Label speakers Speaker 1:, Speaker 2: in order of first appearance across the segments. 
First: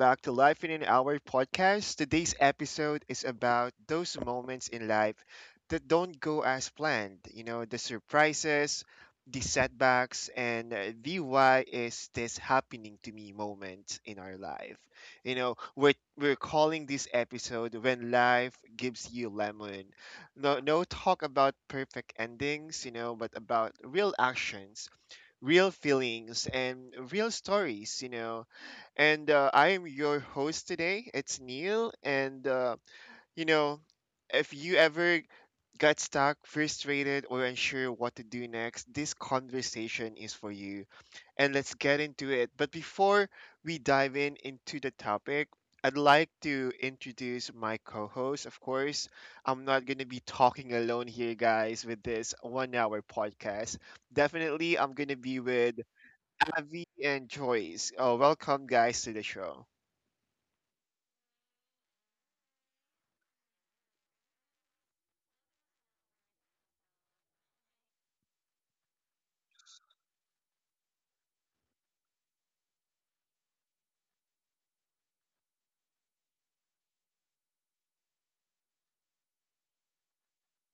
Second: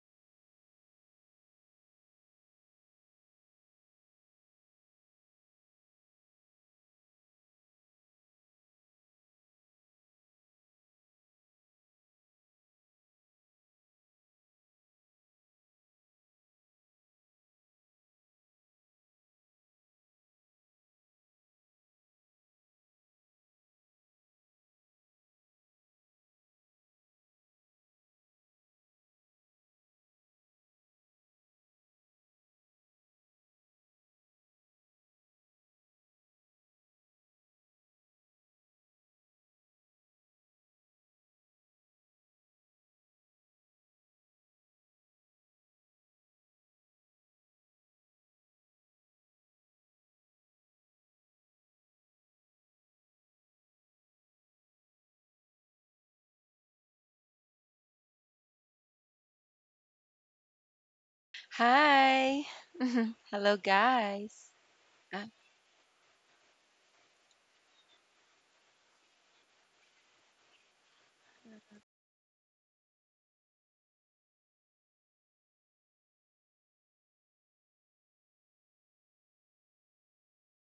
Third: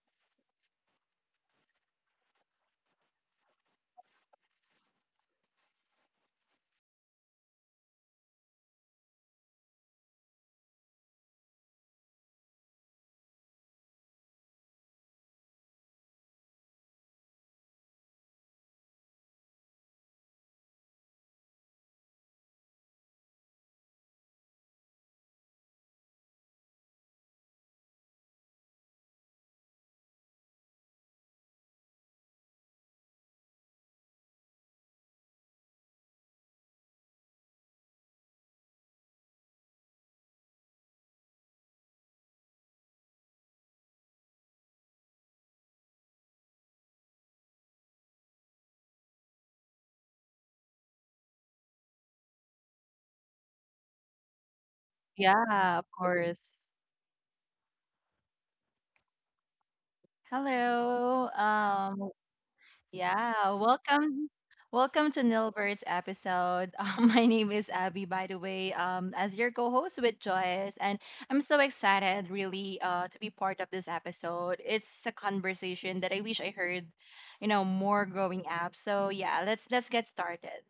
Speaker 1: back to Life in an Hour podcast. Today's episode is about those moments in life that don't go as planned. You know, the surprises, the setbacks, and the why is this happening to me moment in our life. You know, we're calling this episode When Life Gives You Lemon. No, no talk about perfect endings, you know, but about real actions, real feelings and real stories, you know. And I am your host today. It's Neil. And, you know, if you ever got stuck, frustrated, or unsure what to do next, this conversation is for you. And let's get into it. But before we dive in into the topic, I'd like to introduce my co host. Of course, I'm not going to be talking alone here, guys, with this 1 hour podcast. Definitely, I'm going to be with
Speaker 2: Yeah, of course.
Speaker 1: Avi and Joyce. Oh, welcome guys to the show.
Speaker 2: Hello.
Speaker 3: Hi.
Speaker 2: Yeah,
Speaker 3: Hello,
Speaker 2: welcome.
Speaker 3: guys.
Speaker 2: Welcome to
Speaker 3: Uh,
Speaker 2: Nilbert's episode. My name is Abby, by the way, as your co-host with Joyce, and I'm so excited, really, to be part of this episode. It's a conversation that I wish I heard, more growing up. So yeah, let's get started.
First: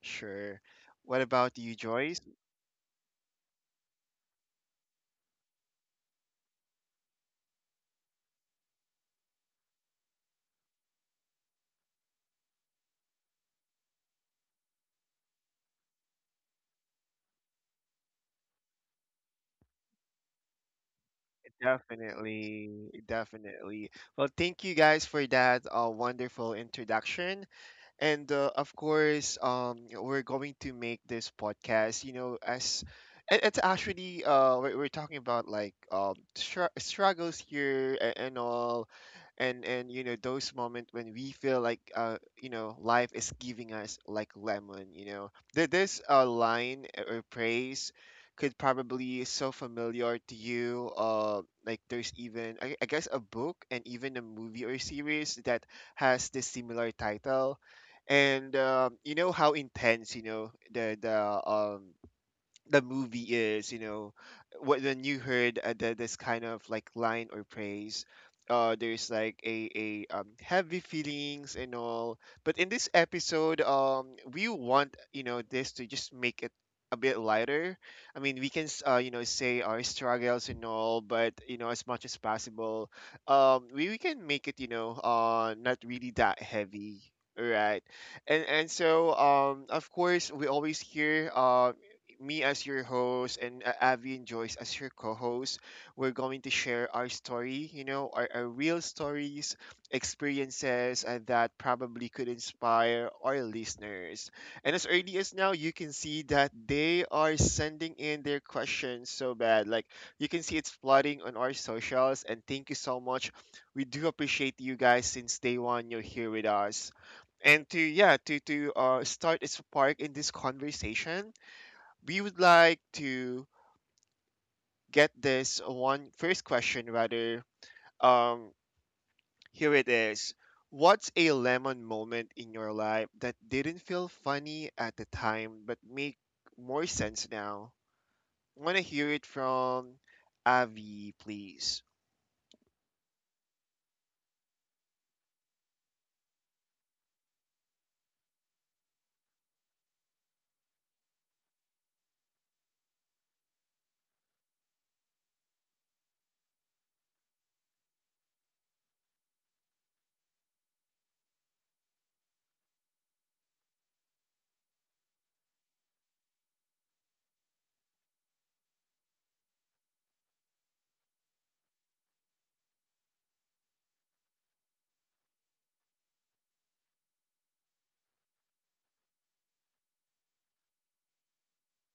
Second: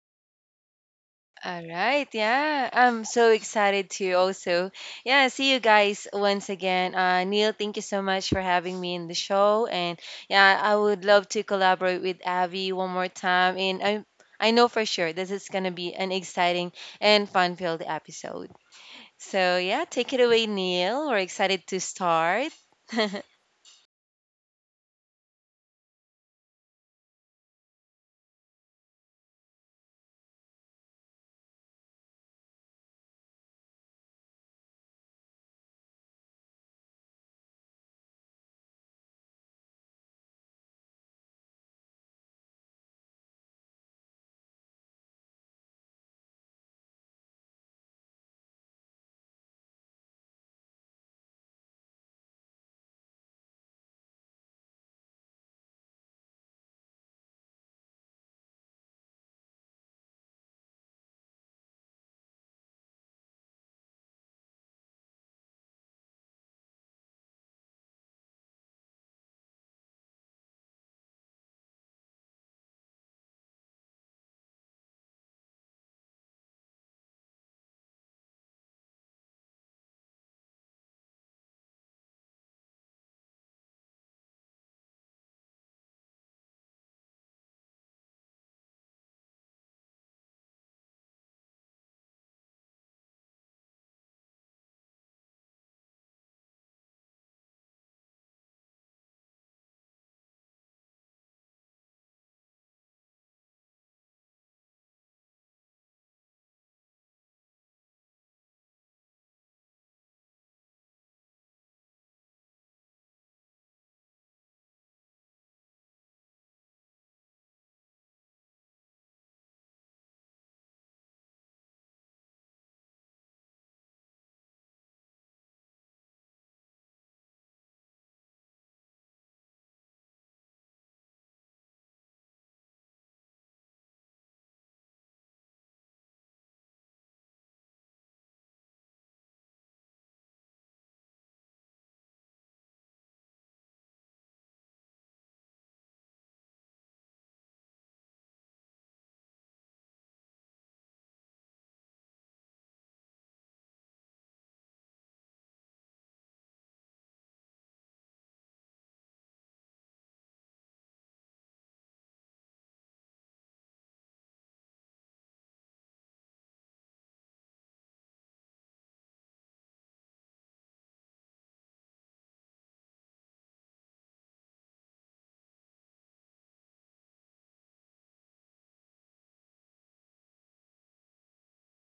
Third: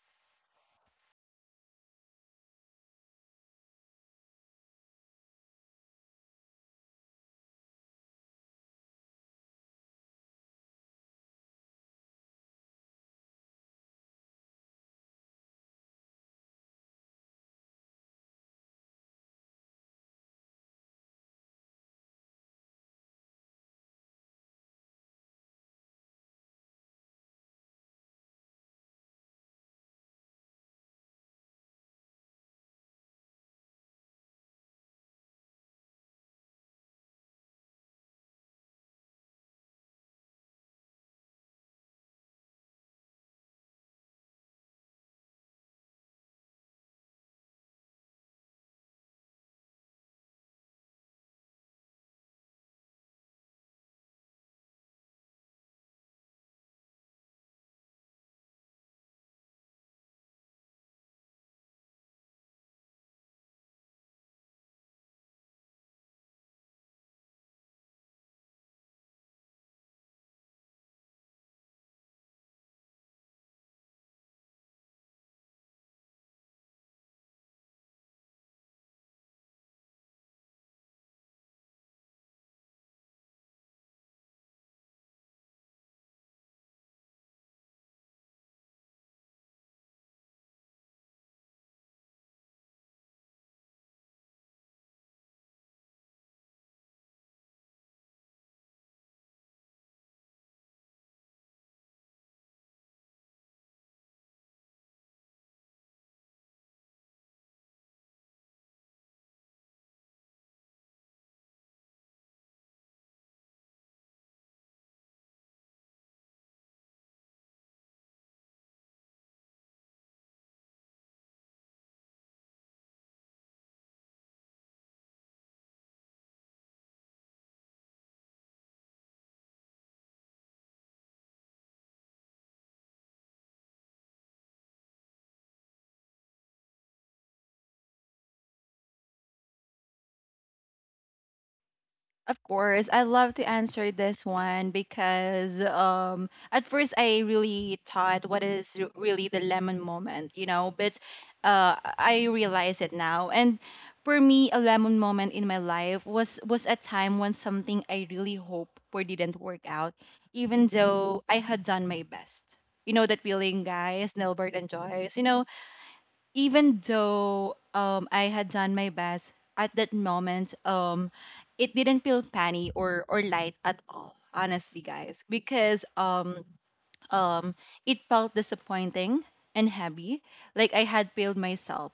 Speaker 1: Sure. What about
Speaker 3: all
Speaker 1: you,
Speaker 3: right.
Speaker 1: Joyce?
Speaker 3: Yeah. I'm so excited to also, yeah, see you guys once again. Neil, thank you so much for having me in the show. And yeah, I would love to collaborate with Abby one more time. And I know for sure this is going to be an exciting and fun filled episode. So, yeah, take it away, Neil. We're excited to start.
Speaker 1: Definitely, definitely. Well, thank you guys for that wonderful introduction. And of course, we're going to make this podcast, you know, as it's actually we're talking about like struggles here and all, and you know those moments when we feel like you know life is giving us like lemon. You know, this line or praise could probably is so familiar to you. Like there's even I guess a book and even a movie or series that has this similar title and you know how intense you know the the movie is you know when you heard this kind of like line or praise, there's like a heavy feelings and all. But in this episode we want you know this to just make it a bit lighter. I mean we can you know say our struggles and all, but you know as much as possible we can make it you know not really that heavy, right? And so of course we always hear me as your host and Avi and Joyce as your co-host. We're going to share our story, you know, our real stories, experiences that probably could inspire our listeners. And as early as now, you can see that they are sending in their questions so bad. Like you can see it's flooding on our socials. And thank you so much. We do appreciate you guys since day one. You're here with us, and to yeah to start a spark in this conversation we would like to get this one first question rather. Um, Here it is. What's a lemon moment in your life that didn't feel funny at the time but make more sense now? Want to hear it from Avi, please.
Speaker 2: Of course, I love to answer this one because at first I really thought what is really the lemon moment, you know, but I realize it now. And for me, a lemon moment in my life was a time when something I really hope for didn't work out, even though I had done my best. You know that feeling, guys, Nilbert and Joyce. You know, even though I had done my best at that moment, it didn't feel funny or light at all, honestly guys, because um it felt disappointing and heavy, like I had failed myself.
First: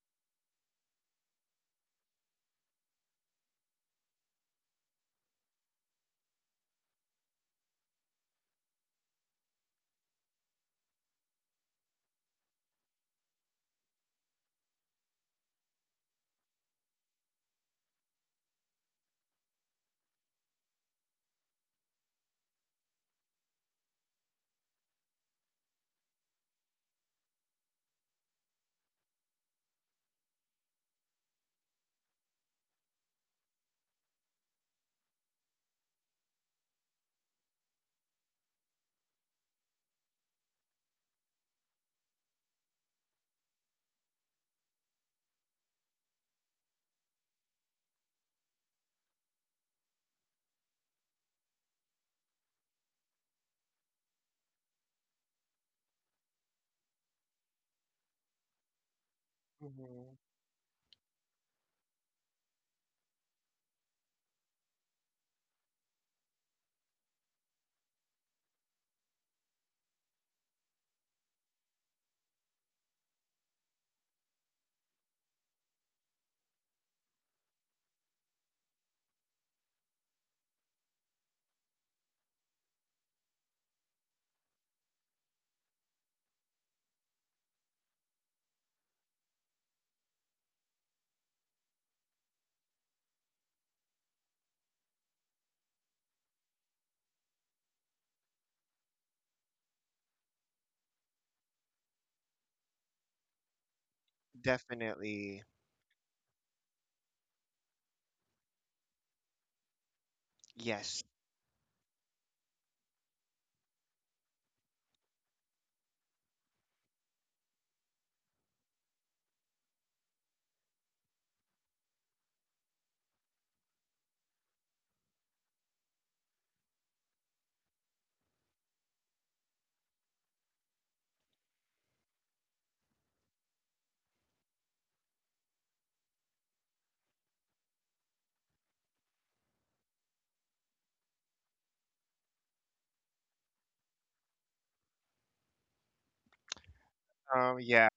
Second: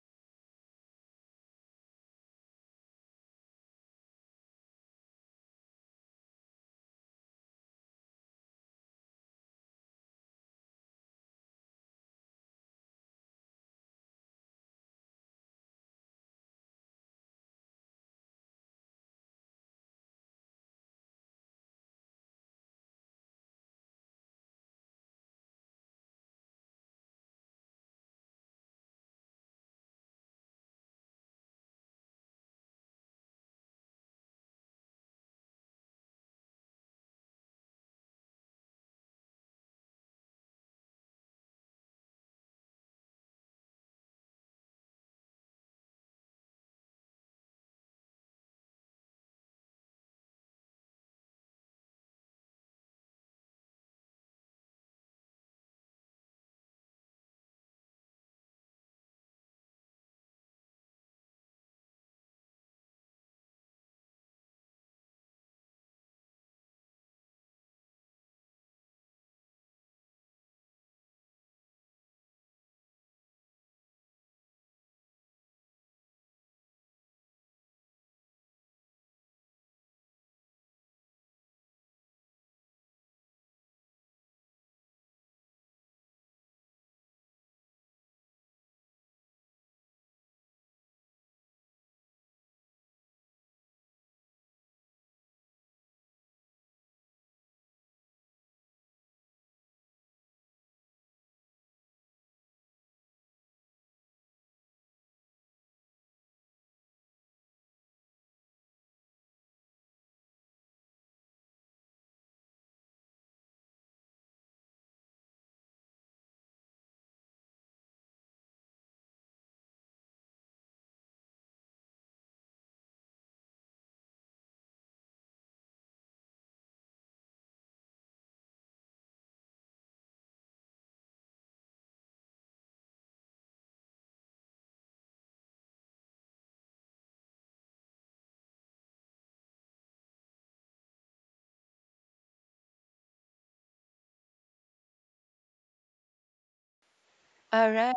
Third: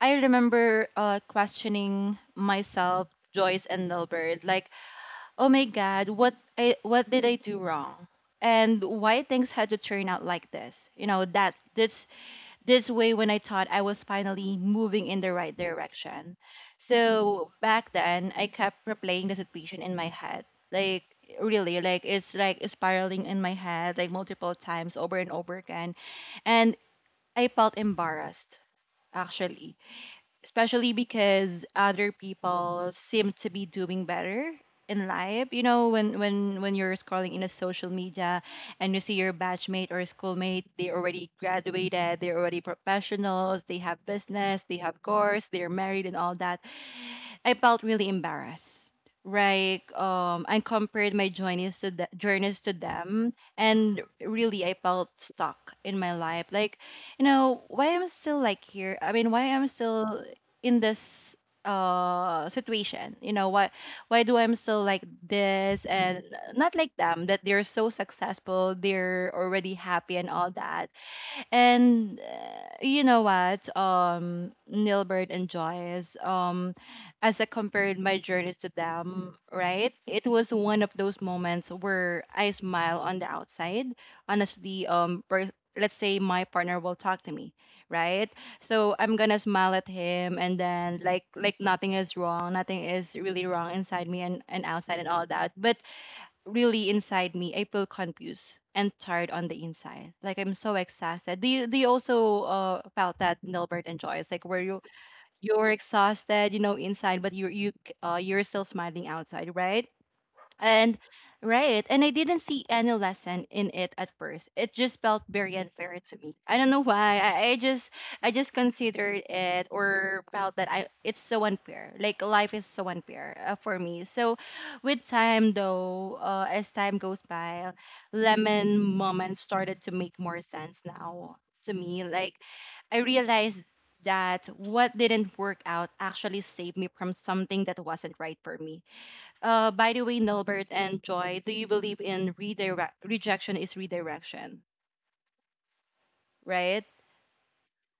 Speaker 2: I remember questioning myself, Joyce and Delbert, like, "Oh my god, what did I do wrong?" And why things had to turn out like this? You know, that this way when I thought I was finally moving in the right direction. So back then, I kept replaying the situation in my head. Like, really, like, it's like spiraling in my head, like, multiple times over and over again. And I felt embarrassed, actually, especially because other people seem to be doing better in life, you know, when when you're scrolling in a social media and you see your batchmate or schoolmate, they already graduated, they're already professionals, they have business, they have course, they're married and all that. I felt really embarrassed. Right. I compared my journeys to the, journeys to them, and really, I felt stuck in my life. Like, you know, why I'm still like here? I mean, why I'm
Speaker 1: Mhm.
Speaker 2: still in this situation? You know, why do I'm still like this and not like them, that they're so successful, they're already happy and all that. And you know what, Nilbert and Joyce, as I compared my journeys to them, right? It was one of those moments where I smile on the outside. Honestly, let's say my partner will talk to me, right? So I'm gonna smile at him, and then like nothing is wrong, nothing is really wrong inside me and outside and all that. But really inside me, I feel confused and tired on the inside. Like I'm so exhausted. Do you also felt that, Nilbert and Joyce? Like where you
Speaker 1: Definitely.
Speaker 2: you're exhausted, you know, inside, but you're still smiling outside, right? And
Speaker 1: Yes.
Speaker 2: right, and I didn't see any lesson in it at first. It just felt very unfair to me. I don't know why. I just considered it or felt that I it's so unfair. Like life is so unfair for me. So with time though, as time goes by, lemon moments started to make more sense now to me. Like I realized that what didn't work out actually saved me from something that wasn't right for me, by the way, Nilbert and Joy, do you believe in redirect? Rejection is redirection, right?
Speaker 3: All
Speaker 1: Yeah,
Speaker 3: right.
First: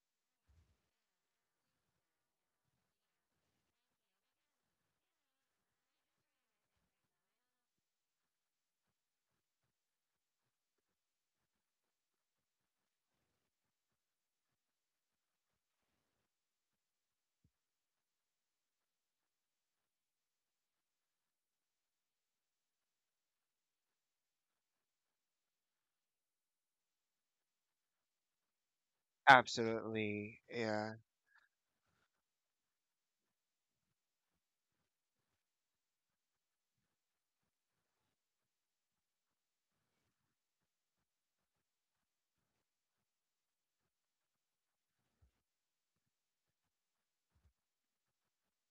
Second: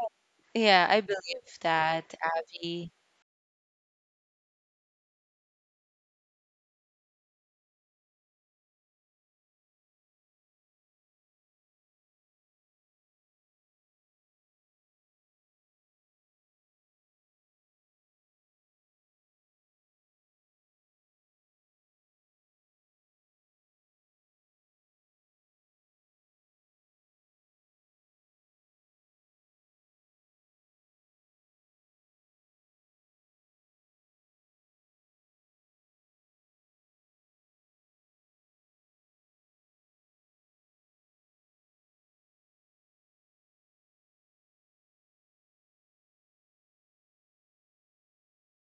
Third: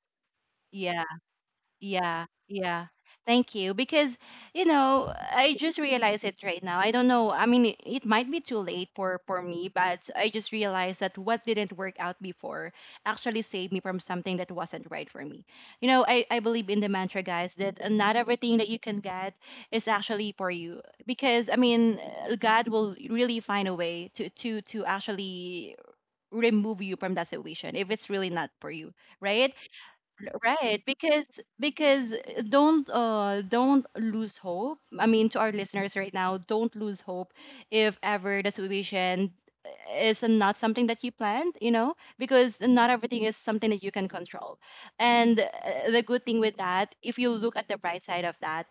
Speaker 3: Yeah, I
Speaker 2: Yeah.
Speaker 3: believe that,
Speaker 2: Yeah, yeah.
Speaker 3: Abby.
Speaker 2: Thank you. Because, you know, I just realized it right now. I don't know. I mean, it might be too late for me, but I just realized that what didn't work out before actually saved me from something that wasn't right for me. You know, I believe in the mantra, guys, that not everything that you can get is actually for you. Because, I mean, God will really find a way to actually remove you from that situation if it's really not for you, right?
Speaker 1: absolutely.
Speaker 2: Right,
Speaker 1: Yeah.
Speaker 2: because don't lose hope. I mean, to our listeners right now, don't lose hope if ever the situation is not something that you planned, you know, because not everything is something that you can control. And the good thing with that, if you look at the bright side of that,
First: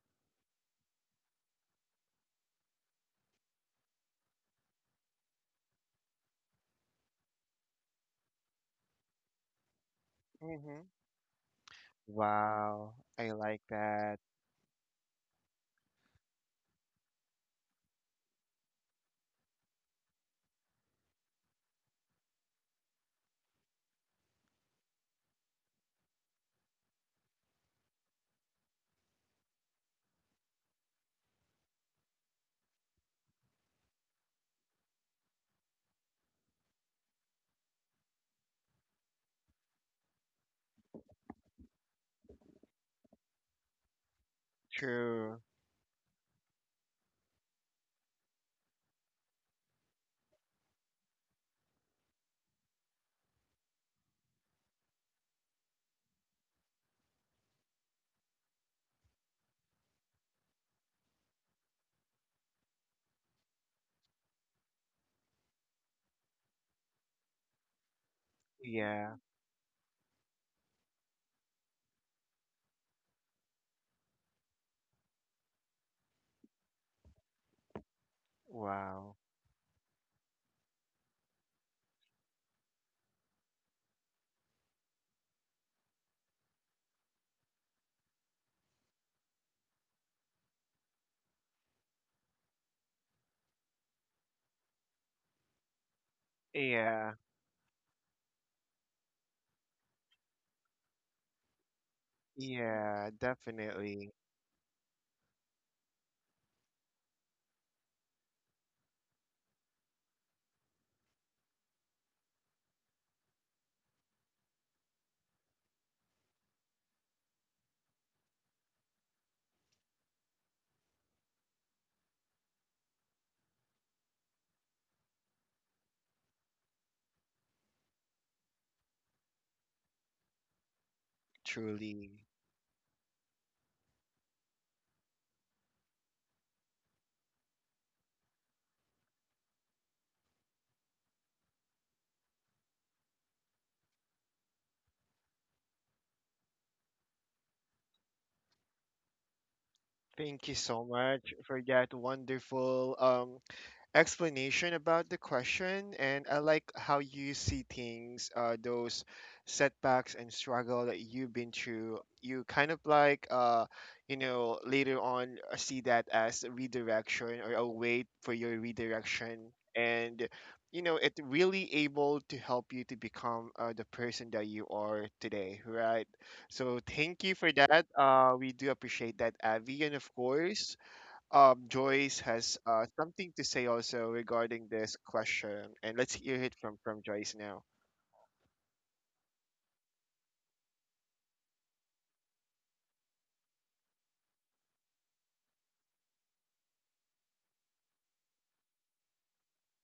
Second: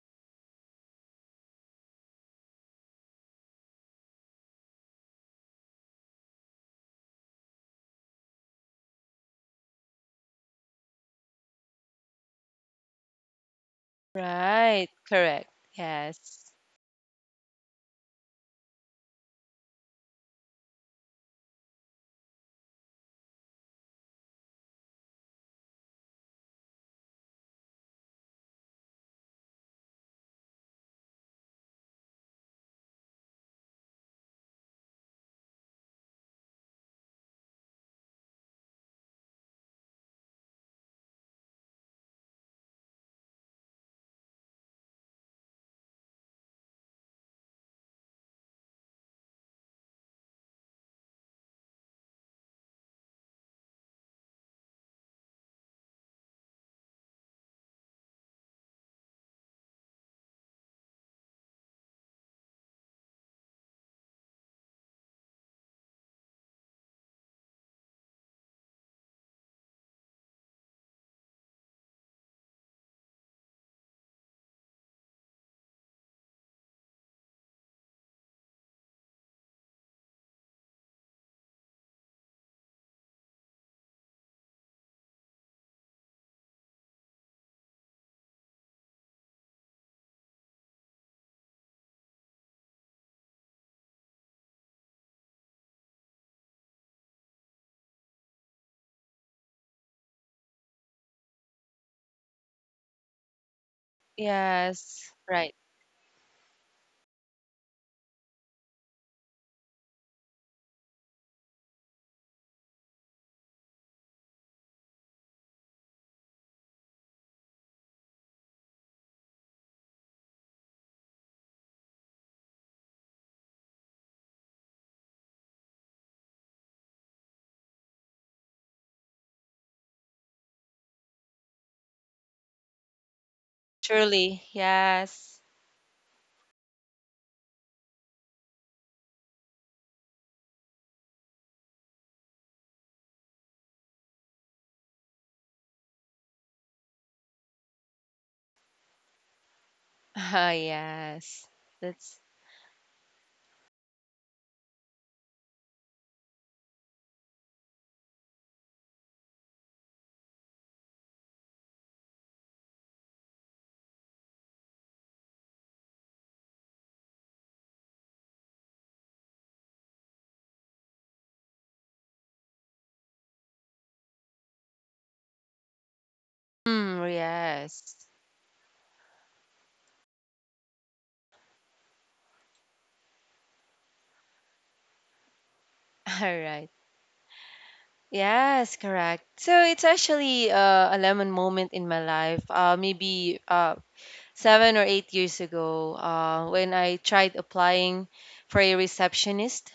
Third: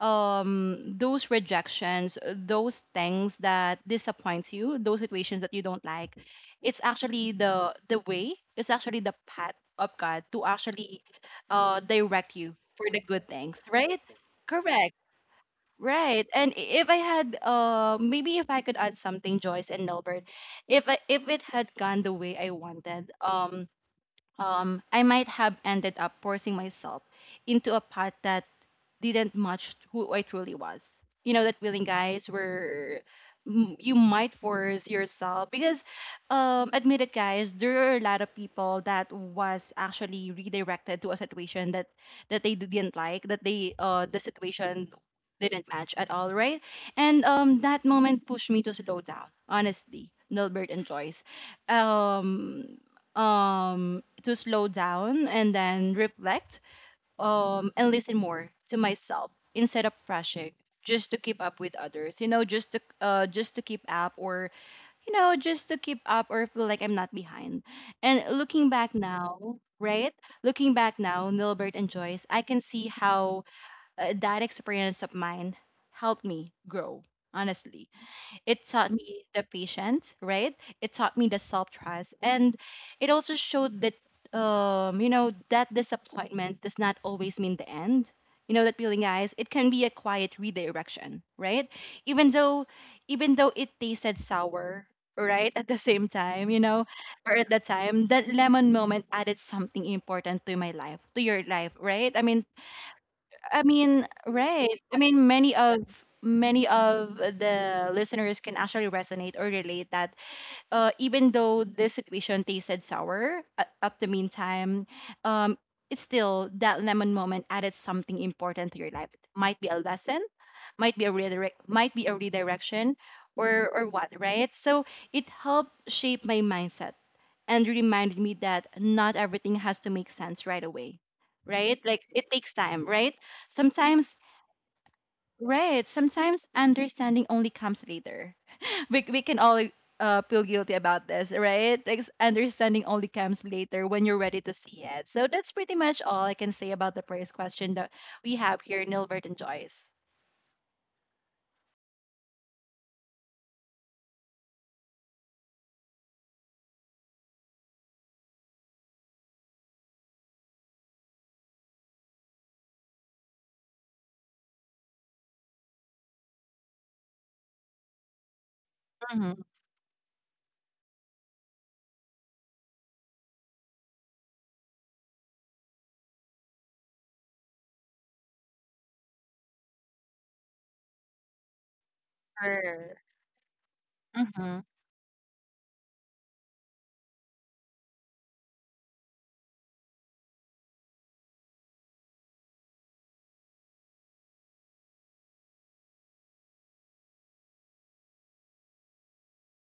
Speaker 2: those rejections, those things that disappoints you, those situations that you don't like, it's actually the way, it's actually the path of god to
Speaker 1: Mhm.
Speaker 2: actually direct you for
Speaker 1: Wow.
Speaker 2: the good
Speaker 1: I
Speaker 2: things,
Speaker 1: like
Speaker 2: right?
Speaker 1: that.
Speaker 3: Right,
Speaker 2: Correct.
Speaker 3: correct.
Speaker 2: Right,
Speaker 3: Yes.
Speaker 2: and if I had maybe, if I could add something, Joyce and Nelbert, if it had gone the way I wanted, I might have ended up forcing myself into a path that didn't match who I truly was. You know, that feeling, guys, where you might force yourself because, admit it, guys, there are a lot of people that was actually redirected to a situation that they didn't like, that they the situation
Speaker 1: True.
Speaker 2: didn't match at all, right? And that moment pushed me to slow down, honestly, Nilbert and Joyce. Um, um to slow down and then reflect, and listen more to myself instead of rushing just to keep up with others, you know, just to keep up, or you know, just to keep up or feel like I'm not behind. And looking back
Speaker 1: Yeah.
Speaker 2: now, right, looking back now, Nilbert and Joyce, I can see how, that experience of mine helped me grow, honestly. It taught
Speaker 1: Wow.
Speaker 2: me the patience, right? It taught me the self trust. And it also showed that, you know, that disappointment does not always mean the end. You know, that feeling, guys, it can be a quiet redirection, right? Even though, even though it tasted sour, right? At the same time, you know,
Speaker 1: Yeah.
Speaker 2: or at the time, that lemon moment added something important to my life, to your life, right?
Speaker 1: Yeah, definitely.
Speaker 2: Right. I
Speaker 3: Yes,
Speaker 2: mean,
Speaker 3: right.
Speaker 2: many of the listeners can actually resonate or relate that, even though this situation tasted sour at the meantime, um, it's still that lemon moment added something important to your life. It might be a lesson, might be a redirect, might be a redirection or what, right? So it helped shape my mindset and reminded me that not everything has to make sense right away, right? Like
Speaker 1: Truly.
Speaker 2: it takes time, right, sometimes.
Speaker 3: Truly, yes.
Speaker 2: Right. Sometimes understanding only comes later. We can all feel guilty about this, right? Understanding only comes later when you're ready to see it. So that's pretty much all I can say about the first question that we have here, Nilbert and Joyce.
Speaker 1: Thank you
Speaker 3: Ah,
Speaker 1: so much
Speaker 3: yes.
Speaker 1: for that
Speaker 3: That's.
Speaker 1: wonderful explanation about the question, and I like how you see things, those setbacks and struggle that you've been through. You kind of like, you know, later on see that as a redirection or a way for your
Speaker 2: hmm
Speaker 1: redirection, and you know, it really able to help you to become the person that you are today, right? So
Speaker 3: Mm,
Speaker 1: thank you for that.
Speaker 3: yes.
Speaker 1: We do appreciate that, Avi, and of course Joyce has
Speaker 2: Sure.
Speaker 1: something to say also
Speaker 2: hmm
Speaker 1: regarding this question, and let's hear
Speaker 3: All
Speaker 1: it from
Speaker 3: right.
Speaker 1: Joyce now.
Speaker 3: Yes, correct. So it's actually a lemon moment in my life. Maybe 7 or 8 years ago when I tried applying for a receptionist.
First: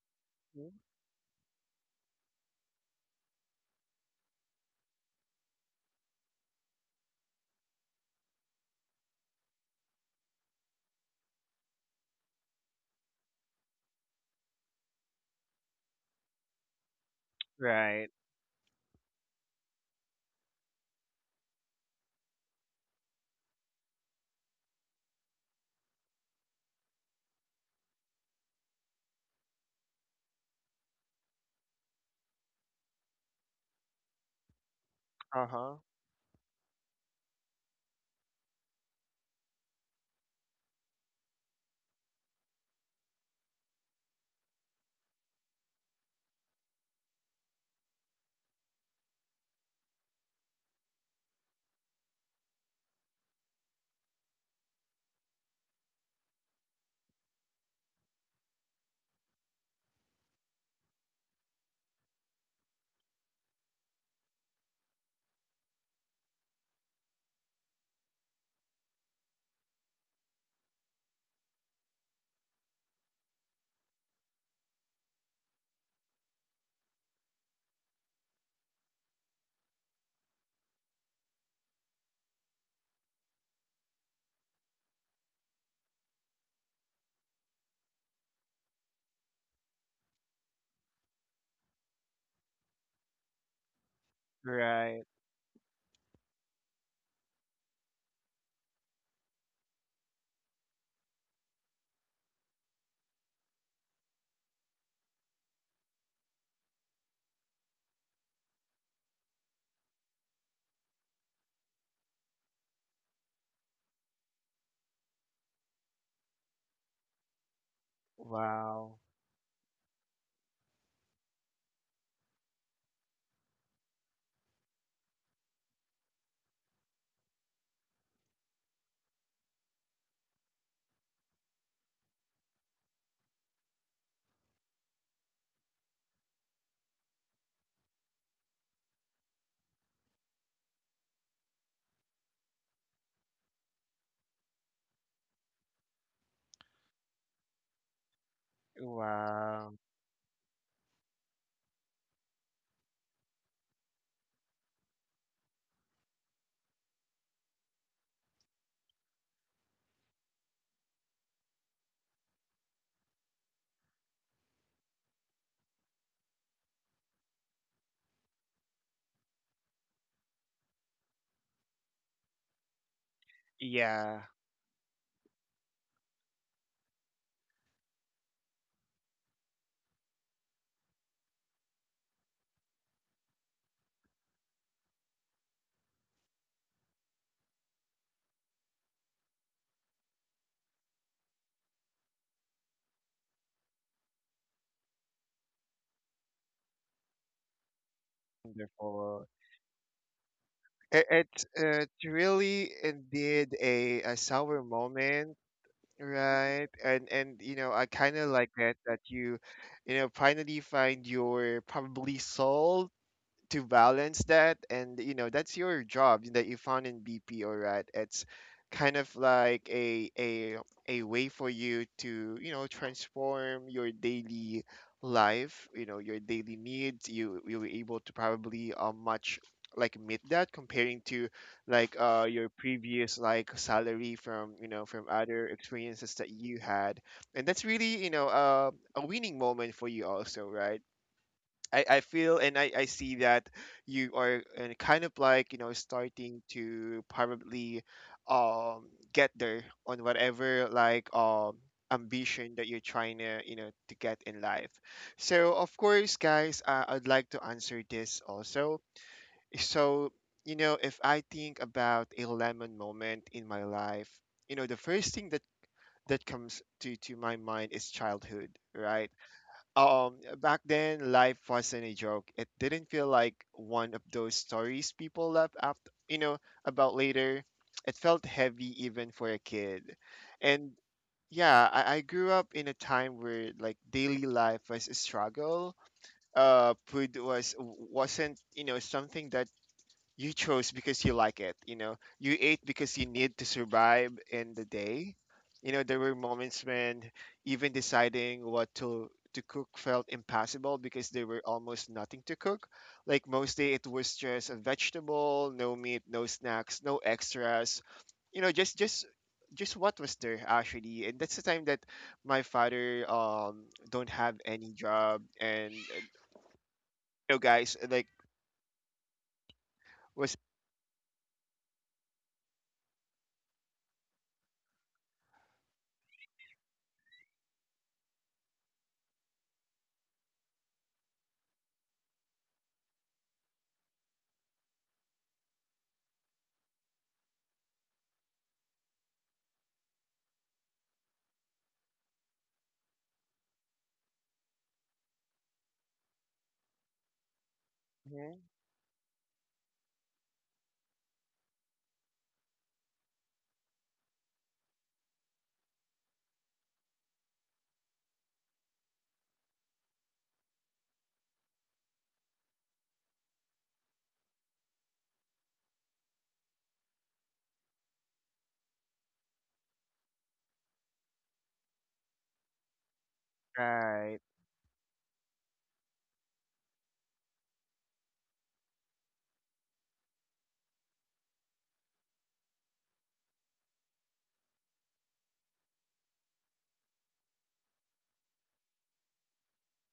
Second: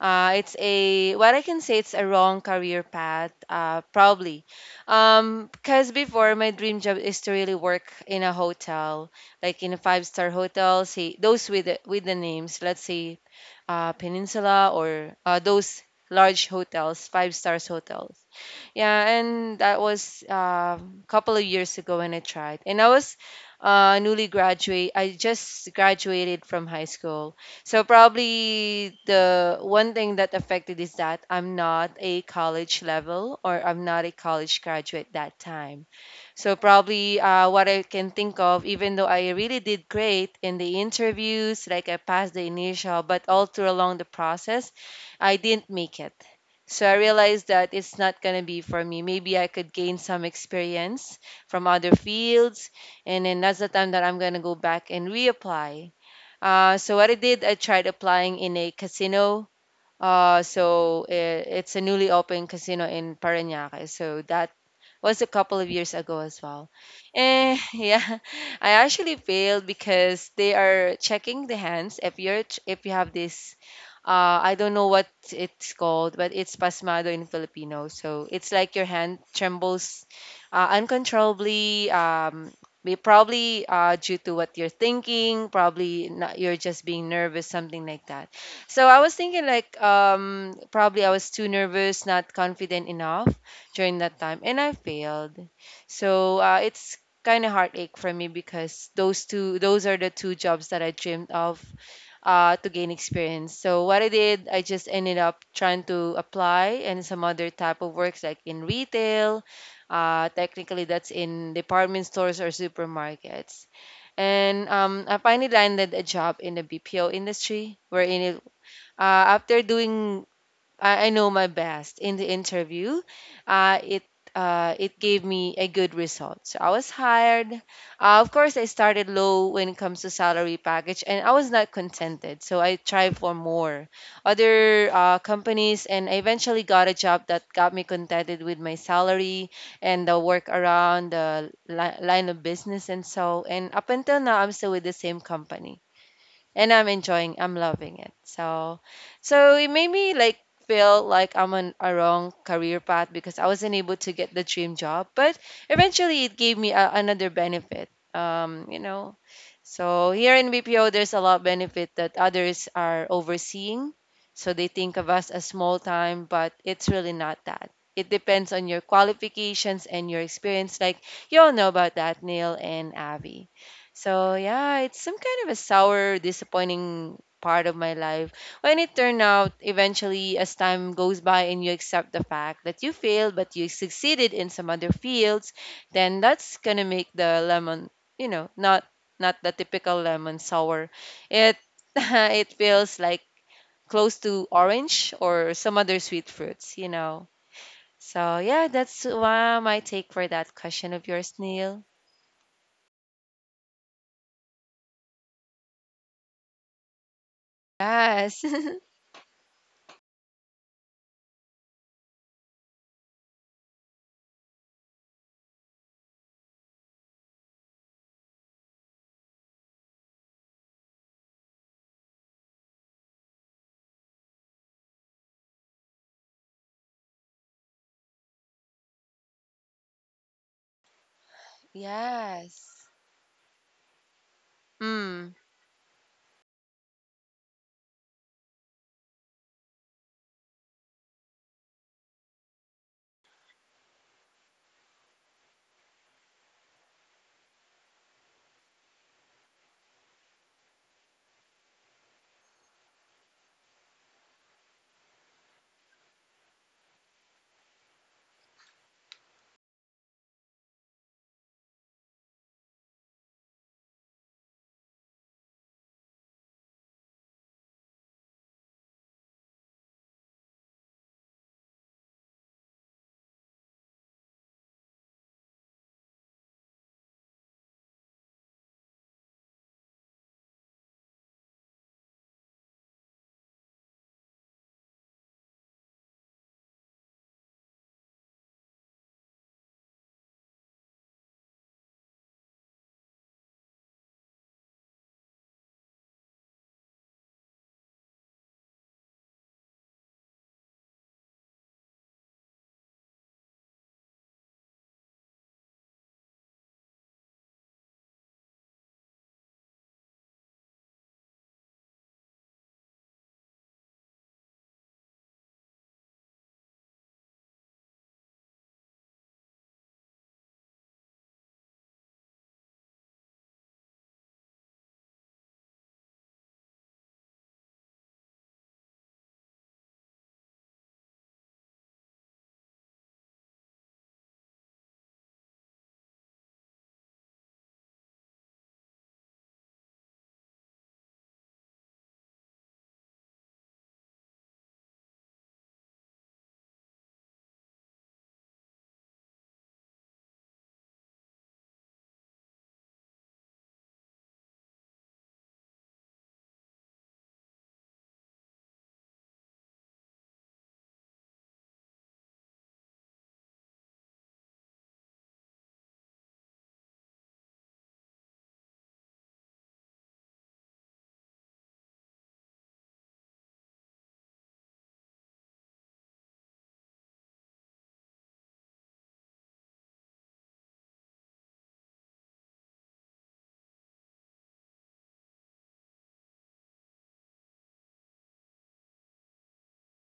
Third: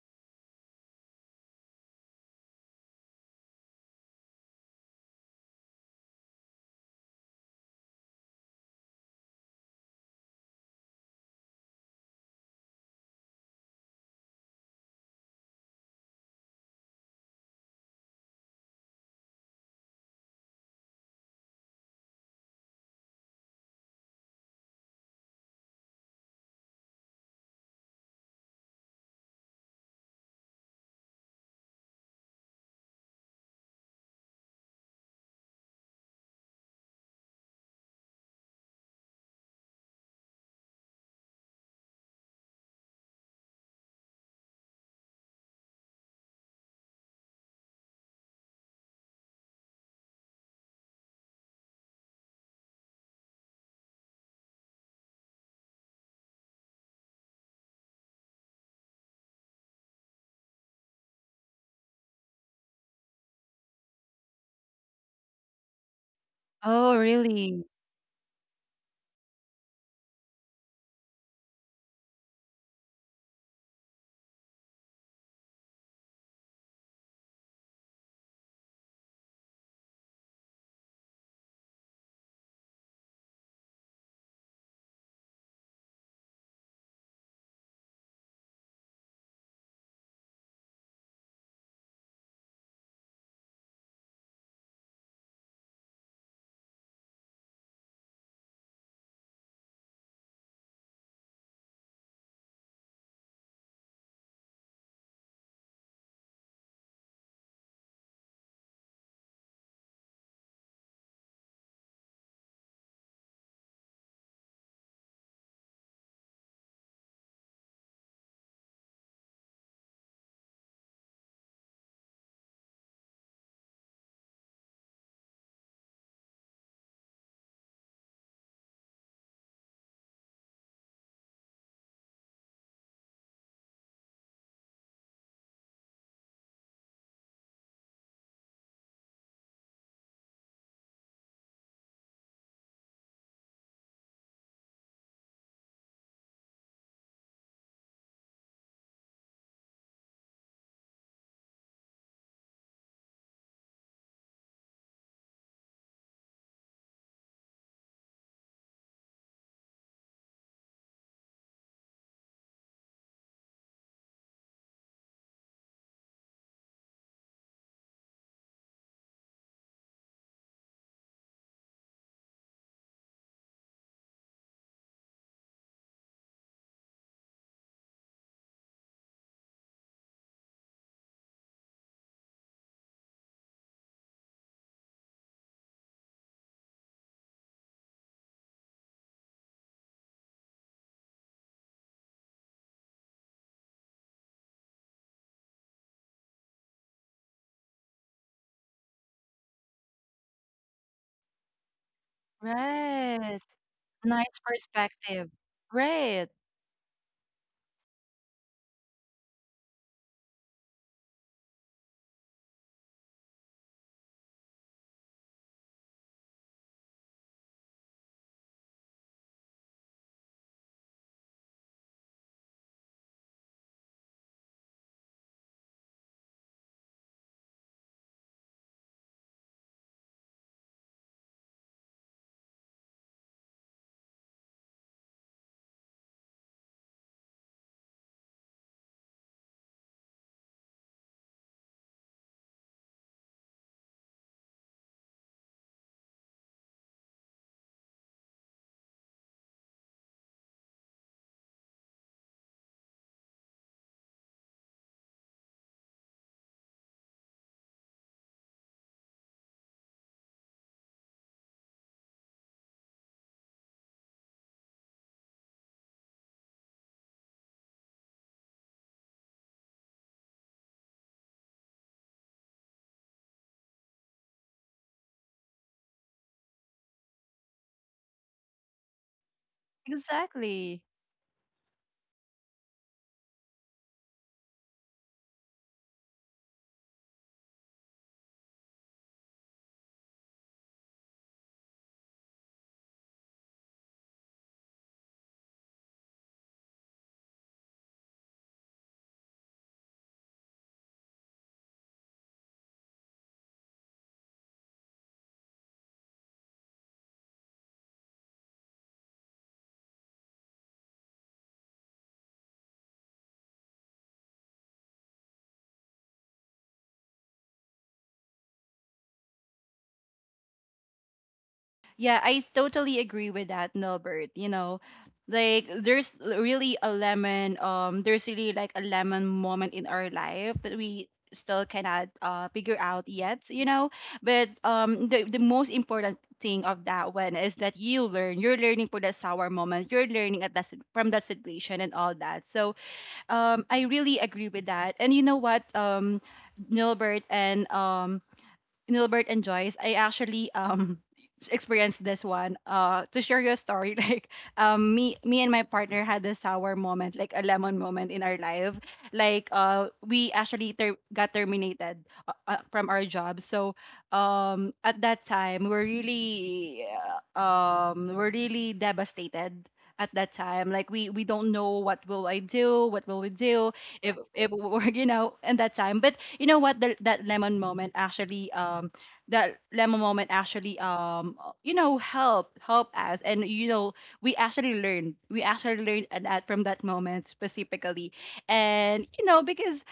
Speaker 3: It's
Speaker 1: Mm.
Speaker 3: a What I can say, it's a wrong career path, probably, because before my dream job is to really work in a hotel, like in a five-star hotel, say those with the names, let's say Peninsula or those large hotels, five stars
Speaker 1: Right.
Speaker 3: hotels. Yeah, and that was a couple of years ago when I tried. And I was newly graduate. I just graduated from high school. So probably the one thing that affected is that I'm not a college level or I'm not a college graduate that
Speaker 1: Uh huh.
Speaker 3: time. So probably what I can think of, even though I really did great in the interviews, like I passed the initial, but all through along the process, I didn't make it. So I realized that it's not going to be for me. Maybe I could gain some experience from other fields. And then that's the time that I'm going to go back and reapply. So what I did, I tried applying in a casino. So it's a newly opened casino in Parañaque. So that was a couple of years ago as well.
Speaker 2: Oh, really?
Speaker 3: Yeah, I actually failed because they are checking the hands if you have this. I don't know what it's called, but it's pasmado in Filipino. So it's like your hand trembles uncontrollably. Probably due to what you're thinking. Probably not, you're just being nervous, something like that. So I was thinking like probably I was too nervous, not confident enough during that time and I
Speaker 1: Right.
Speaker 3: failed. So it's kind of heartache for me because those are the two jobs that I dreamed of to gain experience. So what I did, I just ended up trying to apply and some other type of works like in retail. Technically, that's in department stores or supermarkets. And I finally landed a job in the BPO industry, wherein it,
Speaker 1: Wow.
Speaker 3: uh, after doing I know my best in the interview. Uh, it it gave me a good result. So I was hired. Of course, I started low when it comes to salary package, and I was not contented. So I tried for more other companies, and I eventually got a job that got me contented with my salary and the work around the line of business and so. And up until now, I'm still with the same company and I'm loving it. So it
Speaker 1: Wow.
Speaker 3: made me like feel like I'm on a wrong career path because I wasn't able to get the dream job. But eventually it gave me another benefit. So here in BPO, there's a lot of benefit that others are overseeing. So they think of us as small time, but it's really not that. It depends on your qualifications and your experience. Like you all know about that, Neil and Abby.
Speaker 1: Yeah.
Speaker 3: So yeah, it's some kind of a sour, disappointing part of my life. When it turned out, eventually, as time goes by and you accept the fact that you failed but you succeeded in some other fields, then that's gonna make the lemon, not the typical lemon sour. It it feels like close to orange or some other sweet fruits. So yeah, that's
Speaker 1: Wonderful.
Speaker 3: my take for that question of yours,
Speaker 1: It's
Speaker 3: Neil.
Speaker 1: it's really
Speaker 2: Right.
Speaker 1: indeed a
Speaker 2: Nice
Speaker 1: sour
Speaker 2: perspective.
Speaker 1: moment,
Speaker 2: Right.
Speaker 1: right? And you know I kind of
Speaker 3: Yes,
Speaker 1: like that you, you know, finally find your probably soul to balance that, and you know that's your job that you found in BPO, right? It's kind of like a way for you to you know transform your daily life, you know your daily needs. You were able to probably much like meet that comparing to like your
Speaker 3: yes.
Speaker 1: previous like salary from you know from
Speaker 3: Mm.
Speaker 1: other experiences that you had, and that's really you know a winning moment for you also, right? I feel and I see that you are kind of like you know starting to probably um get there on whatever like ambition that you're trying to you know to get in life. So of course guys I'd like to answer this also. So you know if I think about a lemon moment in my life, you know the first thing that comes to my mind is childhood, right? Back then, life wasn't a joke. It didn't feel like one of those stories people left after, you know, about later. It felt heavy even for a kid. And
Speaker 2: Exactly.
Speaker 1: yeah, I grew up in a time where like daily life was a struggle. Food was wasn't, you know, something that you chose because you like it, you know. You ate because you need to survive in the day. You know, there were moments when even deciding what to cook felt impossible because there were almost nothing to cook. Like most day it was just a vegetable, no meat, no snacks, no extras. You know, just what was there actually. And that's the time that my father don't have any job, and you know guys like was—
Speaker 2: Yeah, I totally agree with that, Nilbert. You know, like really a lemon, there's really like a lemon moment in our life that we still cannot figure out yet, you know. But the most important thing of that one is that you learn. You're learning for the sour moment. You're learning at from that situation and all that. So I really agree with that. And you know what, Nilbert and um
Speaker 1: Mhm.
Speaker 2: Nilbert and Joyce, I actually experienced this one. To share you a story, like me and my partner had a sour moment, like a lemon moment in our life. Like we actually got terminated from our job. So at that time, we are really we we're really devastated at that time. Like we don't know what will I do, what will we do
Speaker 1: Right.
Speaker 2: if we're you know in that time. But you know what? That lemon moment actually, that lemon moment actually, you know, help us, and you know, we actually learned that from that moment specifically, and you know, because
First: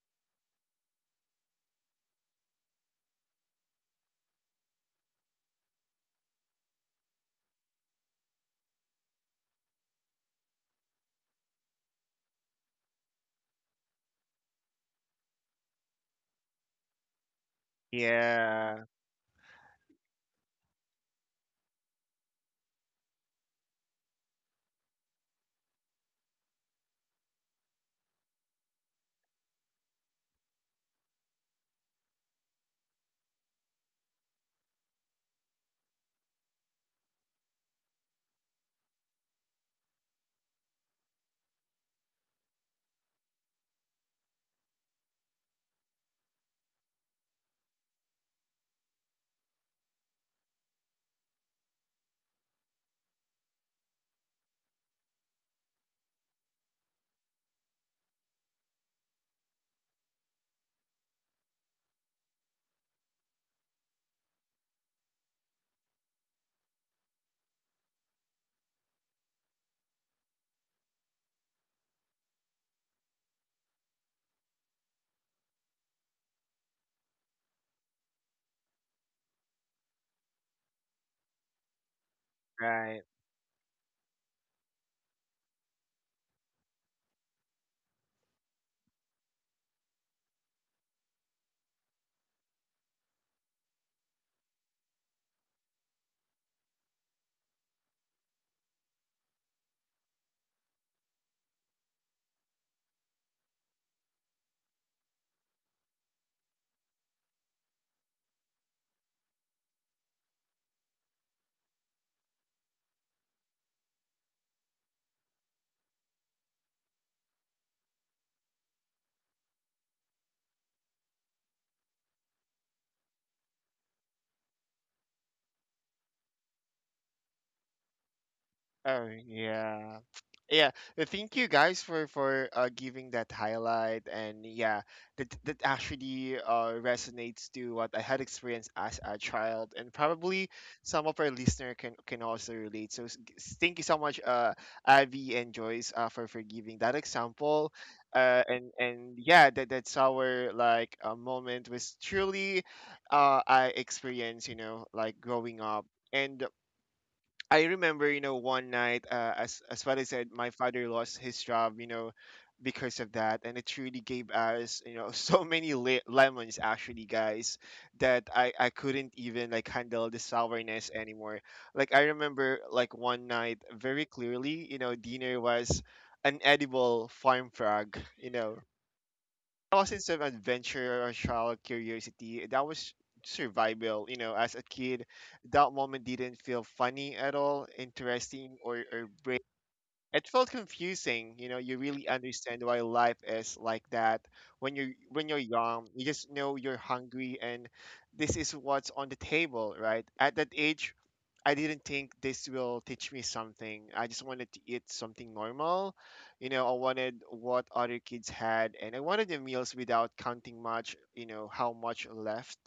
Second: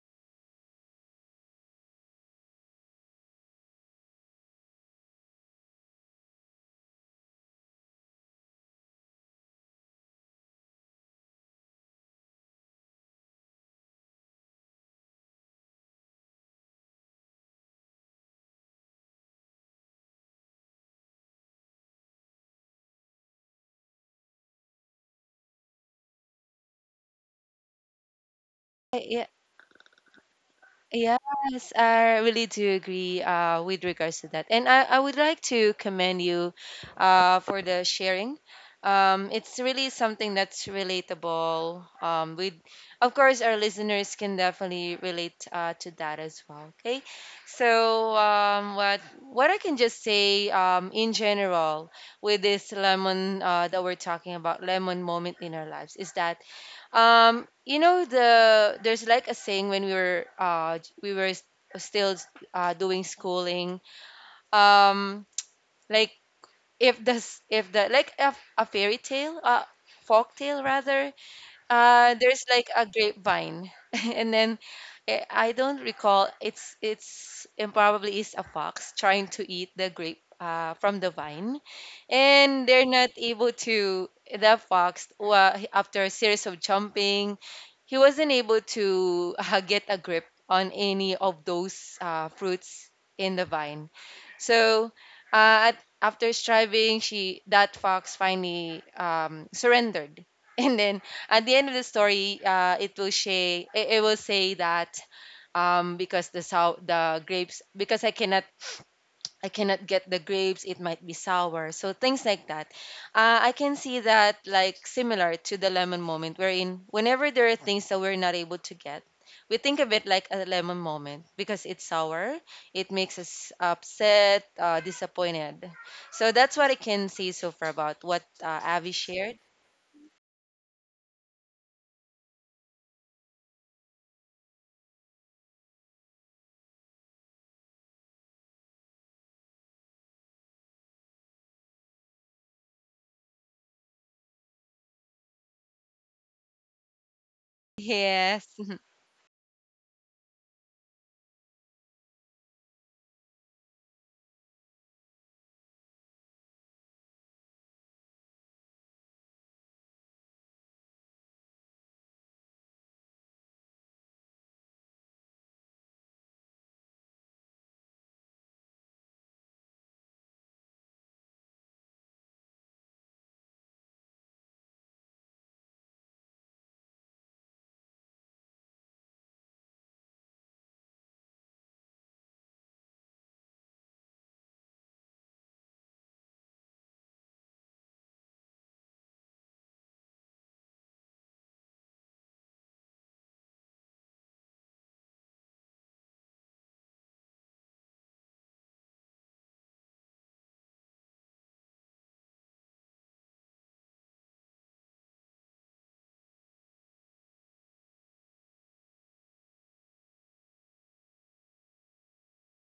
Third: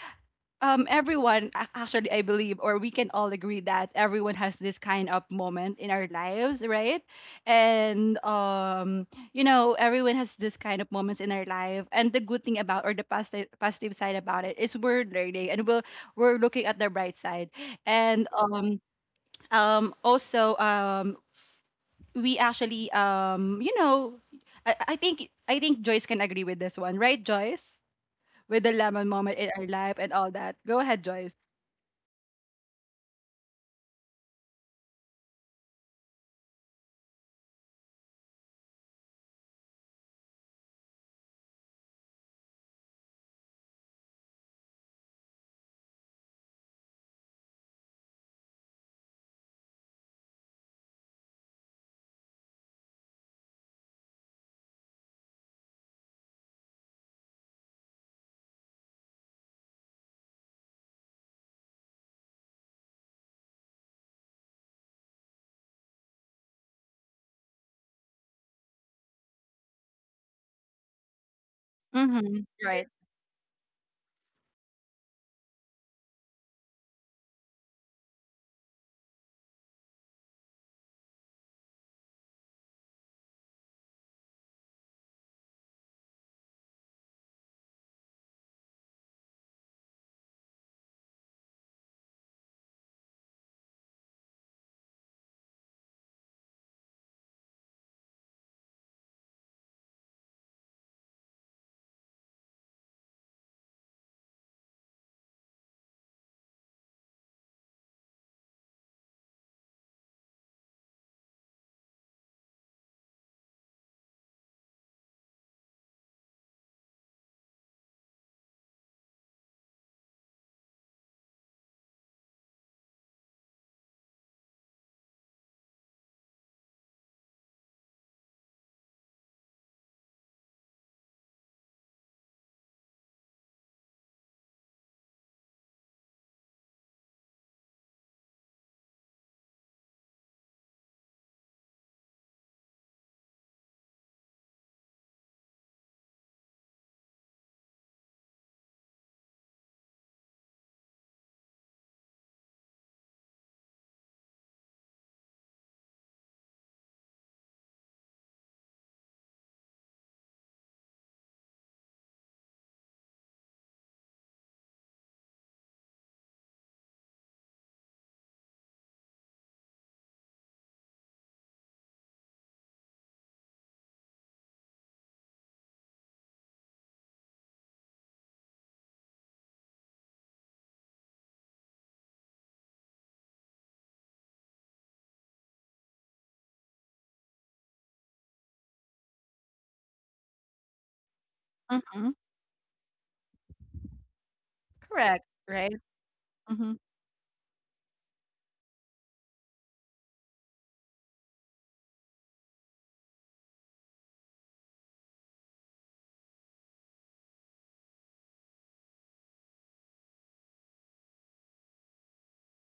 Speaker 2: everyone actually I believe, or we can all agree that everyone has this kind of moment in our lives, right? And you know, everyone has this kind of moments in our life, and the good thing about, or the positive positive side about it is we're learning, and we're looking at the bright side. And
Speaker 1: Yeah.
Speaker 2: also we actually you know I think Joyce can agree with this one, right Joyce, with the lemon moment in our life and all that, go ahead Joyce.
Speaker 3: Yes, I really do agree with regards to that. And I would like to commend you for the sharing. It's really something that's relatable. Of course, our listeners can definitely relate to that as well. Okay, so what I can just say in general with this lemon that we're talking about, lemon moment in our lives, is that you know there's like a saying when we were still doing schooling. Um, like if this if the like a fairy tale, folk tale rather. Uh,
Speaker 2: Mhm.
Speaker 3: there's like
Speaker 2: Right.
Speaker 3: a grapevine, and then I don't recall. It's and probably is a fox trying to eat the grape from the vine and they're
Speaker 1: Right.
Speaker 3: not able to the fox after a series of jumping he wasn't able to get a grip on any of those fruits in the vine so uh, at, after striving she that fox finally surrendered and then at the end of the story it will say that because the grapes because I cannot get the grapes, it might be sour. So things like that. I can see that like similar to the lemon moment, wherein whenever there are things that we're not able to get, we think of it like a lemon moment because it's sour, it makes us upset, disappointed. So that's what I can say so far about what Avi
Speaker 1: Oh
Speaker 3: shared.
Speaker 1: yeah. Yeah. Thank you guys for giving that highlight. And yeah, that that actually resonates to what I had experienced as a child, and probably some of our listener can also relate. So thank you so much, Avi and Joyce, for giving that example.
Speaker 3: Yes,
Speaker 1: And yeah, that that's our like a moment was truly, I experienced you know like growing up. And I remember, you know, one night, as what I said, my father lost his job, you know, because of that, and it truly gave us, you know, so many lemons actually, guys, that I couldn't even like handle the sourness anymore. Like I remember, like one night very clearly, you know, dinner was an edible farm frog, you know, I wasn't some adventure or child curiosity. That was survival. You know, as a kid, that moment didn't feel funny at all, interesting, or brave. It felt confusing, you know, you really
Speaker 2: Mhm.
Speaker 1: understand why life is like that. When you
Speaker 2: Correct,
Speaker 1: when you're
Speaker 2: right?
Speaker 1: young, you just know
Speaker 2: Mhm.
Speaker 1: you're hungry, and this is what's on the table, right? At that age, I didn't think this will teach me something. I just wanted to eat something normal. You know, I wanted what other kids had, and I wanted the meals without counting much, you know, how much left.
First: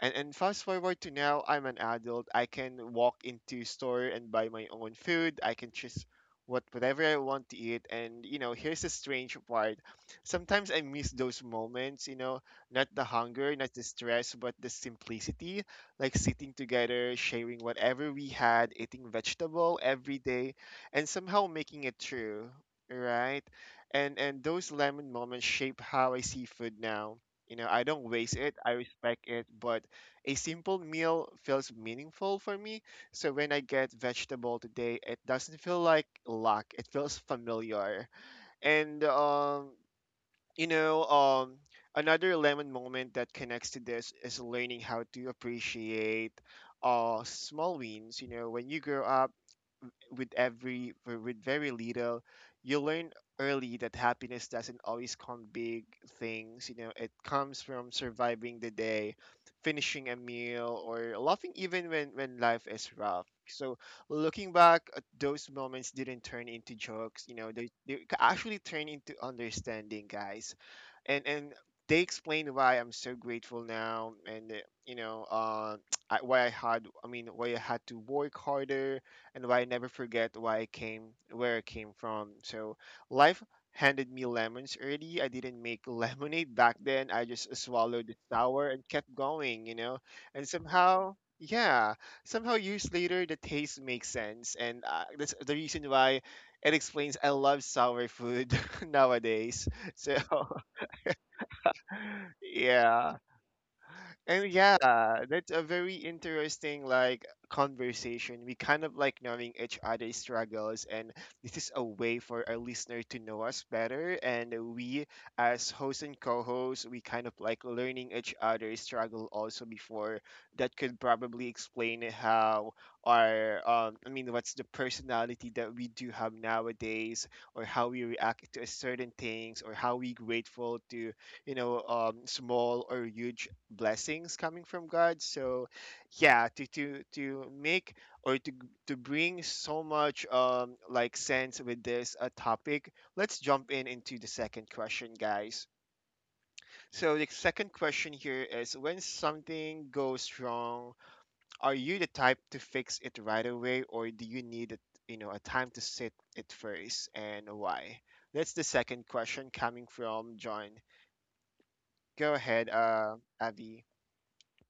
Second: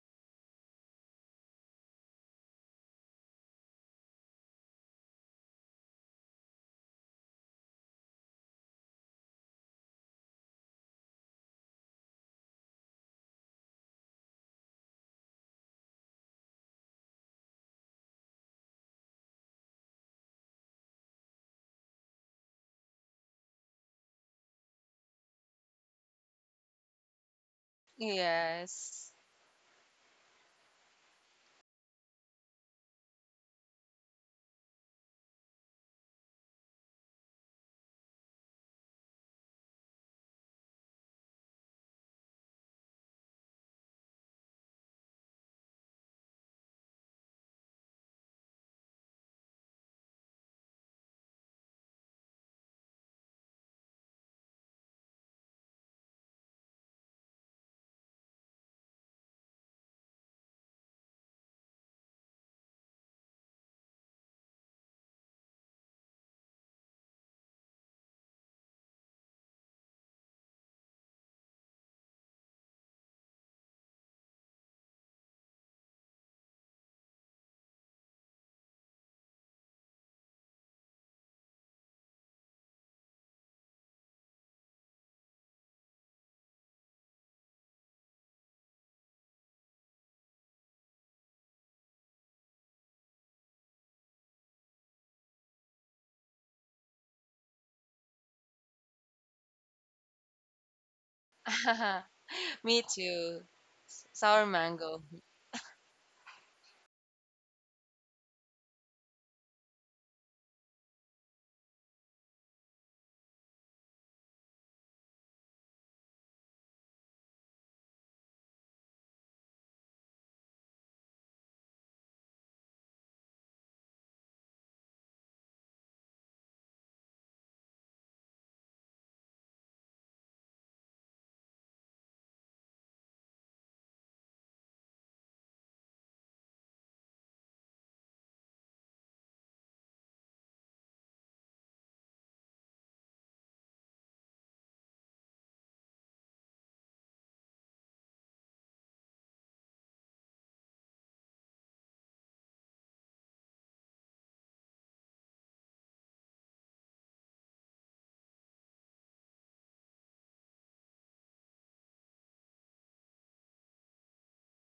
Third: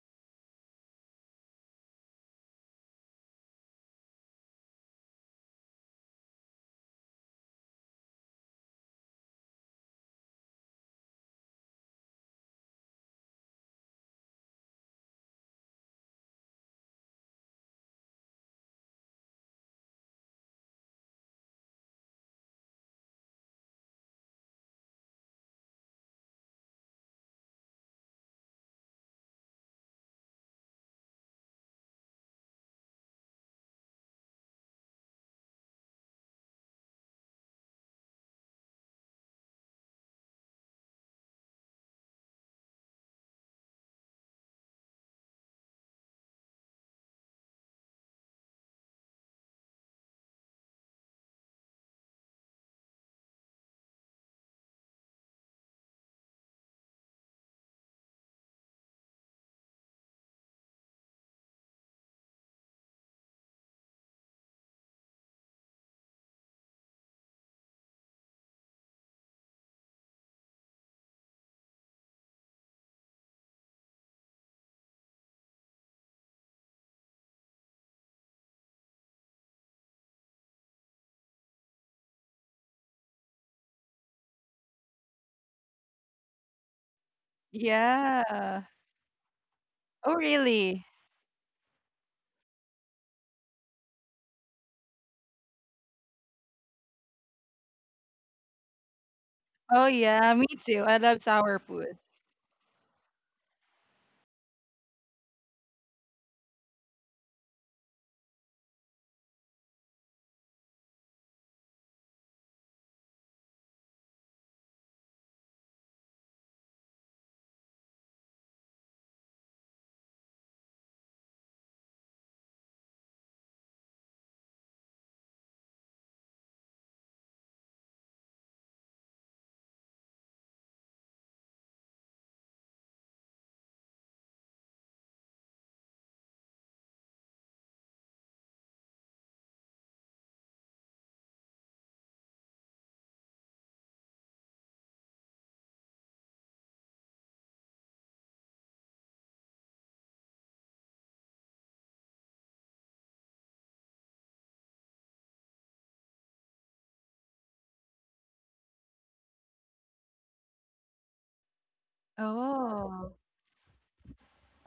Speaker 1: And fast forward to now, I'm an adult. I can walk into store and buy my own food. I can choose whatever I want to eat. And you know, here's the strange part. Sometimes I miss those moments, you know, not the hunger, not the stress, but the simplicity, like sitting together, sharing whatever we had, eating vegetable every day, and somehow making it through, right? And those lemon moments shape how I see food now. You know, I don't waste it, I
Speaker 3: yes.
Speaker 1: respect it, but a simple meal feels meaningful for me. So when I get vegetable today, it doesn't feel like luck. It feels familiar. And you know, um, another lemon moment that connects to this is learning how to appreciate small wins. You know, when you grow up with every with very little, you learn early that happiness doesn't always come big things, you know it comes from surviving the day, finishing a meal, or laughing even when life is rough. So looking back at those moments didn't turn into jokes, you know they actually turn into understanding, guys. And they explain why I'm so grateful now, and you know, uh, why I had, I mean, why I had to work harder, and why I never forget why I came, where I came from. So life handed me lemons early. I didn't make lemonade back then. I just swallowed the
Speaker 2: Yeah.
Speaker 1: sour and kept going, you know.
Speaker 2: Oh,
Speaker 1: And
Speaker 2: really?
Speaker 1: somehow, yeah, somehow years later, the taste makes sense, and that's the reason why it explains I love sour food nowadays.
Speaker 2: Oh,
Speaker 1: So
Speaker 2: yeah, me too. I love sour foods.
Speaker 3: Me
Speaker 1: yeah.
Speaker 3: too. Sour
Speaker 1: And yeah,
Speaker 3: mango.
Speaker 1: that's a very interesting like conversation. We kind of like knowing each other's struggles, and this is a way for our listener to know us better. And we, as host and co-host, we kind of like learning each other's struggle also before. That could probably explain how what's the personality that we do have nowadays, or how we react to certain things, or how we grateful to small or huge blessings coming from God. So, yeah, to make or to bring so much like sense with this topic, let's jump in into the second question, guys. So the second question here is when something goes wrong, are you the type to fix it right away or do you need a, a time to sit it first and why? That's the second question coming from John. Go ahead,
Speaker 2: Oh,
Speaker 1: Avi.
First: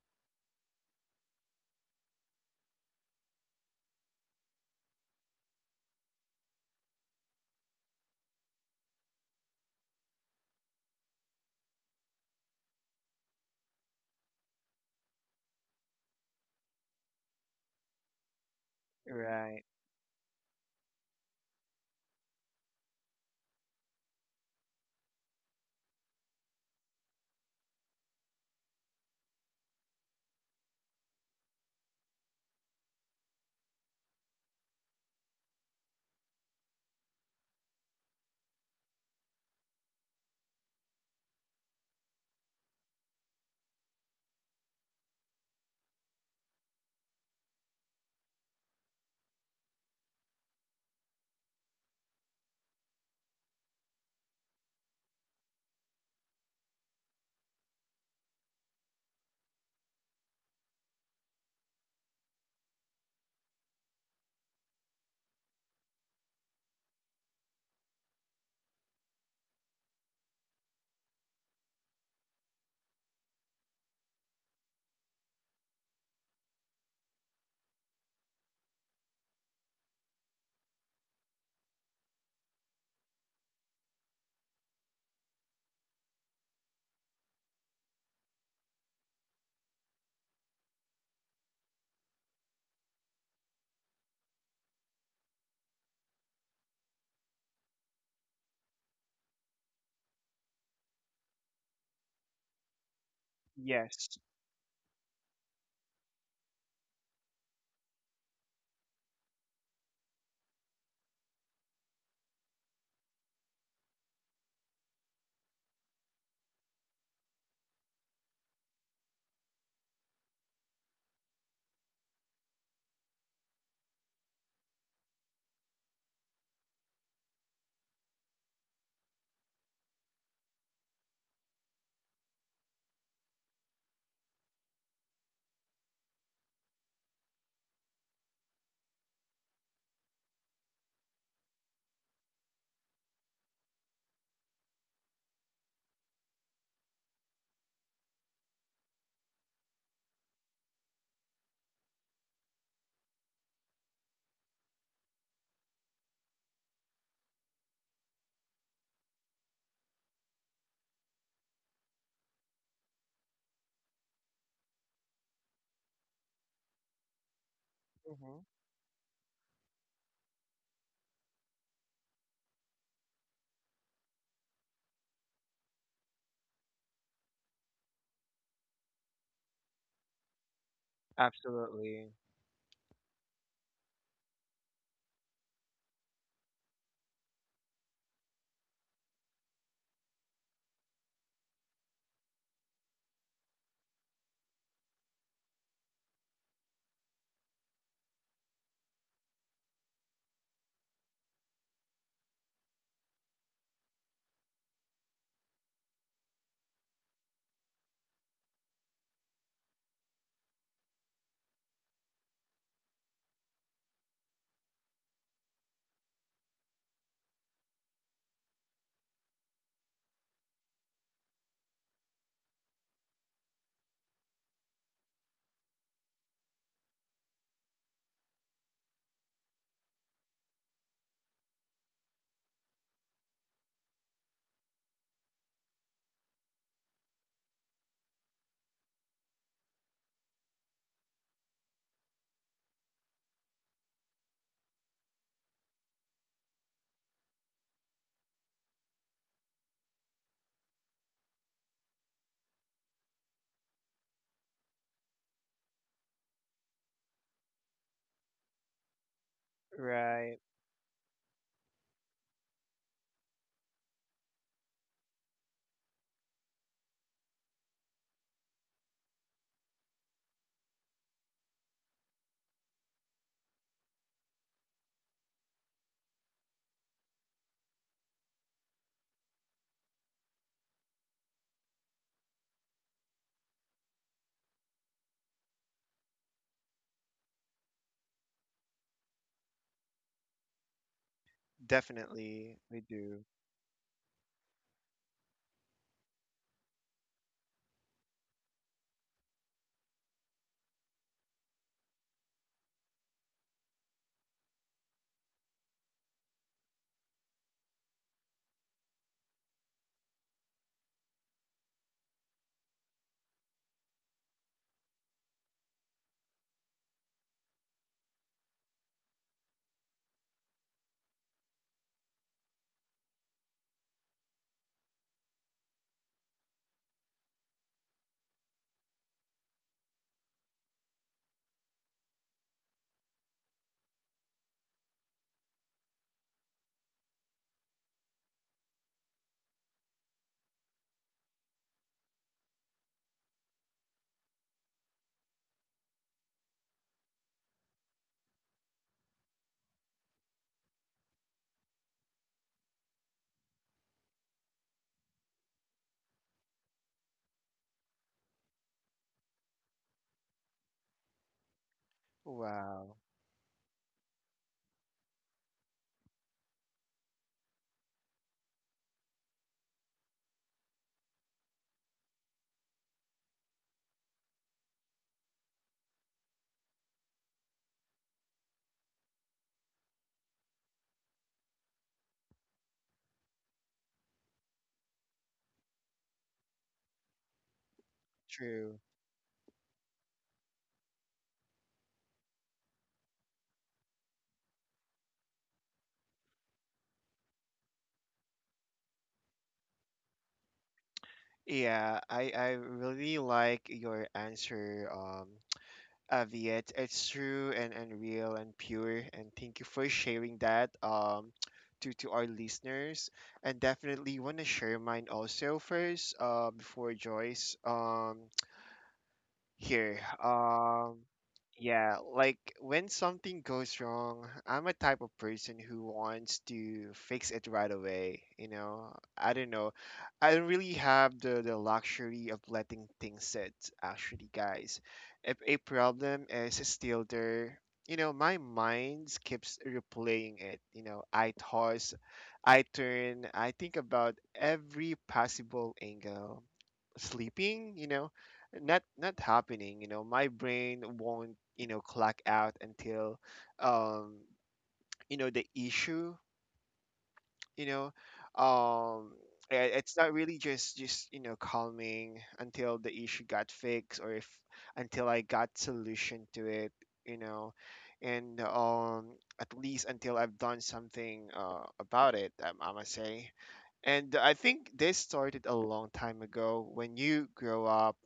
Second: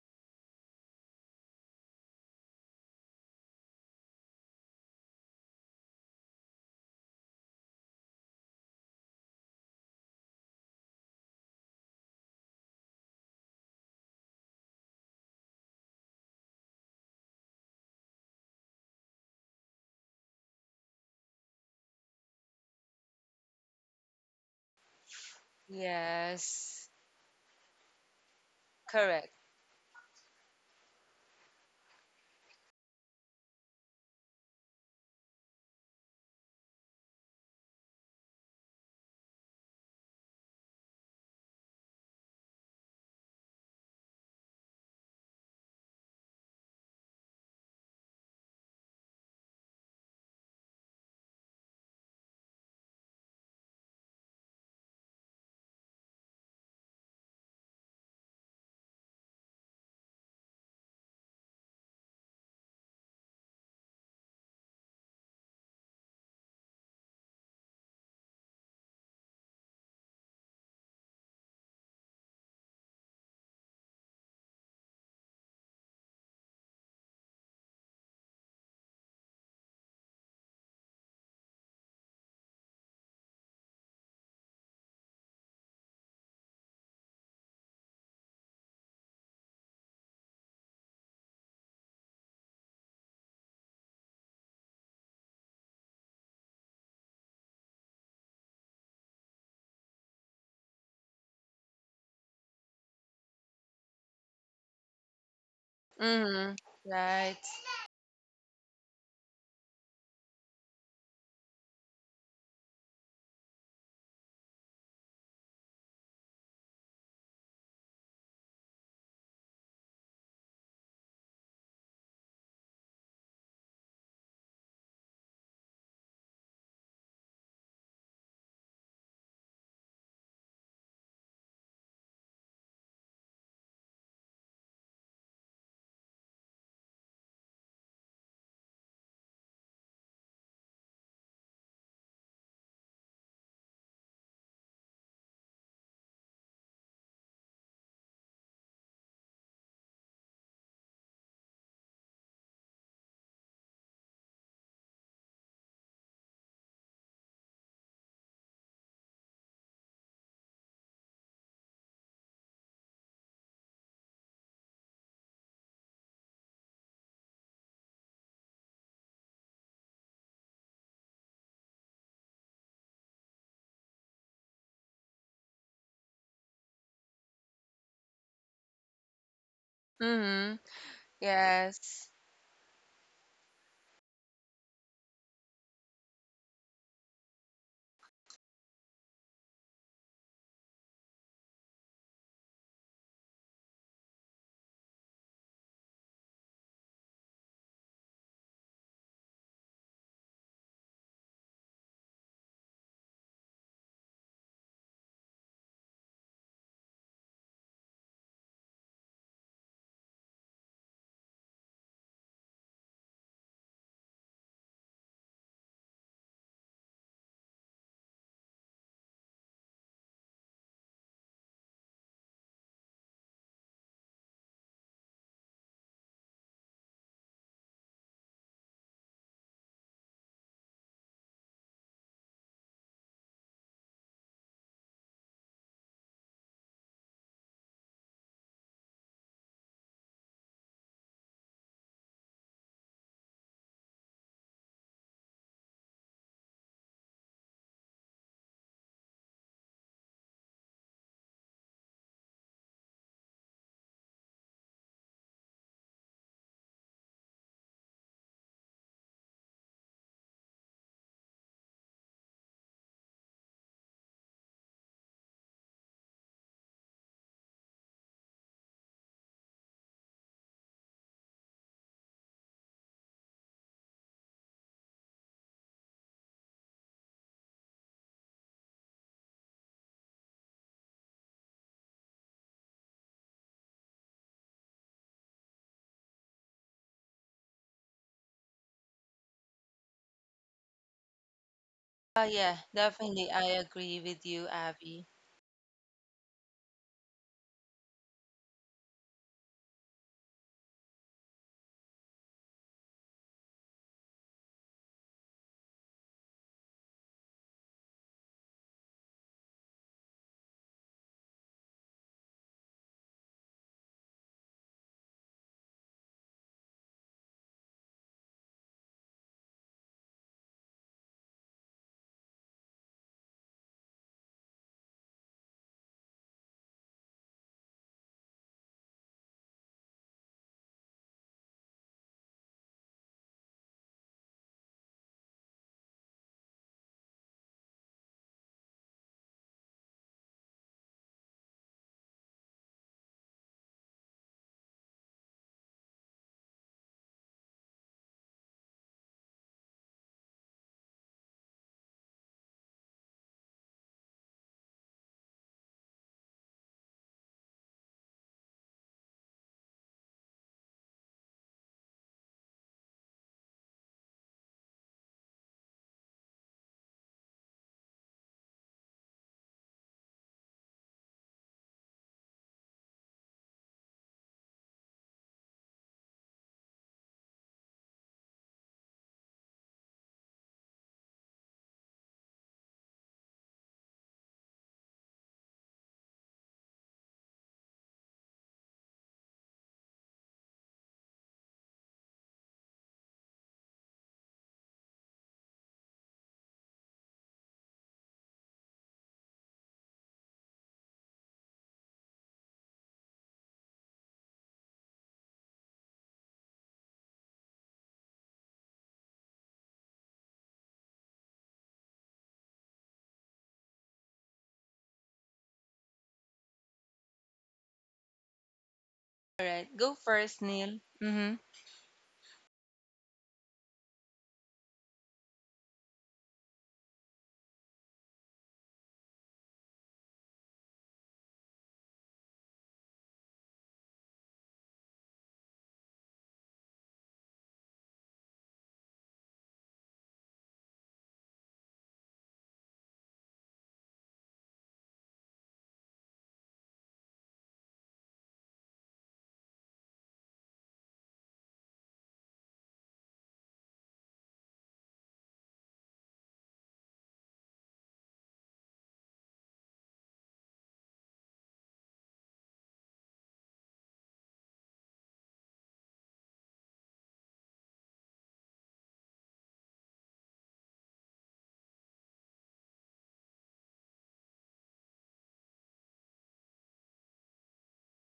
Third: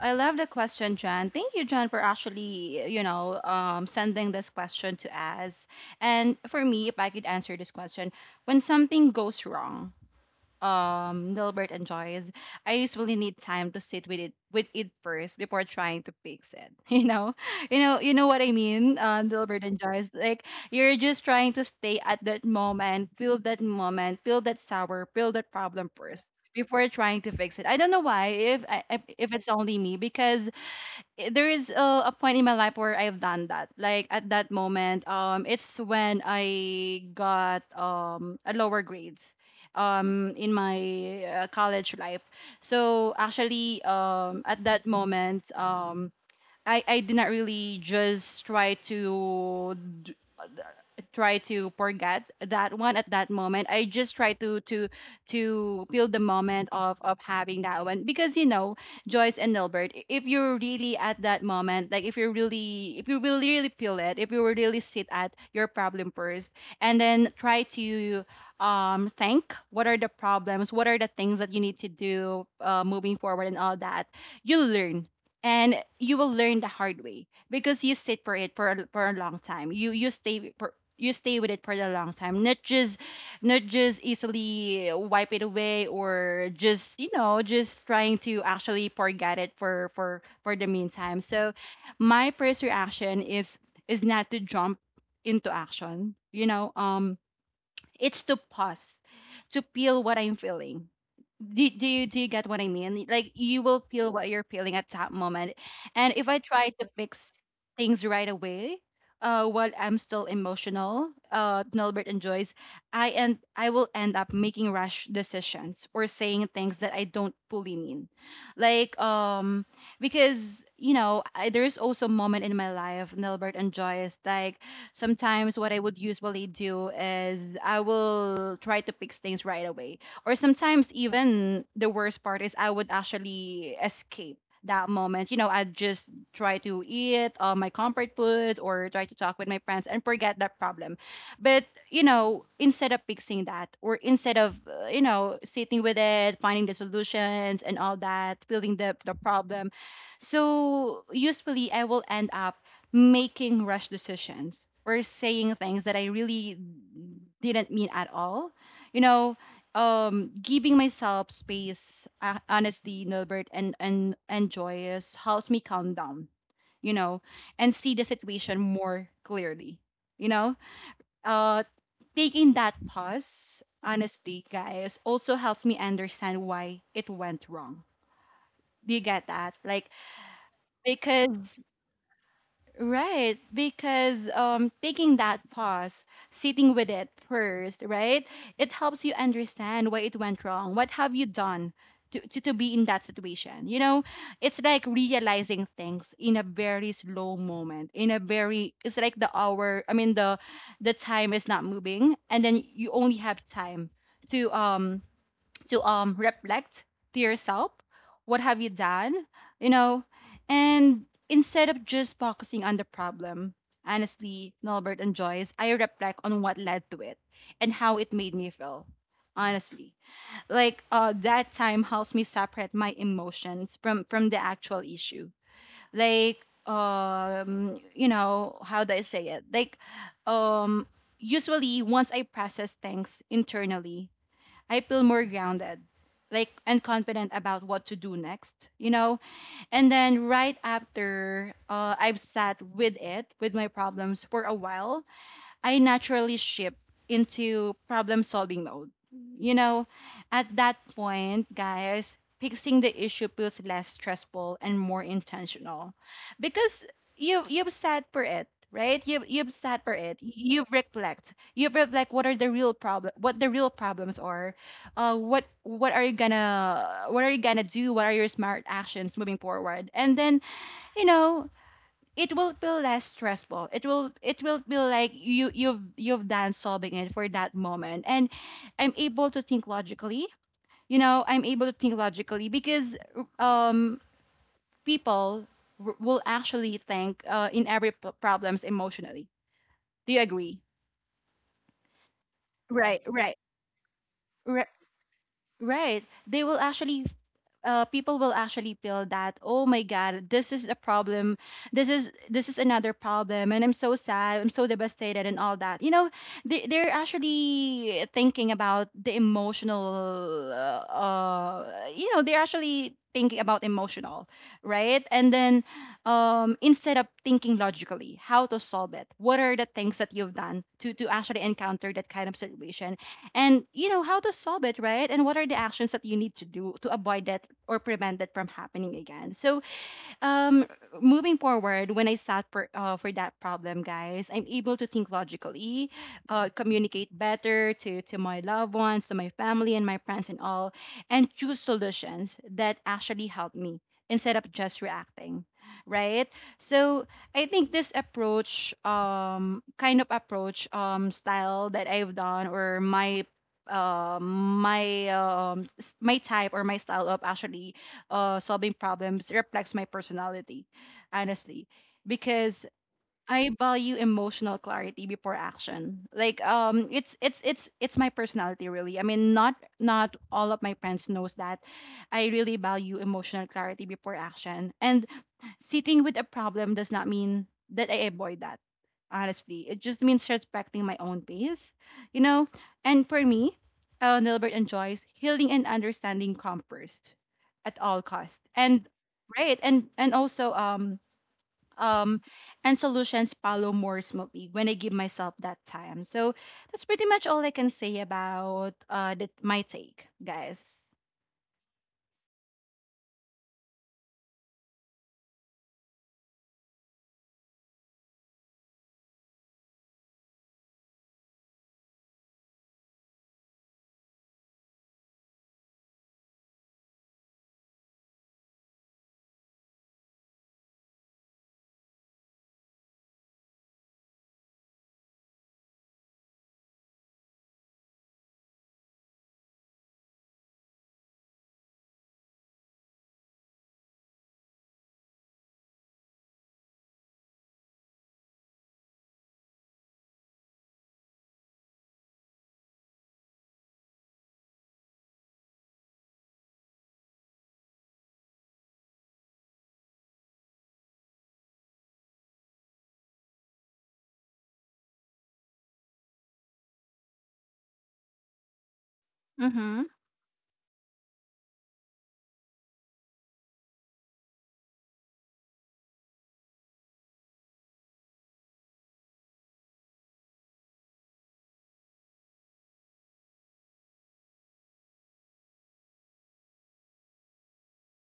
Speaker 2: I love the question, John. Thank you, John, for actually, you know, sending this question to us. And for me, if I could answer this question, when something goes wrong, Nilbert enjoys, I usually need time to sit with it first before trying to fix it. You know? You know what I mean? Nilbert
Speaker 1: Right.
Speaker 2: enjoys. Like, you're just trying to stay at that moment, feel that moment, feel that sour, feel that problem first before
Speaker 3: Yes,
Speaker 2: trying to fix it. I don't know why, if I- if
Speaker 3: correct.
Speaker 2: it's only me, because there is a point in my life where I've done that. Like, at that moment, it's when I got a lower grades, in my college life. So actually, at that moment, I did not really just try to d- try to forget that one at that moment. I just try to feel the moment of having that one, because Joyce and Nilbert, if you're really at that moment, like, if you really really feel it, if you will really sit at your problem first, and then try to think what are the problems, what are the things that you need to do, moving forward and all that, you learn, and you will learn the hard way, because you sit for it for for a long time, you stay with it for a long time, not just easily wipe it away, or just just trying to actually forget it for the meantime. So my first reaction is not to jump into action. It's to pause, to feel what I'm feeling. Do you get what I mean? Like, you will feel
Speaker 1: Yes.
Speaker 2: what you're feeling at that moment. And if I
Speaker 3: Mm-hmm.
Speaker 2: try to fix
Speaker 3: Right.
Speaker 2: things right away, while I'm still emotional, Nilbert enjoys, I will end up making rash decisions, or saying things that I don't fully mean. Like, because there's also a moment in my life, Nilbert and Joyce, like, sometimes what I would usually do is I will try to fix things right away. Or sometimes even the worst part is I would actually escape that moment. I'd just try to eat my comfort food, or try to talk with my friends and forget that problem. But, instead of fixing that, or instead of, sitting with it, finding the solutions and all that, feeling the problem, so usually I will end up making rash decisions, or saying things that I really didn't mean at all. You know, Giving myself space, honestly, Nilbert, and joyous helps me calm down. You know, and see the
Speaker 1: Hmm.
Speaker 2: situation more clearly. You know, uh, Taking that pause, honestly, guys, also helps me understand why it went wrong. Do you get that? Like,
Speaker 3: Mm-hmm.
Speaker 2: because
Speaker 1: Absolutely.
Speaker 3: Yes.
Speaker 2: right. Because taking that pause, sitting with it first, right? It helps you understand why it went wrong. What have you done to be in that situation? It's like realizing things in a very slow moment, it's like the hour, I mean, the time is not moving, and then you only have time to um to reflect to yourself what have you done. you know and instead of just focusing on the problem, honestly, Norbert and Joyce, I reflect on what led to it and how it made me feel, honestly. Like, that time helps me separate my emotions from the actual issue. Like, how do I say it? Like, um usually once I process things internally, I feel more grounded, like, and confident about what to do next. And then right after I've sat with it, with my problems for a while, I naturally shift into problem solving mode. You know, at that point, guys, fixing the issue feels less stressful and more intentional, because you've sat for it, right? You've sat for it.
Speaker 1: Right.
Speaker 2: You reflect. You reflect what are the real problem, what the real problems are, what are you gonna do? What are your smart actions moving forward? And then you know it will feel less stressful. It will feel like you've done solving it for that moment. And I'm able to think logically. I'm able to think logically because um people will actually think, in every problems, emotionally. Do you agree?
Speaker 3: Oh,
Speaker 1: Definitely
Speaker 3: yeah,
Speaker 1: we
Speaker 2: Right,
Speaker 1: do.
Speaker 3: definitely.
Speaker 2: right,
Speaker 3: I agree with you,
Speaker 2: right,
Speaker 3: Abby.
Speaker 2: right. They will actually, people will actually feel that, oh my god, this is a problem, this is another problem, and I'm so sad, I'm so devastated, and all that. They're actually thinking about the emotional, they're actually thinking about emotional. Right. And then, instead of thinking logically how to solve it, what are the things that you've done to actually encounter that kind of situation, and you know how to solve it, right? And what are the actions that you need to do to avoid that or prevent that from happening again? So um moving forward, when I sat for for that problem, guys, I'm able to think logically, communicate better to my loved ones, to my family and my friends and all, and choose solutions that actually help me instead of just reacting, right? So I think this approach, kind of approach, style that I've done, or my my type or my style of actually solving problems, reflects my personality, honestly, because
Speaker 1: Wow.
Speaker 2: I value emotional clarity before action. Like, it's my personality really. I mean, not all of my friends knows that I really value emotional clarity before action. And sitting with a problem does not mean that I avoid that. Honestly, it just means respecting my own pace, you know? And for me, Nilbert enjoys healing and understanding come first at all cost.
Speaker 1: True.
Speaker 2: And, right, um and solutions follow more smoothly when I give myself that time. So that's pretty much all I can say about that my take, guys.
Speaker 1: Yeah, I really like your answer, Avi. It's true and real and pure, and thank you for sharing that, to our listeners. And definitely want to share mine also first, before Joyce.
Speaker 3: All right, go
Speaker 1: Here.
Speaker 3: first, Neil. Mm-hmm.
Speaker 1: Yeah, like when something goes wrong, I'm a type of person who wants to fix it right away. You know. I don't really have the luxury of letting things sit, actually, guys. If a problem is still there, you know, my mind keeps replaying it. You know, I toss, I turn, I think about every possible angle sleeping, you know, not not happening. You know, my brain won't, you know, clock out until um you know the issue, you know um I-
Speaker 2: Mm-hmm.
Speaker 1: it's not really just you know calming until the issue got fixed, or if until I got solution to it, you know. And at least until I've done something about it, I must say. And I think this started a long time ago when you grow up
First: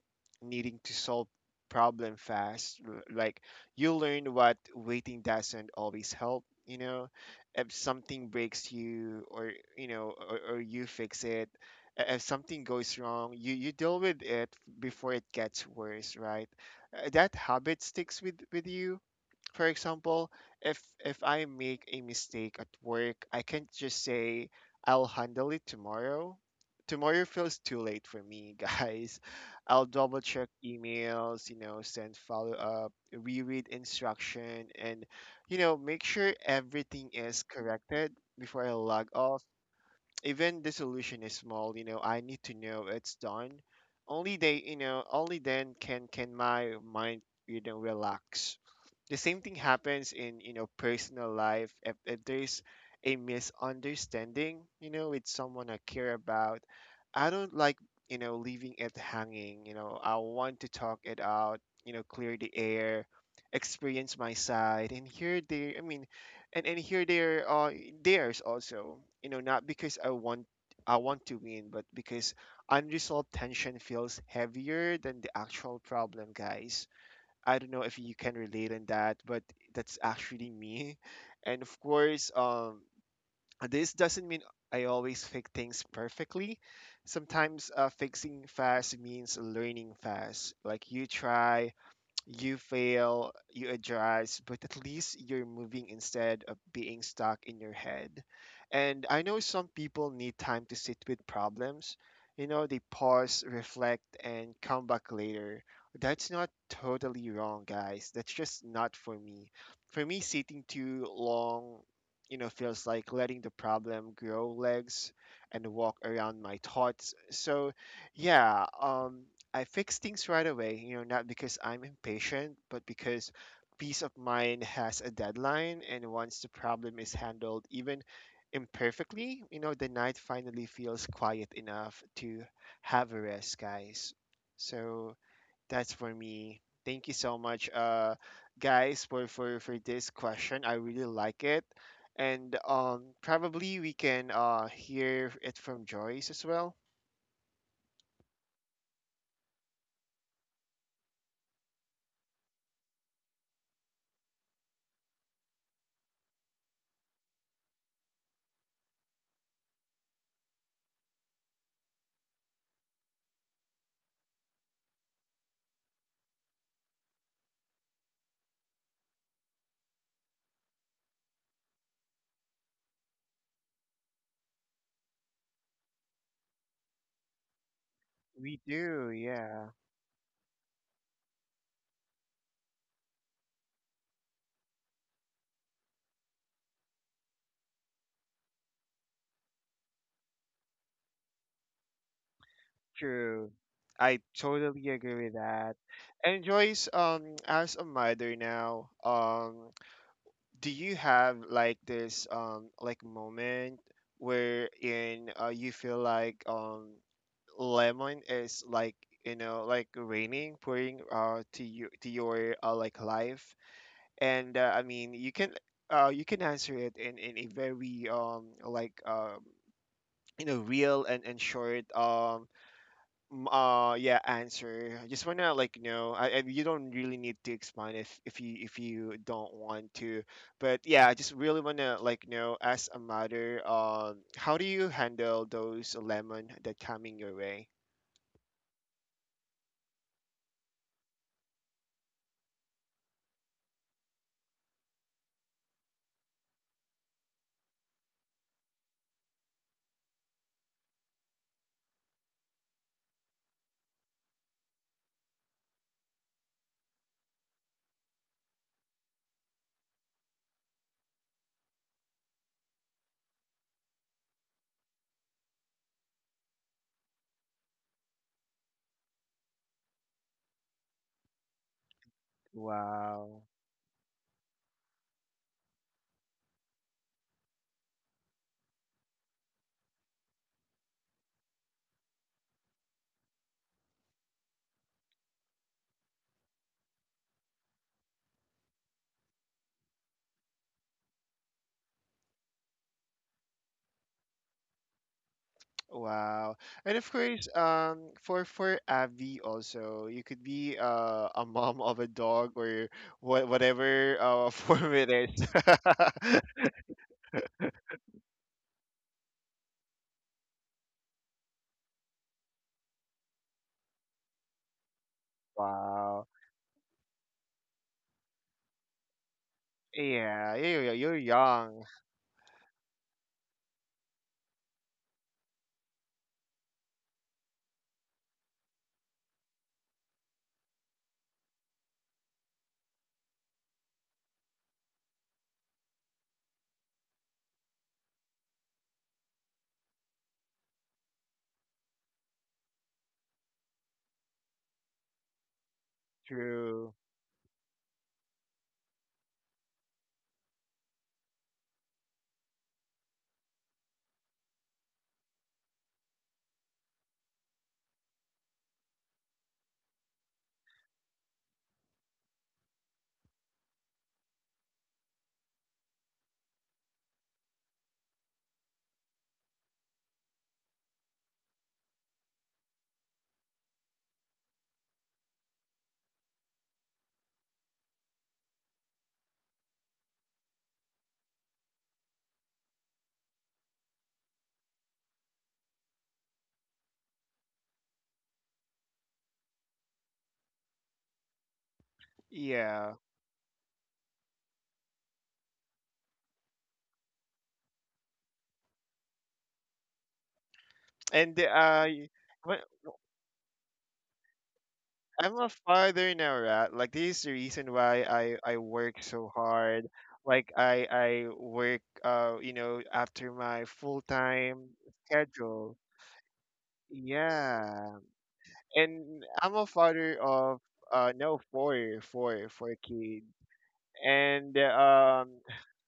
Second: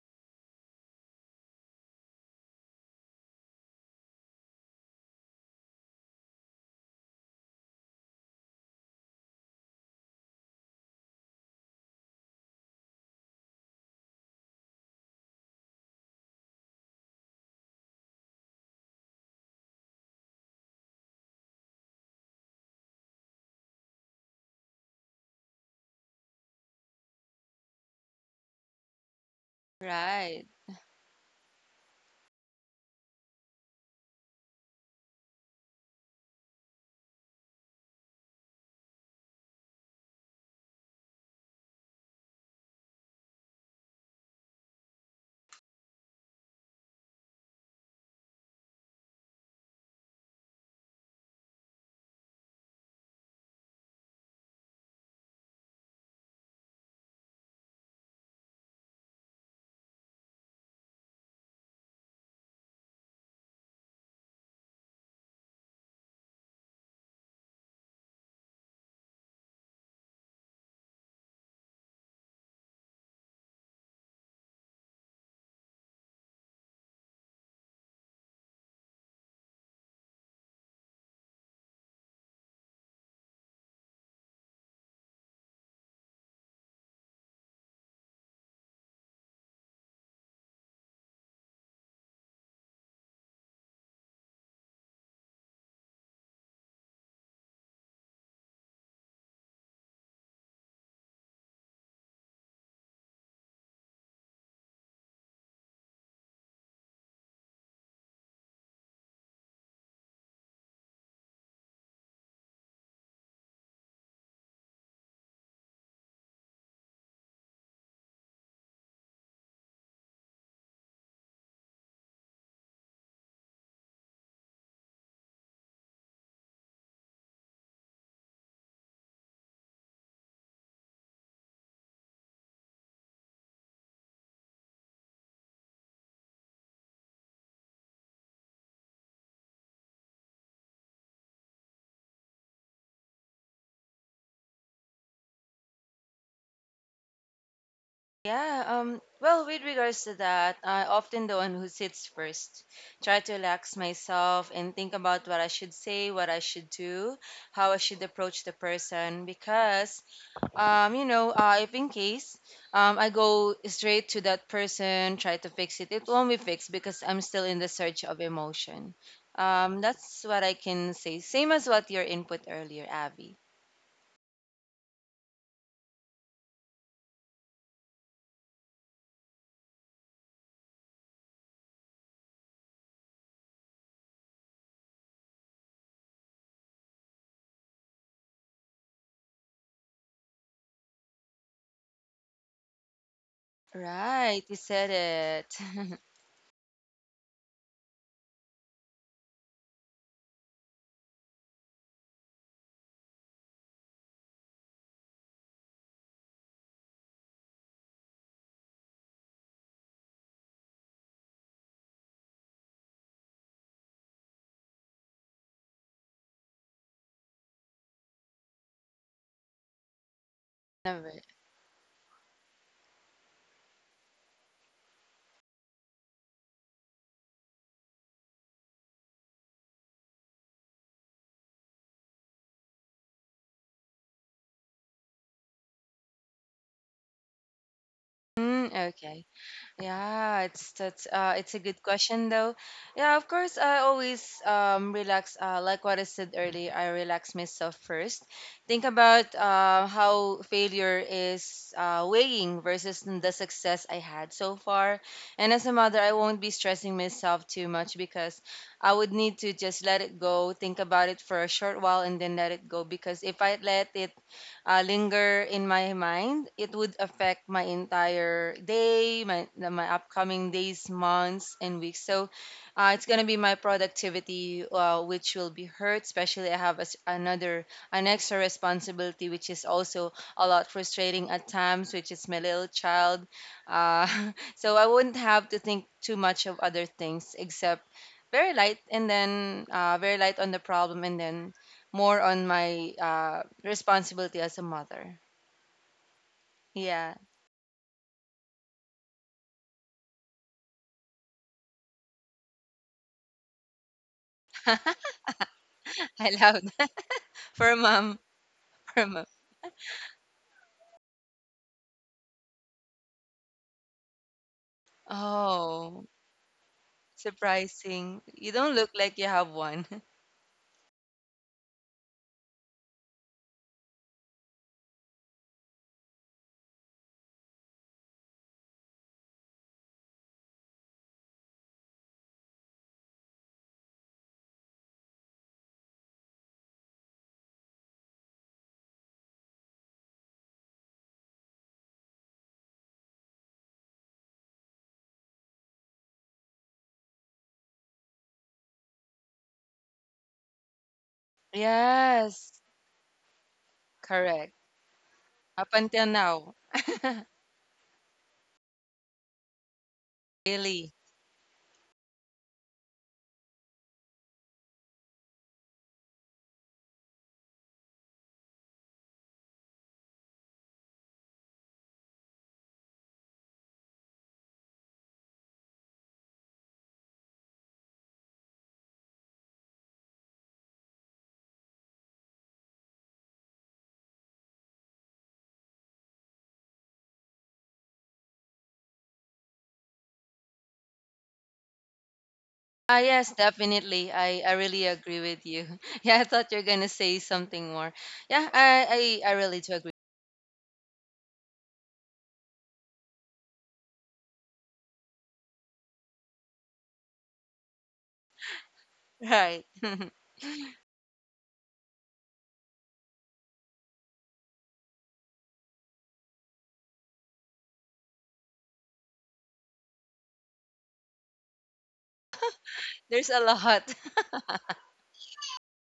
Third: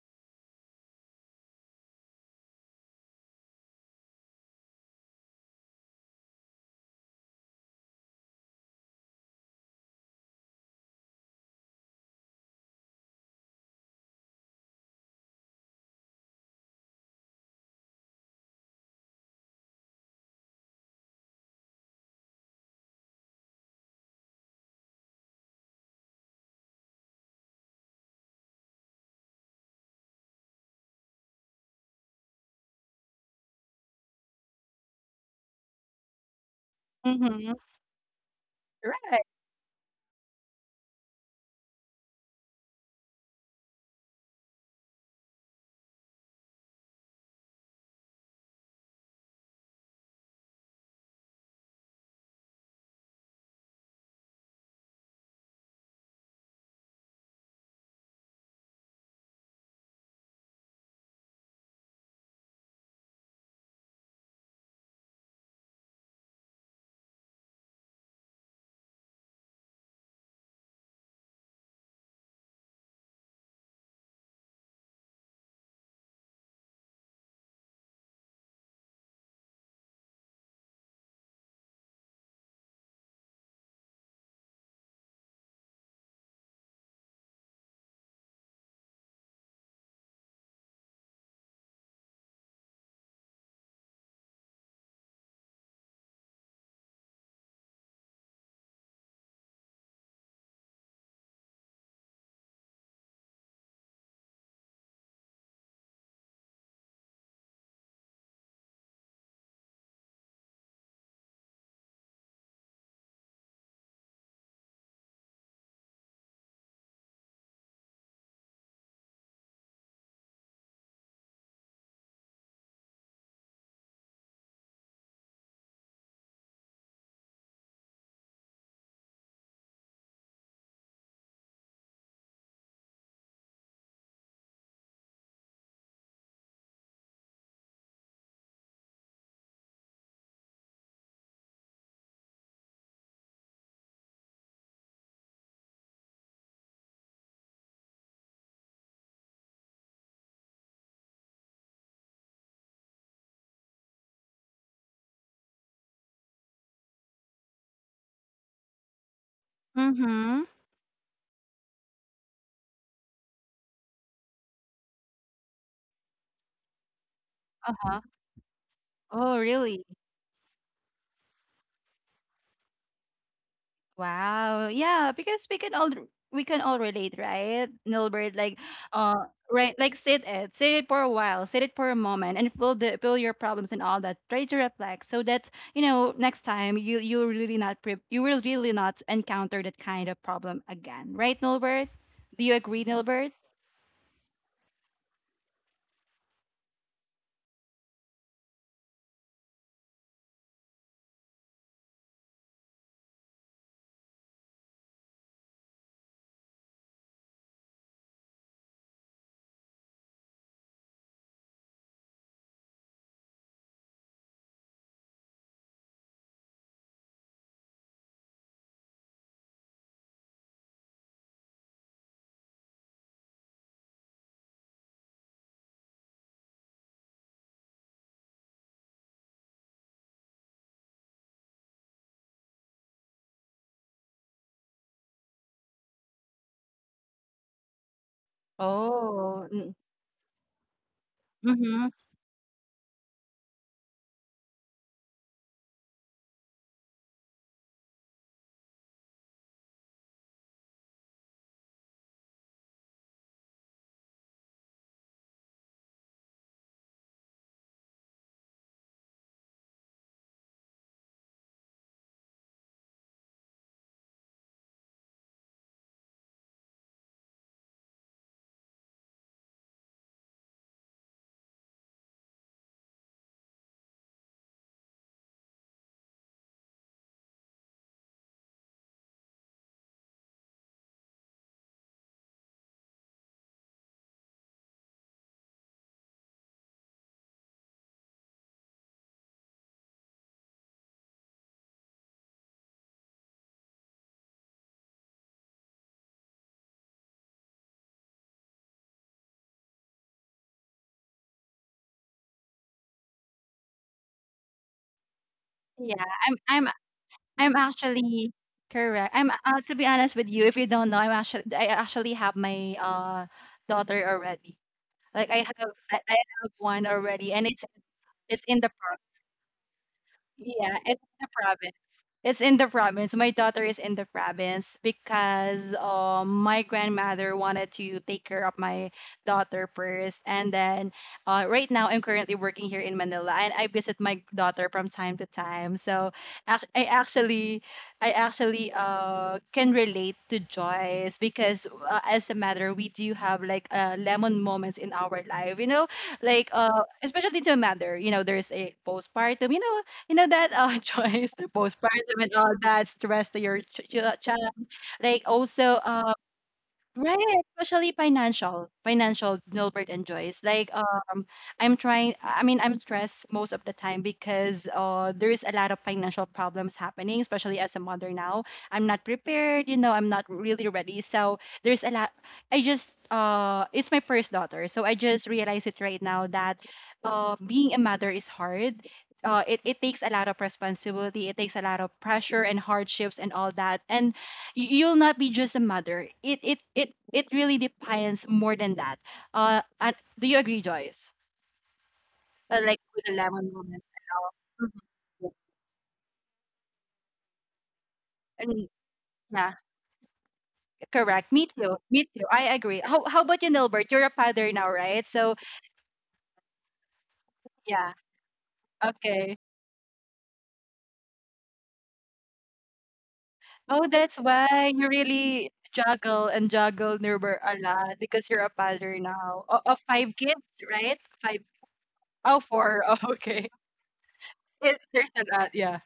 Speaker 1: needing to solve problem fast. Like you learn what waiting doesn't always help, you know. If something breaks you, or you know, or you fix it, if something goes wrong, you deal with it before it gets worse, right? That habit sticks with you. For example, if if I make a mistake at work, I can't just say I'll handle it tomorrow. Tomorrow feels too late for me, guys. I'll double
Speaker 3: Right.
Speaker 1: check emails, you know, send follow up, reread instruction, and you know, make sure everything is
Speaker 2: Mm-hmm.
Speaker 1: corrected before I log
Speaker 2: Right.
Speaker 1: off. Even the solution is small, you know, I need to know it's done. Only they, you know, only then can my mind, you know, relax. The same thing happens in, you know, personal life. If there's a misunderstanding, you know, with someone I care about, I don't like, you know, leaving it hanging. You know, I want to talk it out, you know, clear the air, experience my side and hear their, I mean, and here there are theirs also, you know, not because I want I want to win, but because unresolved tension feels heavier than the actual problem, guys. I don't know if you can relate on that, but that's actually me. And of course, this doesn't mean I always fix things perfectly. Sometimes fixing fast means learning fast. Like you try, you fail, you adjust, but at least you're moving instead of being stuck in your head. And I know some people need time to sit with problems. You know, they pause, reflect, and come back later. That's not totally wrong, guys. That's just not for me. For me, sitting too long, you know, feels like letting the problem grow legs and walk around my thoughts. So, yeah, I fix things right away, you know, not because I'm impatient, but because peace of mind has a deadline, and once the problem is handled, even imperfectly, you know, the night finally feels quiet enough to have a rest, guys. So that's for me. Thank you so much, guys, for for this question. I really like it, and probably we can hear it from Joyce as well.
Speaker 3: Yeah, well, with regards to that, I often the one who sits first. Try to relax myself and think about what I should say, what I should do, how I should approach the person, because
Speaker 2: Mm-hmm.
Speaker 3: if in case I go straight to that person, try to fix it, it won't be fixed because I'm still in the
Speaker 2: Uh-huh.
Speaker 3: search of emotion.
Speaker 2: Oh,
Speaker 3: Um,
Speaker 2: really?
Speaker 3: that's what I can say. Same as what your input earlier, Abby.
Speaker 2: Wow. Yeah, because we can all relate, right? Nilbert, like,
Speaker 1: We do,
Speaker 2: uh
Speaker 1: yeah.
Speaker 2: right, like, sit it. Sit it for a while, sit it for a moment, and feel the feel your problems and all that. Try to reflect so that, next time you will really not encounter that kind of problem again. Right, Nilbert? Do you agree, Nilbert?
Speaker 1: True. I
Speaker 3: Right, you said
Speaker 1: totally agree with that.
Speaker 3: it.
Speaker 1: And Joyce, as a mother now, do you have like this like moment wherein you feel like lemon is like, you know, like raining pouring to you, to your like life, and I mean you can answer it in a very like you know real
Speaker 3: Never.
Speaker 1: and short. Yeah, answer. I just wanna like know. I you don't really need to explain if you don't want to. But yeah, I just really wanna like know as a mother, how do you handle those lemon that coming your way?
Speaker 3: Mm, okay.
Speaker 2: Oh,
Speaker 3: Yeah, it's a good
Speaker 2: mm-hmm.
Speaker 3: question though. Yeah, of course, I always relax. Like what I said earlier, I relax myself first. Think about how failure is weighing versus the success I had so far. And as a mother, I won't be stressing myself too much because I would need to just let it go. Think about it for a short while and then let it go because if I let it linger in my mind, it would affect my entire day, my upcoming days, months, and weeks. So it's going to be
Speaker 1: Wow.
Speaker 3: my productivity, which will be hurt, especially I have as an extra responsibility, which is also a lot frustrating at times, which is my little child. Uh, so I wouldn't have to think too much of other things except very light and then very light on the problem and then more on my responsibility as a mother.
Speaker 1: Wow. And of
Speaker 3: Yeah,
Speaker 1: course, for Abby also, you could be a mom of a dog or what whatever form it
Speaker 2: Yeah,
Speaker 3: I
Speaker 1: is.
Speaker 2: I'm
Speaker 3: love
Speaker 2: I'm
Speaker 3: that.
Speaker 2: I'm
Speaker 3: For a mom,
Speaker 2: actually
Speaker 3: for a
Speaker 2: correct.
Speaker 3: mom.
Speaker 2: I'm, to be honest with you, if you don't know, I actually have my daughter already. Like, I have I
Speaker 3: Oh,
Speaker 2: I
Speaker 1: Wow.
Speaker 2: have one already, and
Speaker 3: surprising.
Speaker 2: it's
Speaker 3: You
Speaker 2: in the
Speaker 3: don't look like you have one.
Speaker 1: Yeah,
Speaker 2: yeah,
Speaker 1: you
Speaker 2: it's
Speaker 1: you're
Speaker 2: in the province.
Speaker 1: young.
Speaker 2: It's in the province. My daughter is in the province because my grandmother wanted to take care of my daughter first, and then right now I'm currently working here in Manila, and I visit my daughter from time to time. So ac- I actually, I actually can relate to Joyce, because as a matter we do have, like, lemon moments in our life, like,
Speaker 1: True.
Speaker 2: especially to a mother, there's a postpartum, you know that choice, the postpartum and
Speaker 3: Yes,
Speaker 2: all that stress to your
Speaker 3: correct.
Speaker 2: child. Like also,
Speaker 3: Up until now,
Speaker 2: right, especially financial, Nilbert and Joyce. Like,
Speaker 3: really.
Speaker 2: I'm trying. I mean, I'm stressed most of the time because there is a lot of financial problems happening, especially as a mother now. I'm not prepared. I'm not really ready. So there's a lot. I just It's my first daughter, so I just realize it right now that being a mother is hard. It takes a lot of responsibility. It takes a lot of pressure and hardships and all that. And you'll not be just a mother. It really depends more than that. And do you agree, Joyce? Like,
Speaker 1: Yeah.
Speaker 3: Ah,
Speaker 2: with the
Speaker 3: yes,
Speaker 2: lemon woman and
Speaker 3: definitely.
Speaker 2: all.
Speaker 3: I
Speaker 2: Mhm.
Speaker 3: really agree
Speaker 2: Yeah.
Speaker 3: with you. Yeah, I thought you're gonna say something more. Yeah,
Speaker 2: And
Speaker 3: I
Speaker 2: yeah,
Speaker 3: really do agree.
Speaker 2: correct.
Speaker 1: And
Speaker 2: Me too. Me too. I
Speaker 1: when,
Speaker 2: agree. How about you, Nilbert? You're a father now, right? So
Speaker 1: I'm a father now, right? Like this is the reason
Speaker 2: yeah.
Speaker 1: why I work so
Speaker 2: Okay.
Speaker 3: Right.
Speaker 1: hard. Like I work you know after my
Speaker 2: Oh,
Speaker 1: full
Speaker 2: that's
Speaker 1: time
Speaker 2: why you really
Speaker 1: schedule.
Speaker 2: juggle and juggle, Nilbert, a
Speaker 1: Yeah.
Speaker 2: lot because you're a father
Speaker 1: And
Speaker 2: now.
Speaker 1: I'm a
Speaker 2: Of five
Speaker 1: father
Speaker 2: kids,
Speaker 1: of
Speaker 2: right?
Speaker 1: no
Speaker 2: Five.
Speaker 1: four
Speaker 2: Oh,
Speaker 1: four four
Speaker 2: four. Oh,
Speaker 1: kids.
Speaker 3: There's a
Speaker 2: okay.
Speaker 3: lot.
Speaker 1: And
Speaker 2: There's a lot. Yeah.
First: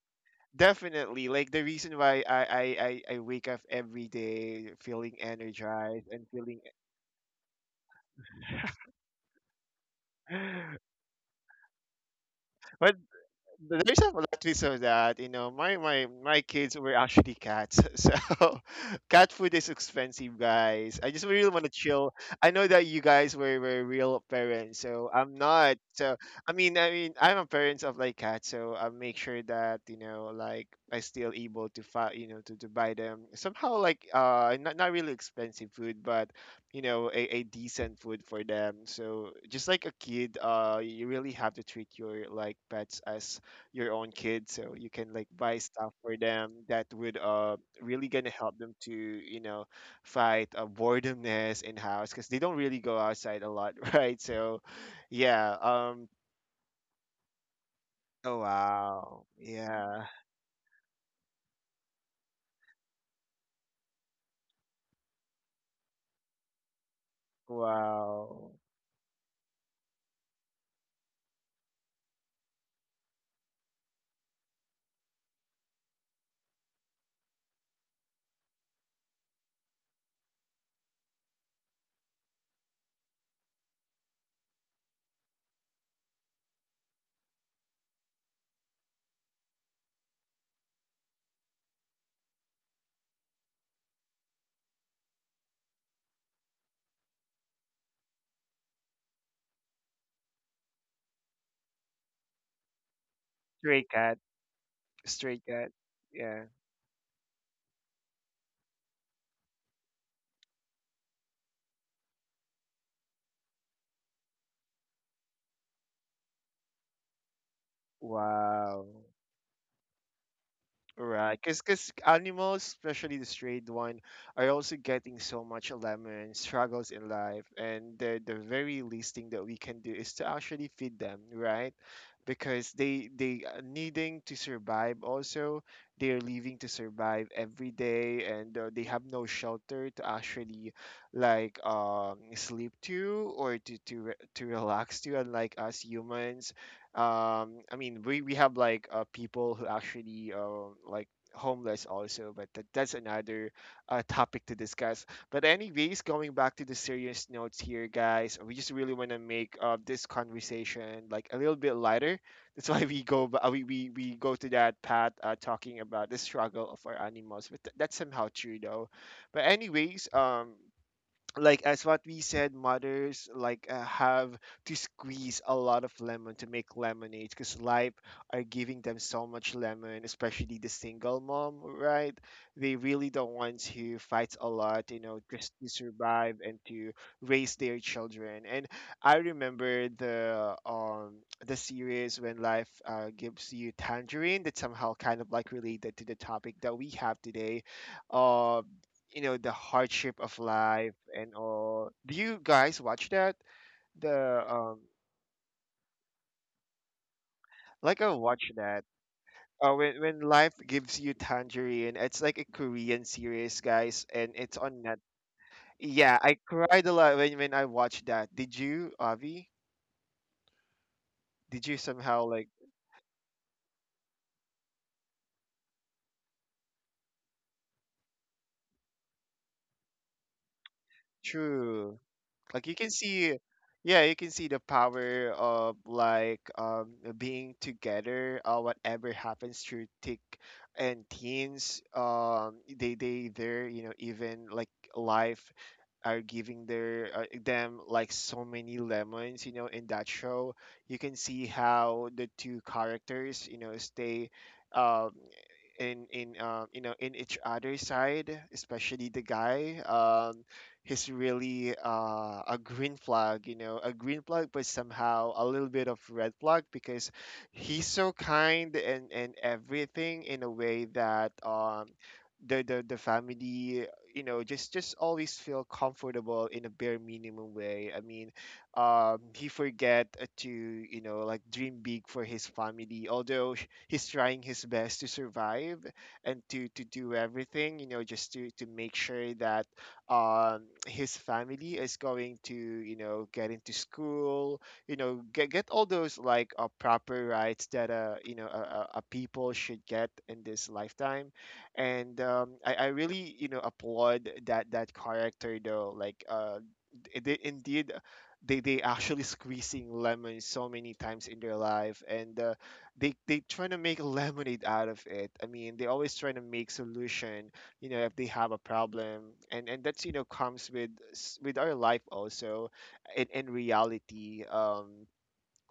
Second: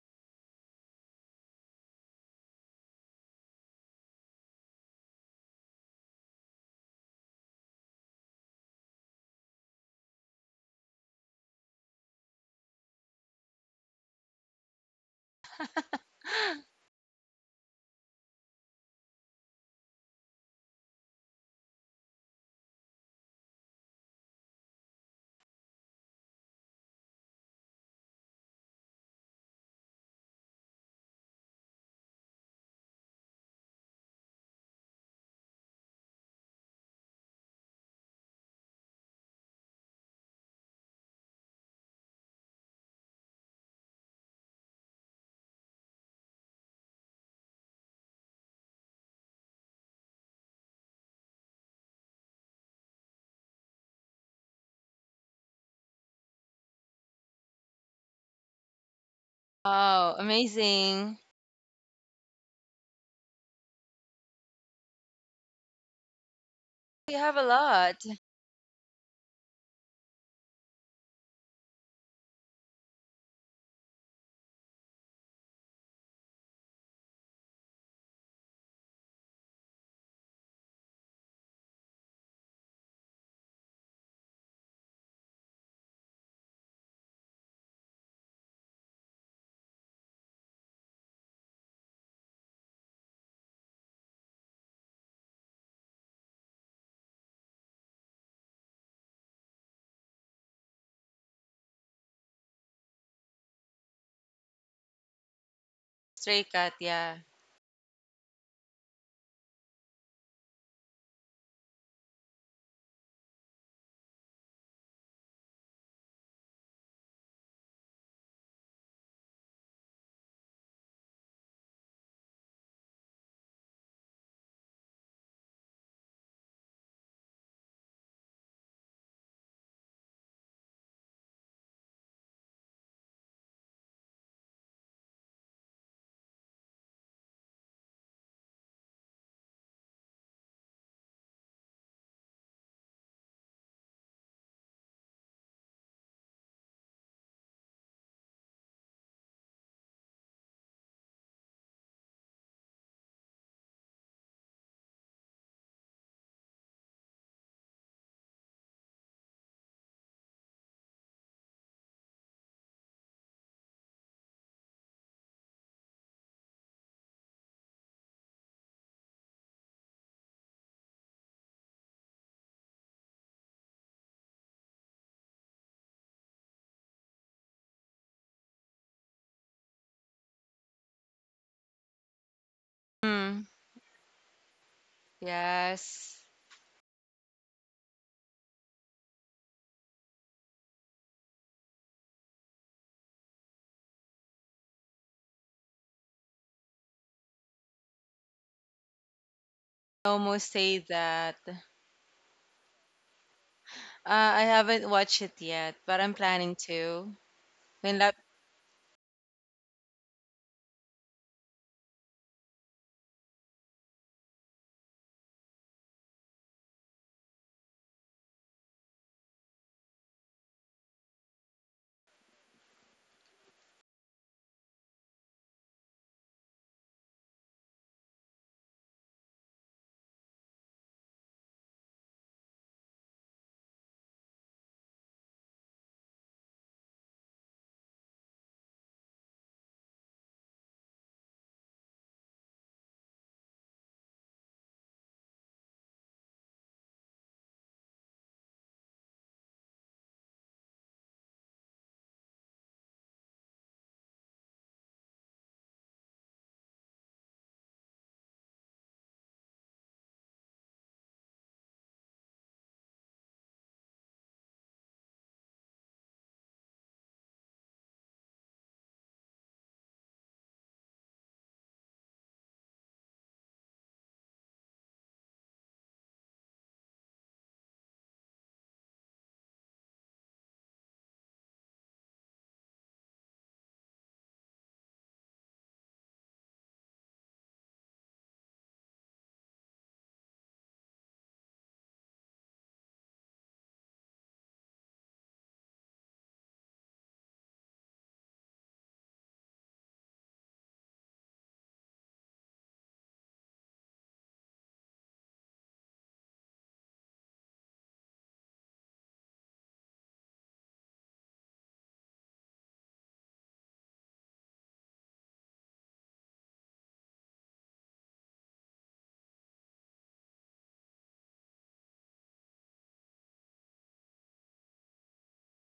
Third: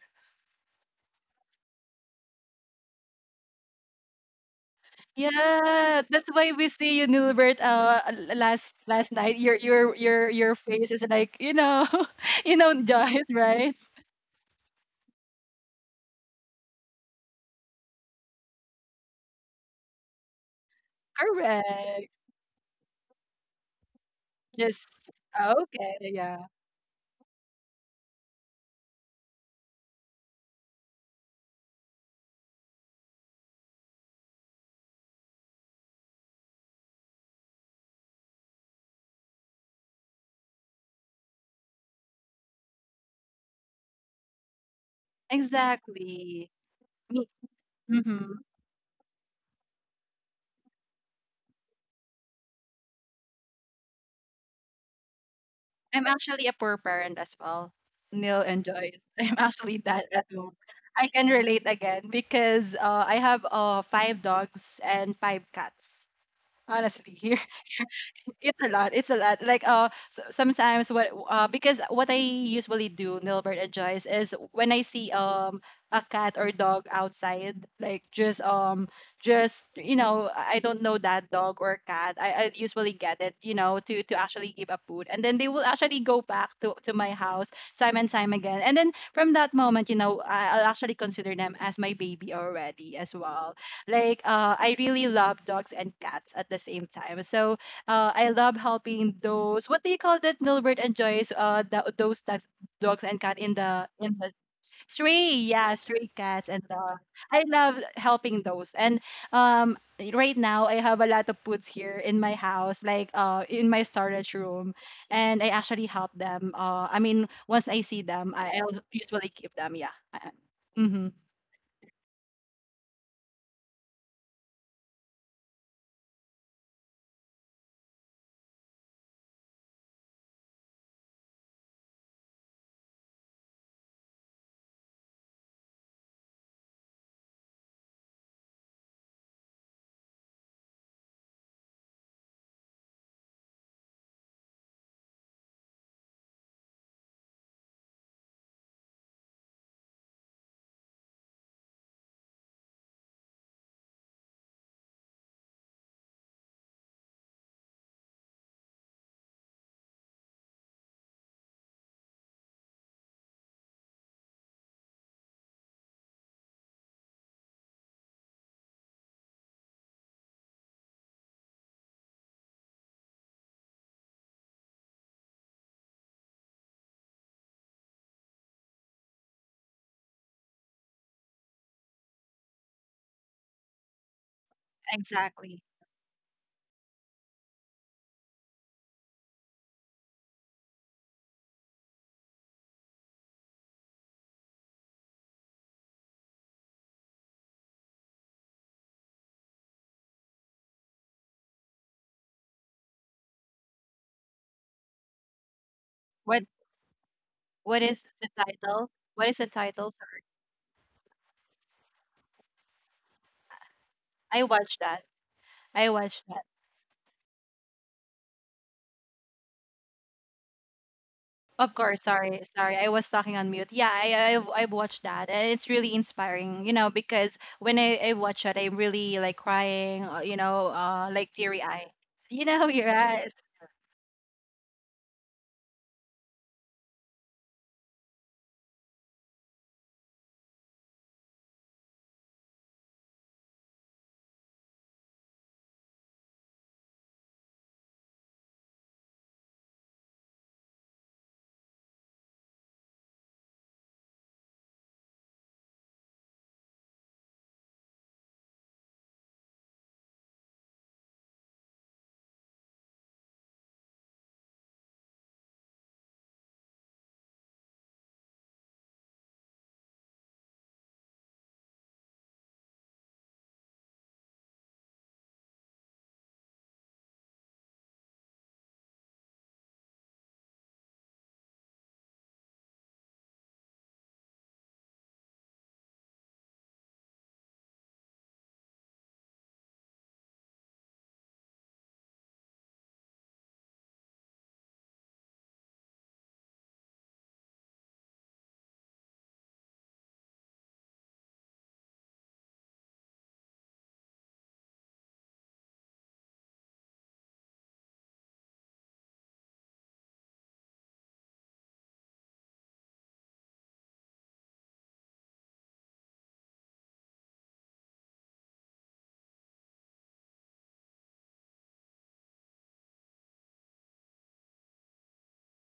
Speaker 1: definitely like the reason why I wake up every day feeling
Speaker 2: Yeah,
Speaker 1: energized and
Speaker 2: that's why
Speaker 1: feeling.
Speaker 2: we see you, Nilbert. Last night, your face is like,
Speaker 1: but.
Speaker 2: Joyce, right?
Speaker 1: There's a lot of that, you know, my kids were actually cats so cat food is expensive, guys. I just really want to
Speaker 2: Correct.
Speaker 1: chill. I know that you guys were real parents,
Speaker 2: Yes.
Speaker 1: so I'm not
Speaker 2: Okay.
Speaker 1: so,
Speaker 2: Yeah,
Speaker 1: I mean, I mean, I'm a parent of like cats, so I make sure that, you know, like I still able to find, you know, to buy them somehow like not, not really expensive food, but you know a decent food for them. So just like a kid, you really have to treat your like pets as your own kids, so you can like buy stuff for
Speaker 2: exactly.
Speaker 1: them that would
Speaker 2: Me.
Speaker 1: really gonna
Speaker 2: Mm-hmm.
Speaker 1: help them to, you know, fight boredomness in house, because they don't really go outside a lot right? So yeah,
Speaker 2: I'm actually a poor parent as well,
Speaker 1: oh
Speaker 2: Neil and Joyce.
Speaker 1: wow
Speaker 2: I'm actually that
Speaker 1: yeah.
Speaker 3: Oh,
Speaker 2: as well. I
Speaker 3: amazing.
Speaker 2: can relate again because I have five dogs and five cats.
Speaker 3: You
Speaker 2: Honestly,
Speaker 3: have a lot.
Speaker 1: Wow.
Speaker 2: it's a lot. It's a lot. So sometimes what I usually do, Nilbert and Joyce, is when I see a cat or dog outside, like just I don't know that dog or cat. I usually get it, you know, to actually give up food, and then they will actually go back to my house time and time again. And then from that moment, you know, I'll actually consider them as my baby already as well. Like I really love dogs and cats at the same time. So I love helping those. What do you call that? Nilbert enjoys those dogs, dogs and cat in
Speaker 1: Stray
Speaker 2: the in
Speaker 1: cat.
Speaker 2: the stray,
Speaker 1: Stray cat,
Speaker 2: yeah, stray
Speaker 1: yeah.
Speaker 3: Stray
Speaker 2: cats and
Speaker 3: cat,
Speaker 2: dogs.
Speaker 3: yeah.
Speaker 2: I love helping those. And um, right now I have a lot of puts here in my house, like in my storage room, and I actually help them. I mean, once I see them, I'll
Speaker 1: Wow.
Speaker 2: usually give them. Yeah. Mm-hmm.
Speaker 1: Right, because animals, especially the strayed one, are also getting so much lemon struggles in life, and the very least thing that we can do is to actually feed them, right? Because they are needing to survive. Also, they are living to survive every day, and they have no shelter to actually like sleep to, or to to relax to, unlike us humans. I mean, we have like people who actually like homeless also, but that, that's another topic to discuss. But anyways, going back to the serious notes here, guys, we just really want to make this conversation like a little bit lighter. That's why we, we go to that path, talking about the struggle of our animals. But that's somehow true though. But anyways, like as what we said, mothers like have to squeeze a lot of lemon to make lemonade, because life are giving them so much lemon, especially the single mom, right? They really the
Speaker 3: Hmm.
Speaker 1: ones who fights a lot, you know, just
Speaker 2: Exactly.
Speaker 1: to
Speaker 3: Yes.
Speaker 1: survive and to raise their children. And I remember the series When Life Gives You Tangerine, that somehow kind of like related to the topic that we have today. Uh, you know, the hardship of
Speaker 3: Almost say
Speaker 1: life and
Speaker 3: that.
Speaker 1: all. Do you guys watch that?
Speaker 3: Uh,
Speaker 1: The
Speaker 3: I haven't watched it yet, but I'm
Speaker 2: What
Speaker 3: planning to.
Speaker 2: What
Speaker 1: like
Speaker 3: When
Speaker 2: is
Speaker 1: I
Speaker 3: that,
Speaker 2: the
Speaker 1: watch that.
Speaker 2: title? What is the title?
Speaker 1: When
Speaker 2: Sorry.
Speaker 1: life gives you tangerine, it's like a Korean series, guys, and
Speaker 2: I
Speaker 1: it's
Speaker 2: watched
Speaker 1: on net.
Speaker 2: that. I
Speaker 1: Yeah,
Speaker 2: watched
Speaker 1: I
Speaker 2: that.
Speaker 1: cried a lot when I watched that. Did you, Avi? Did
Speaker 2: Of
Speaker 1: you
Speaker 2: course,
Speaker 1: somehow
Speaker 2: sorry,
Speaker 1: like
Speaker 2: sorry. I was talking on mute. Yeah, I've watched that, and it's really inspiring, you know, because when I watch it, I'm really like crying, you know, like teary eye.
Speaker 1: true?
Speaker 2: You know,
Speaker 1: You can
Speaker 2: your eyes.
Speaker 1: see, yeah, you can see the power of, like, being together, whatever happens, through thick and teens. They you know, even like life are giving their them like so many lemons, you know, in that show. You can see how the two characters, you know, stay um in you know, in each other's side, especially the guy. He's really a green flag, you know, a green flag, but somehow a little bit of red flag, because he's so kind and everything, in a way that the family, you know, just always feel comfortable in a bare minimum way, I mean. He forget, to, you know, like dream big for his family, although he's trying his best to survive and to do everything, you know, just to make sure that, his family is going to, you know, get into school, you know, get all those like proper rights that, you know, a people should get in this lifetime. And, I really, you know, applaud that character, though, like, they indeed, they actually squeezing lemon so many times in their life. And they trying to make lemonade out of it, I mean, they always trying to make solution, you know, if they have a problem. And that's, you know, comes with with our life also, in reality.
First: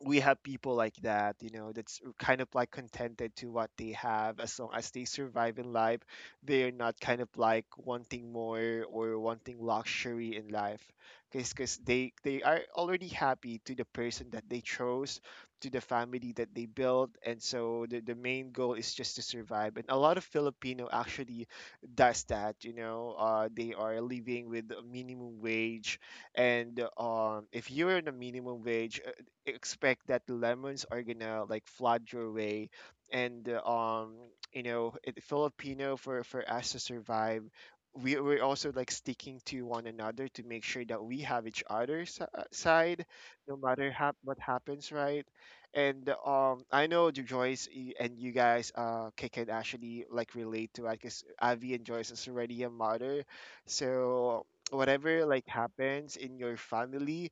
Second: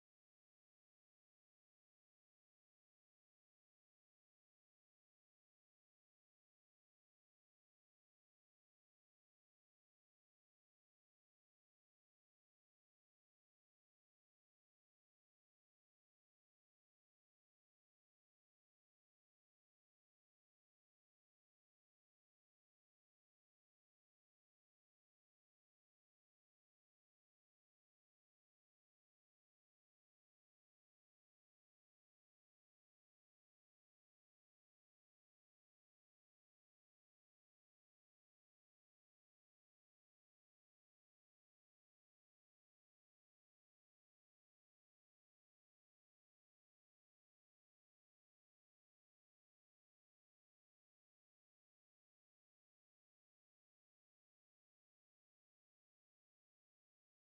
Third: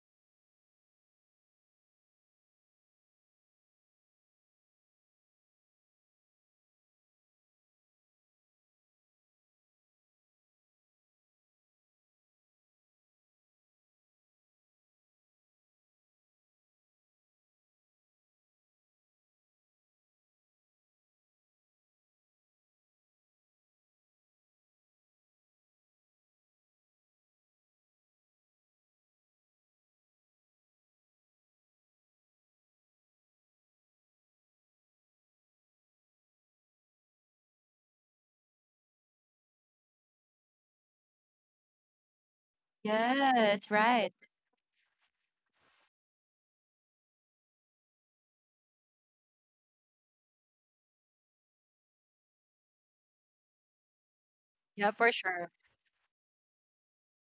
Speaker 1: We have people like that, you know, that's kind of like contented to what they have, as long as they survive in life. They're not kind of like wanting more or wanting luxury in life, because they are already happy to the person that they chose, to the family that they built. And so the main goal is just to survive. And a lot of Filipino actually does that, you know. They are living with a minimum wage, and, if you're in a minimum wage, expect that lemons are gonna like flood your way, and you know, it, Filipino, for us to survive, we're also like sticking to one another to make sure that we have each other's side, no
Speaker 2: Yes,
Speaker 1: matter
Speaker 2: right.
Speaker 1: what happens, right? And, I know, Joyce, and you guys can actually like relate to it, because Avi and Joyce is already a mother. So
Speaker 2: Yeah, for
Speaker 1: whatever like
Speaker 2: sure.
Speaker 1: happens in your family,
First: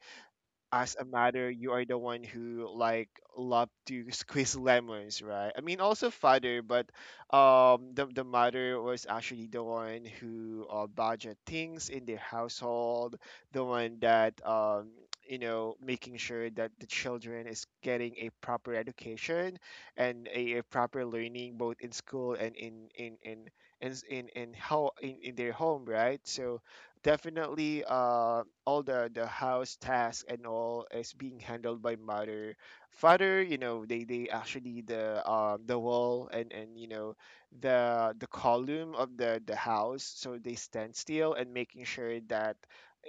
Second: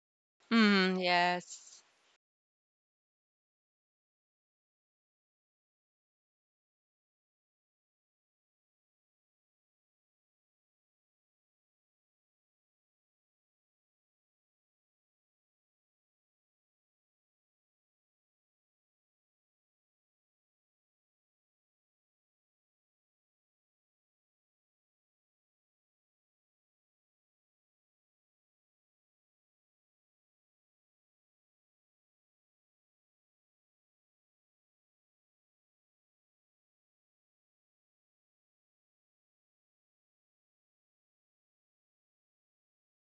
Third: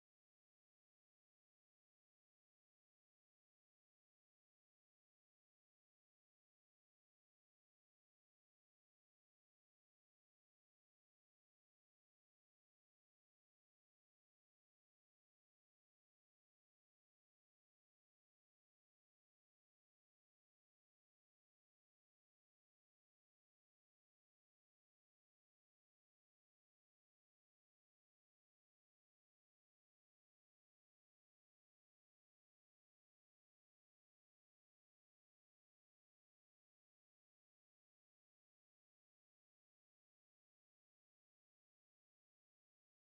Speaker 1: as
Speaker 3: mm,
Speaker 1: a mother, you
Speaker 3: yes.
Speaker 1: are the one who like love to squeeze lemons, right? I mean, also father. But, the mother was actually the one who, budget things in the household, the one that, you know, making sure that the children is getting a proper education and a proper learning, both in school and in their home, right? So definitely all the house tasks and all is being handled by mother. Father, you know, they actually the wall, and you know, the column of the house, so they stand still and making sure that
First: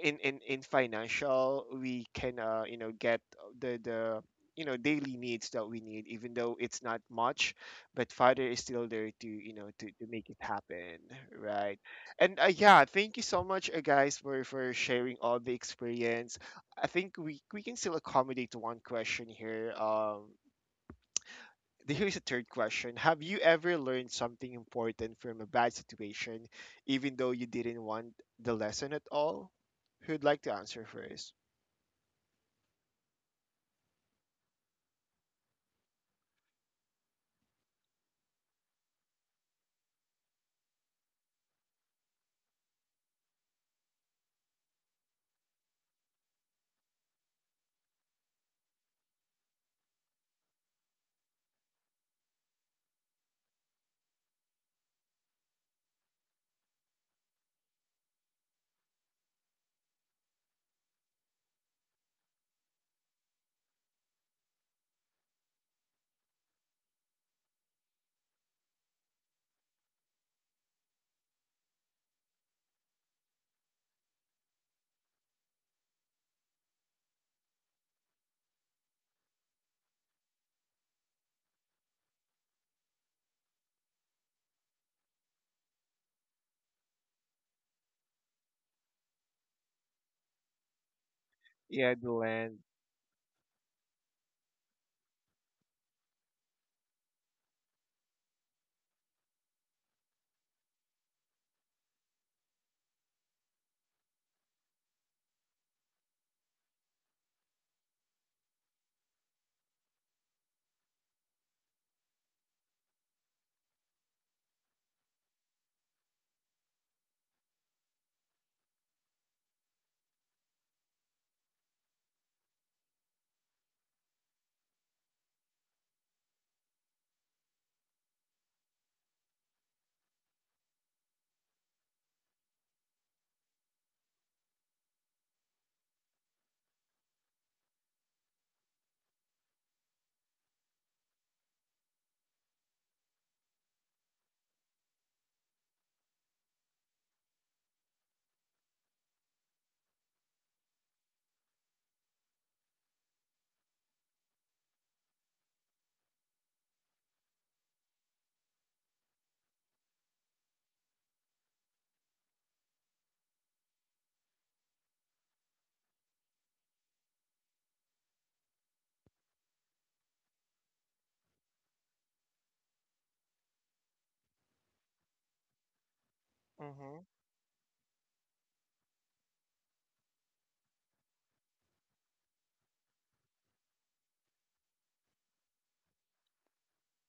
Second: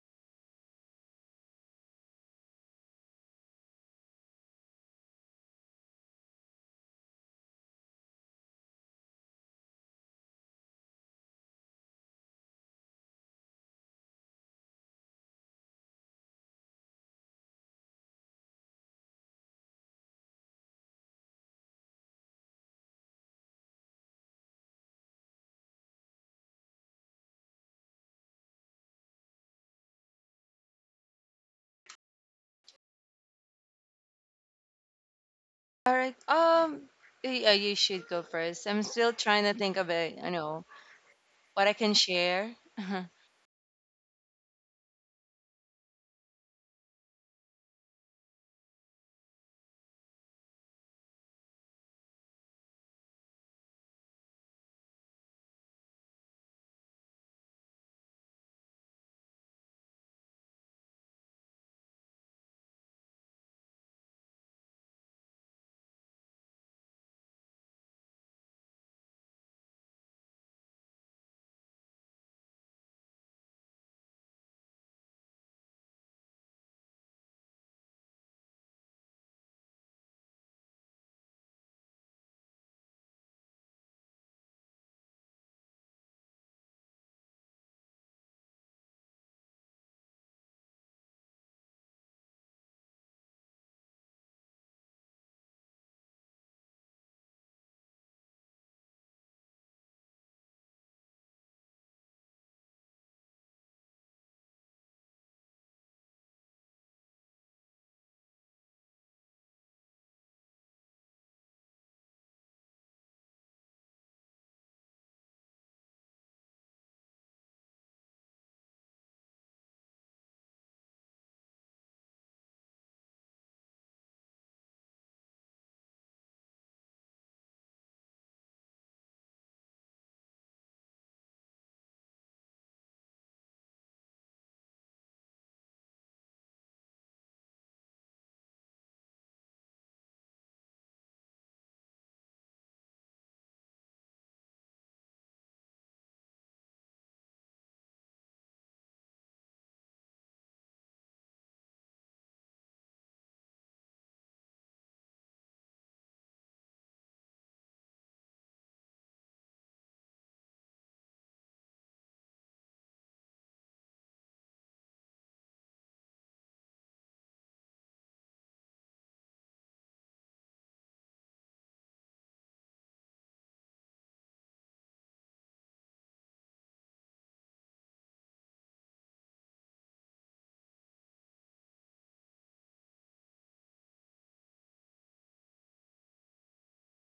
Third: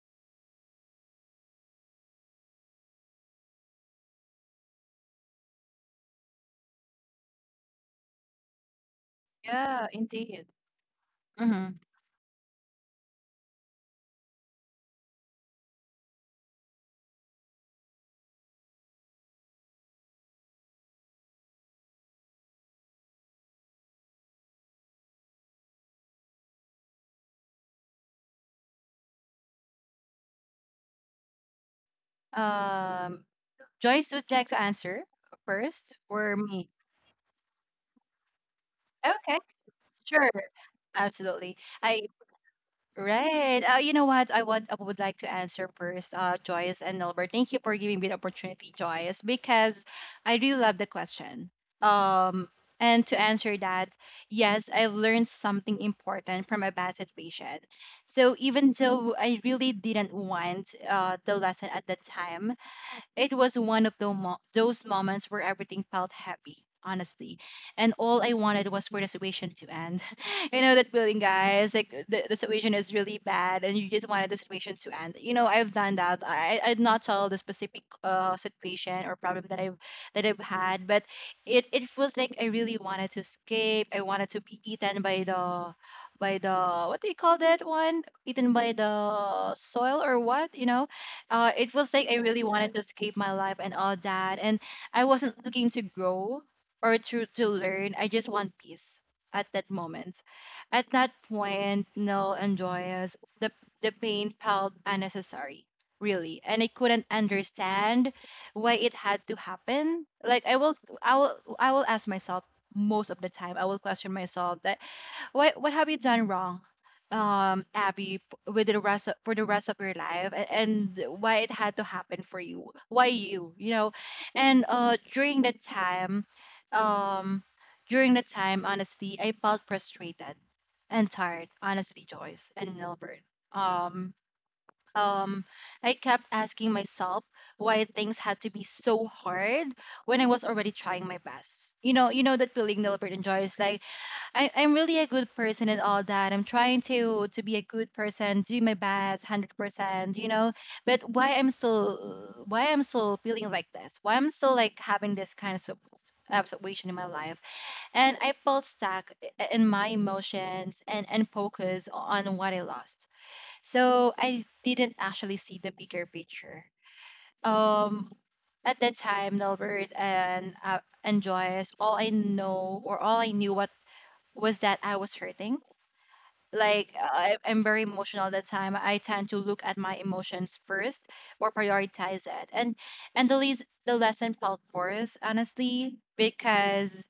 Speaker 1: in financial, we can, you know, get the, you know, daily needs that we need, even though it's not much. But father is still there to, you know,
Speaker 2: Yeah,
Speaker 1: to, make it
Speaker 2: indeed.
Speaker 1: happen,
Speaker 2: Mm-hmm.
Speaker 1: right? And, yeah, thank you so much, guys, for sharing all the experience. I think we can still accommodate one question here. Here's a third question: Have you ever learned something important from a bad situation, even though you didn't want the lesson at all? Who'd like to answer first?
Speaker 2: Um, Joyce, would you like to answer
Speaker 3: All
Speaker 2: first
Speaker 3: right.
Speaker 2: or me?
Speaker 3: Yeah, you should go first. I'm still
Speaker 2: Okay,
Speaker 3: trying to think of it. You
Speaker 2: sure,
Speaker 3: know
Speaker 2: absolutely.
Speaker 3: what I can
Speaker 2: I
Speaker 3: share.
Speaker 2: Right. You know what? I would like to answer first, Joyce and Albert. Thank you for giving me the opportunity, Joyce, because I really love the question. Um, and to answer that, yes, I've learned something important from a bad situation. So even though I really didn't want the lesson at the time, it was one of those moments where everything felt happy, honestly. And all I wanted was for the situation to end. You know that feeling, guys? Like the situation is really bad and you just wanted the situation to end. You know, I've done that. I'd not tell the specific situation or problem that I've had, but it feels like I really wanted to escape. I wanted to be eaten by the what do you call that one? Eaten by the soil or what? You know? It was
Speaker 1: Yeah,
Speaker 2: like
Speaker 1: the
Speaker 2: I really
Speaker 1: land.
Speaker 2: wanted to escape my life and all that, and I wasn't looking to grow or to learn. I just want peace at that moment. At that point, Nell and Joyous, the pain felt unnecessary, really, and I couldn't understand why it had to happen. I will ask myself most of the time. I will question myself that what have you done wrong, Abby, with the rest of, for the rest of your life, and why it had to happen for you? Why you? You know, and um, during that time, honestly, I felt frustrated and tired. Honestly, Joyce and Nilbert. Um, um, I kept asking myself why things had to be so hard when I was already trying my best. You know that feeling, Nilbert and Joyce, like I, I'm really a good person and all that. I'm trying to be a good person, do my best, 100%, you know. But why I'm still feeling like this? Why I'm still like having this kind of situation in my life? And I felt stuck in my emotions and focus on what I lost. So I didn't actually see the bigger picture. Um, at that time, Nelbert and and Joyce, all I knew what was that I was hurting like
Speaker 1: Mm-hmm.
Speaker 2: I, I'm very emotional at the time. I tend to look at my emotions first or prioritize it, and the lesson felt worse, honestly, because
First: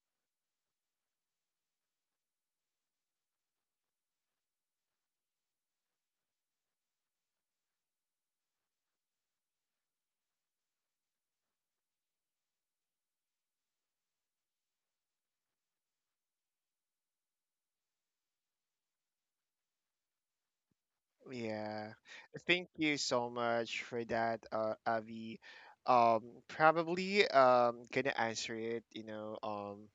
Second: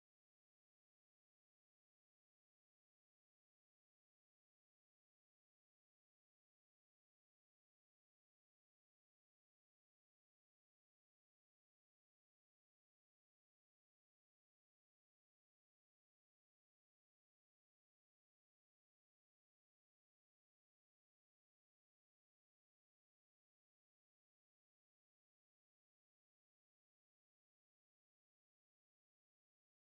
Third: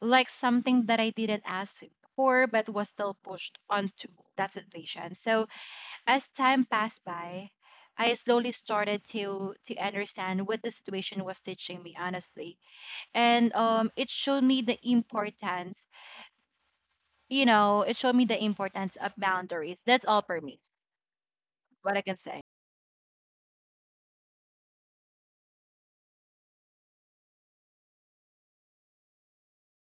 Speaker 2: like something that I didn't ask for but was still pushed onto that situation. So as time passed by, I slowly started to understand what the situation was teaching me, honestly. And it showed me the importance, you know, it showed me the importance of boundaries. That's all for me
Speaker 1: Yeah.
Speaker 2: what I can say.
Speaker 1: Thank you so much for that, Avi. Probably gonna answer it. You know, um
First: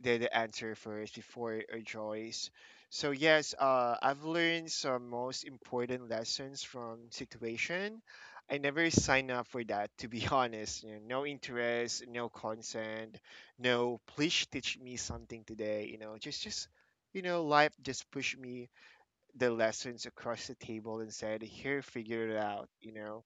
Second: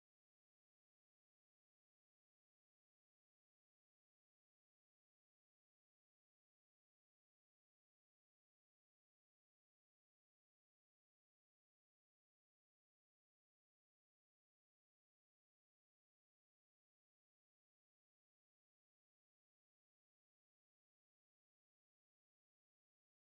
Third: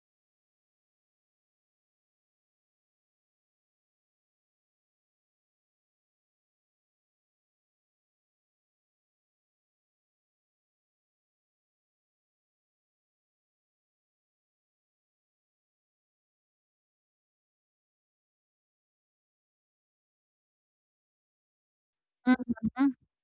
Speaker 1: the, the answer first before, Joyce. So yes, I've learned some most important lessons from situation. I never sign up for that, to be honest. You know, no interest, no consent, no please teach me something today. You know, just you know, life just pushed me the lessons across the table and said, "Here, figure it out." You
Speaker 2: Mhm.
Speaker 1: know,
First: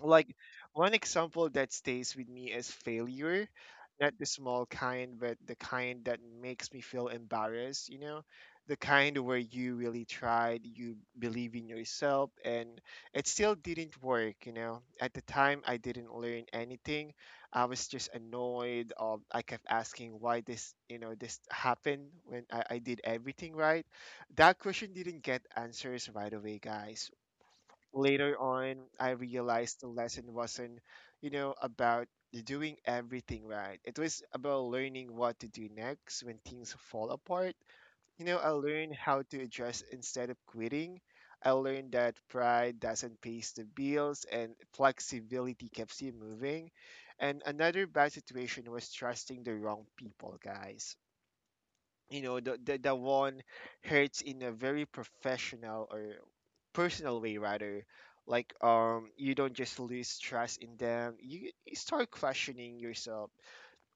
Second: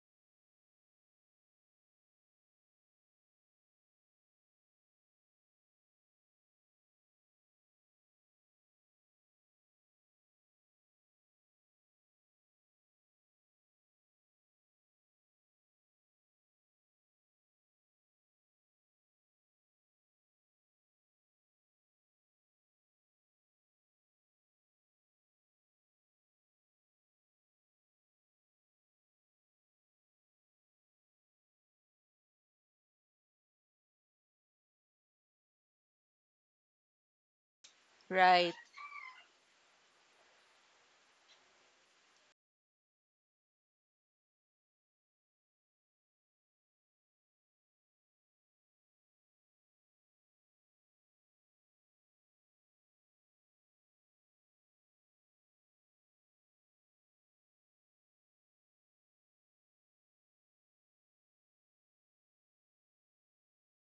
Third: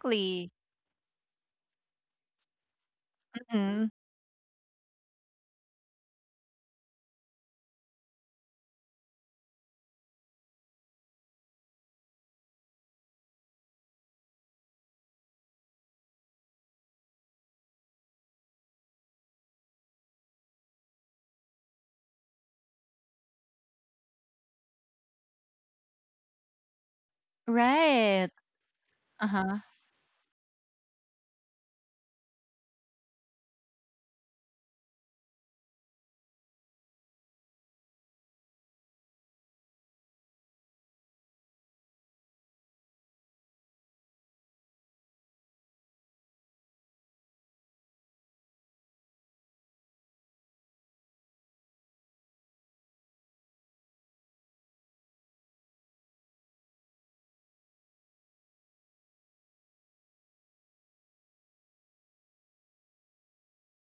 Speaker 1: like, one example that stays with me is failure,
Speaker 2: Hmm.
Speaker 1: not the small kind, but the kind that makes me feel embarrassed, you know, the kind where you really tried, you believe in yourself, and it still didn't work. You know, at the time I didn't learn anything, I was just annoyed of, I kept asking why this, you know, this happened when, I did everything right. That question didn't get answers right away, guys.
Speaker 2: Right.
Speaker 1: Later on, I
Speaker 2: Uh-huh.
Speaker 1: realized the lesson wasn't, you know, about doing everything right. It was about learning what to do next when things fall apart. You know, I
Speaker 3: Right.
Speaker 1: learned how to adjust instead of quitting. I learned that pride doesn't pay the bills and flexibility keeps you moving. And another bad situation was trusting the wrong people, guys. You know, the one hurts in a very professional or personal way, rather. Like, you don't just lose trust in them, you start questioning yourself,